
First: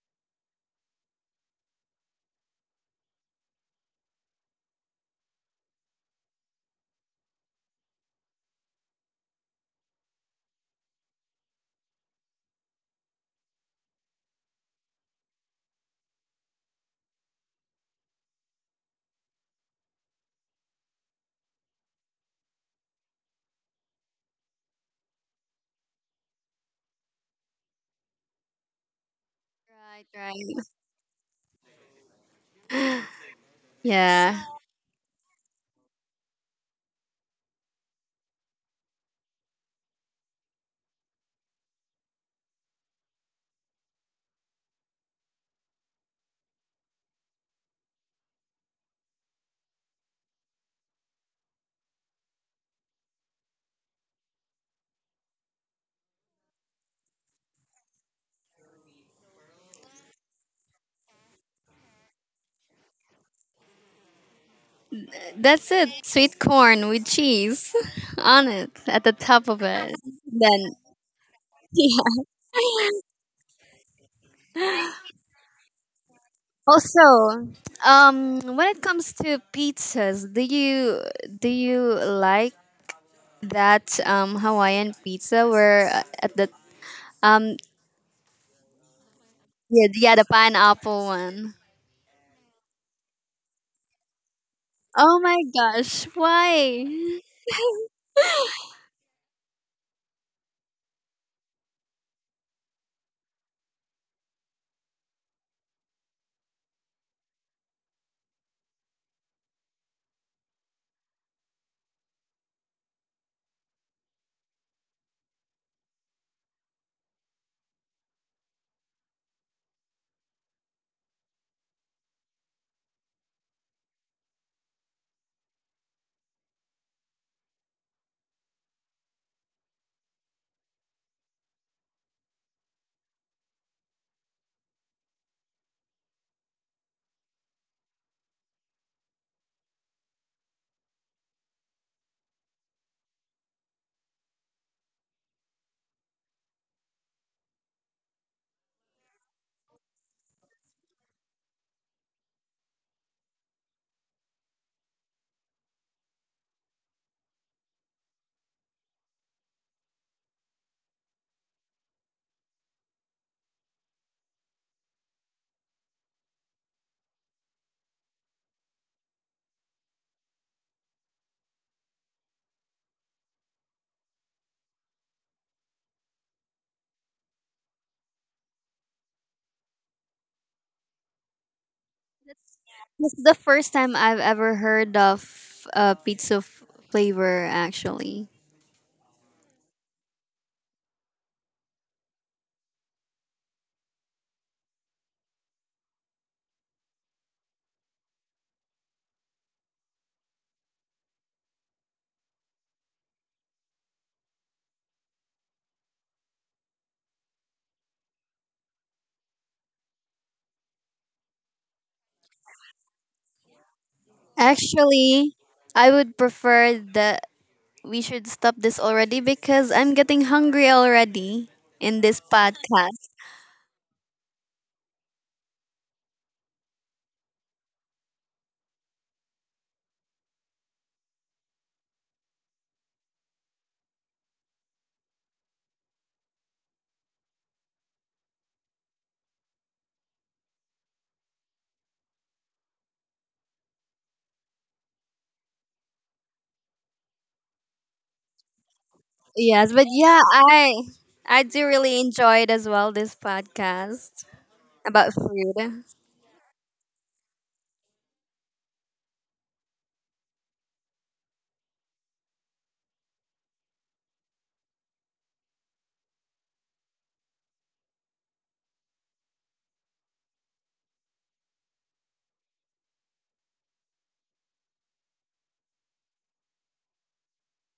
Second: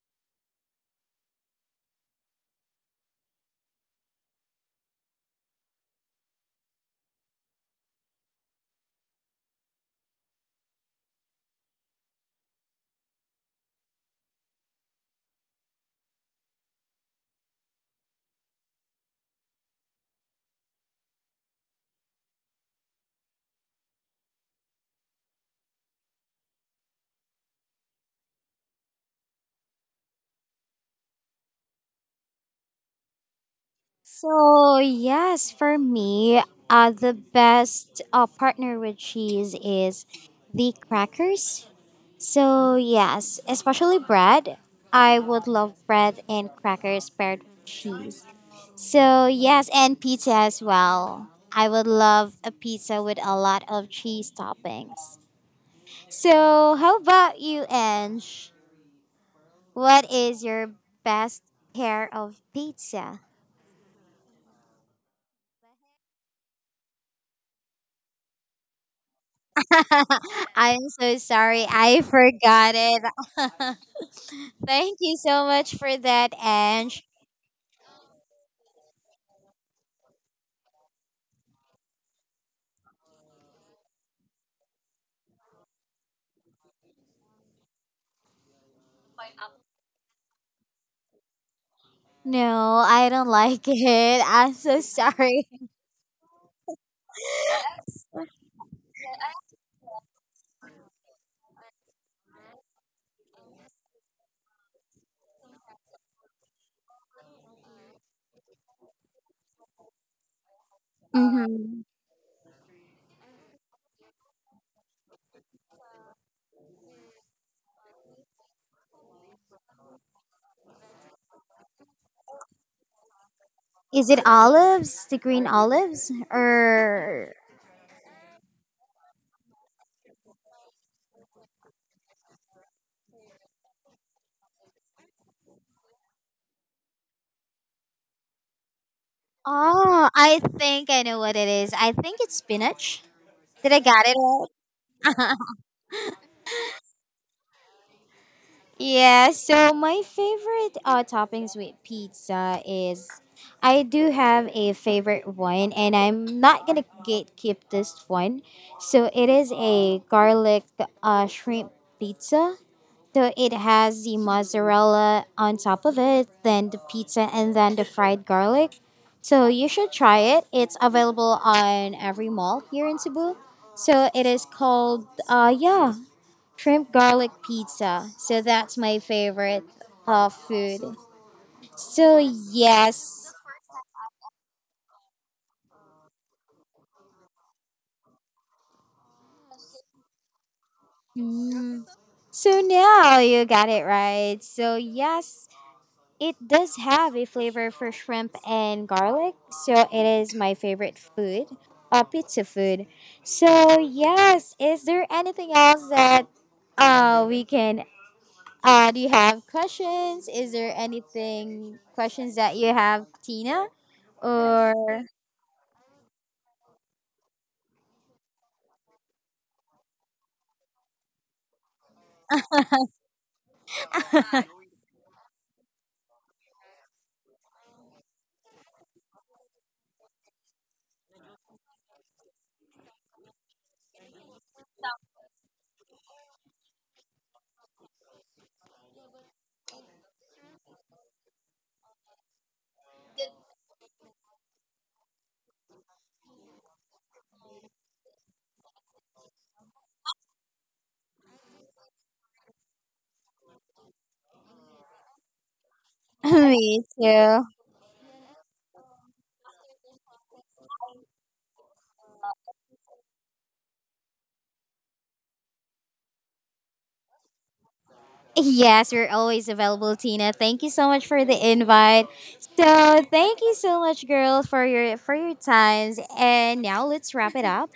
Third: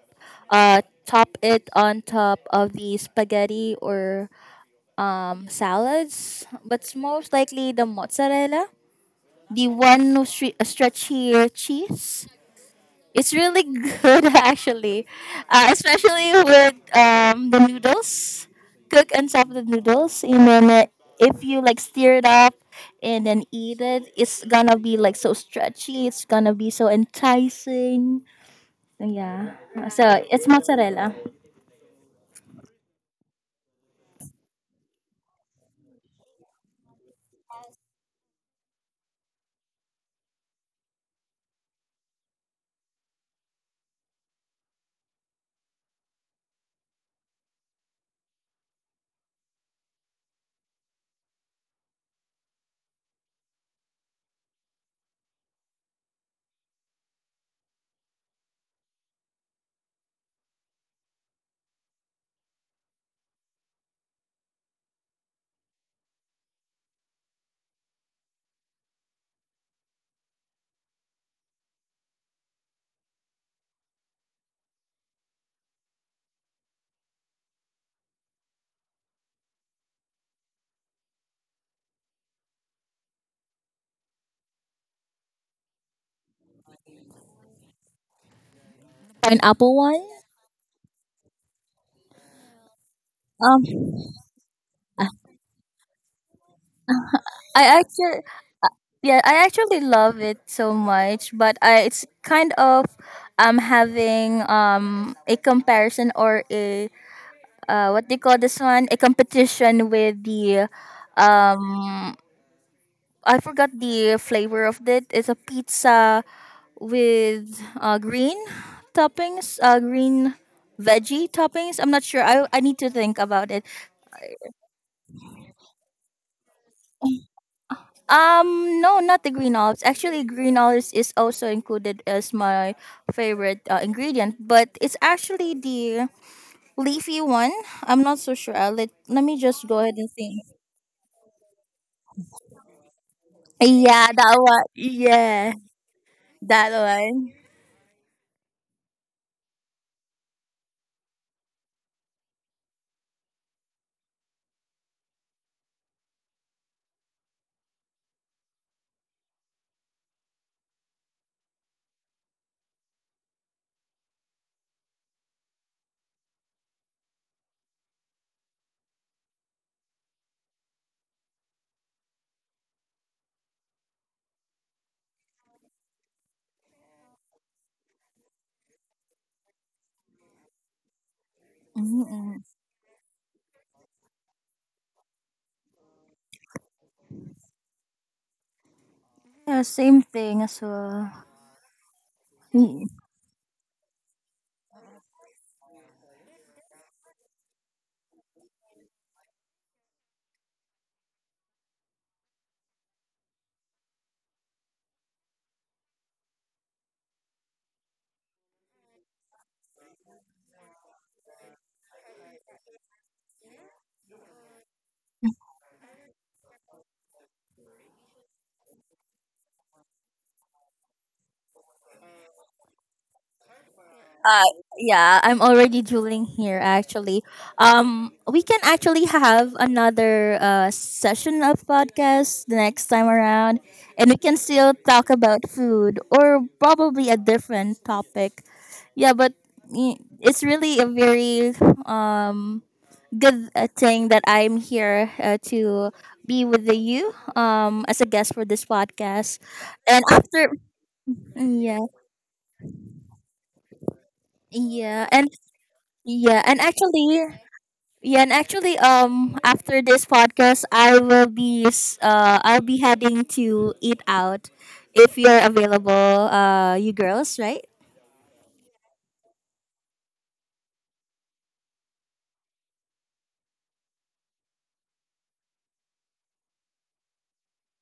S3: top it on top of the spaghetti or salads, but it's most likely the mozzarella, the one no stretchy cheese. It's really good actually, especially with the noodles. Cook and top the noodles, and then if you like stir it up and then eat it, it's gonna be like so stretchy. It's gonna be so enticing. Yeah.
S2: Right,
S3: So it's
S2: right.
S3: mozzarella.
S2: Yeah,
S1: So, yes, for me, the best partner with cheese is the crackers. So, yes, especially bread. I would love bread and crackers paired with cheese. So, yes, and pizza as well. I would love a pizza with a lot of cheese toppings. So, how about you, Ange? What is your best pair of pizza?
S2: that's it. Sweet corn with cheese on it, at the top of it. Then
S1: I'm so sorry, I forgot it. Thank you so much for that, Ange.
S2: Also, when it comes to pizzas, do you like that Hawaiian pizza, where at the um
S3: Pineapple
S2: yeah,
S3: one.
S2: yeah, the pineapple one?
S1: No, I don't like
S3: Um,
S1: it. I'm so
S2: Oh my
S1: sorry.
S2: gosh, why?
S3: I actually Yeah, I actually love it so much, but I it's kind of having a comparison or a what they call this one, a competition with the
S1: Mm-hmm.
S3: um I forgot the flavor of it. It's a pizza with green toppings, green veggie toppings. I'm not sure. I need to think about it.
S1: Is it olives? The green olives? Or.
S3: No, not the green olives. Actually, green olives is also included as my favorite ingredient, but it's actually the leafy one. I'm not so sure. I'll let Let me just go ahead and
S1: Oh,
S3: think.
S1: I think I know what it is. I think it's spinach. Did I
S3: Yeah,
S1: got it
S3: that
S1: right?
S3: one. Yeah, that one.
S1: Yeah, so my favorite toppings with pizza is I do have a favorite one, and I'm not gonna gatekeep this one. So it is a garlic shrimp pizza. So it has the mozzarella on top of it, then the pizza, and then the fried garlic. So you should try it. It's available on every mall here in Cebu. So it is called, yeah shrimp garlic pizza. So that's my favorite food. So
S3: Mm-mm.
S2: This is
S1: yes.
S2: the first time I've ever heard of pizza flavor actually.
S3: Yeah, same thing as well.
S1: Mm. So
S3: Mm.
S1: now you got it right. So yes, it does have a flavor for shrimp and garlic. So it is my favorite food. Pizza food. So yes, is there anything else that we can do you have questions? Is there anything questions that you have, Tina? Or
S2: Actually, I would prefer that we should stop this already because I'm getting hungry already in this podcast.
S3: Uh, yeah, I'm already drooling here actually. We can actually have another session of podcast the next time around, and we can still talk about food or probably a different topic. Yeah, but it's really a very um good thing that I'm here to be with you as a guest for this podcast.
S2: Yes, but
S3: And
S2: yeah,
S3: after
S2: I do
S3: Yeah,
S2: really enjoy it as well. This podcast
S3: yeah,
S2: about food.
S3: yeah, and
S1: Me
S3: actually,
S1: too.
S3: yeah, and actually, after this podcast, I'll be heading to eat out if you're available, you girls, right?
S1: Yes, you're always available, Tina. Thank you so much for the invite. So thank you so much, girl, for your times. And now let's wrap it up.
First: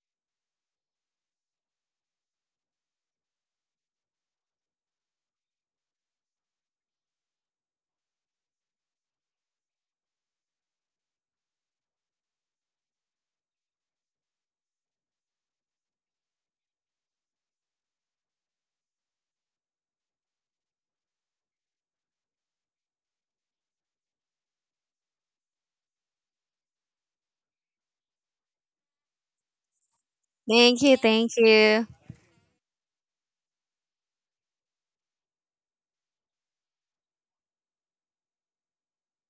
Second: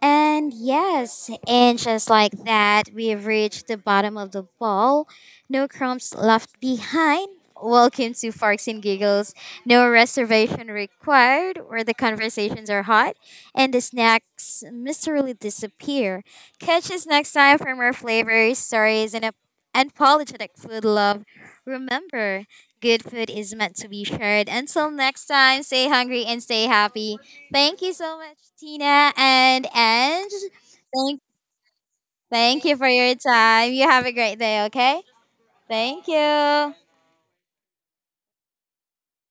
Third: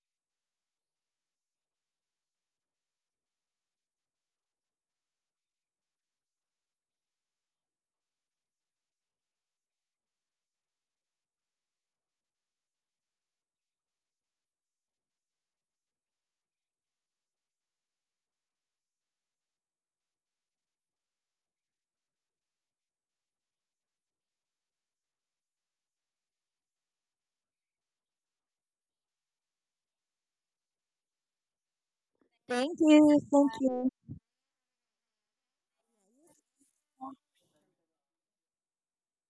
S1: And yes, and just like that, we have reached the bottom of the ball. No crumbs left behind. Welcome to Farks and Giggles. No reservation required, where the conversations are hot and the snacks mysteriously disappear. Catch us next time for more flavors, stories, and a and politics with love. Remember, good food is meant to be shared. Until next time, stay hungry and stay happy. Thank you so much, Tina and Ange.
S2: Thank you,
S1: Thank,
S2: thank you.
S1: thank you
S3: Thank
S1: for your
S3: you,
S1: time.
S3: thank
S1: You have a great day, okay? Thank you.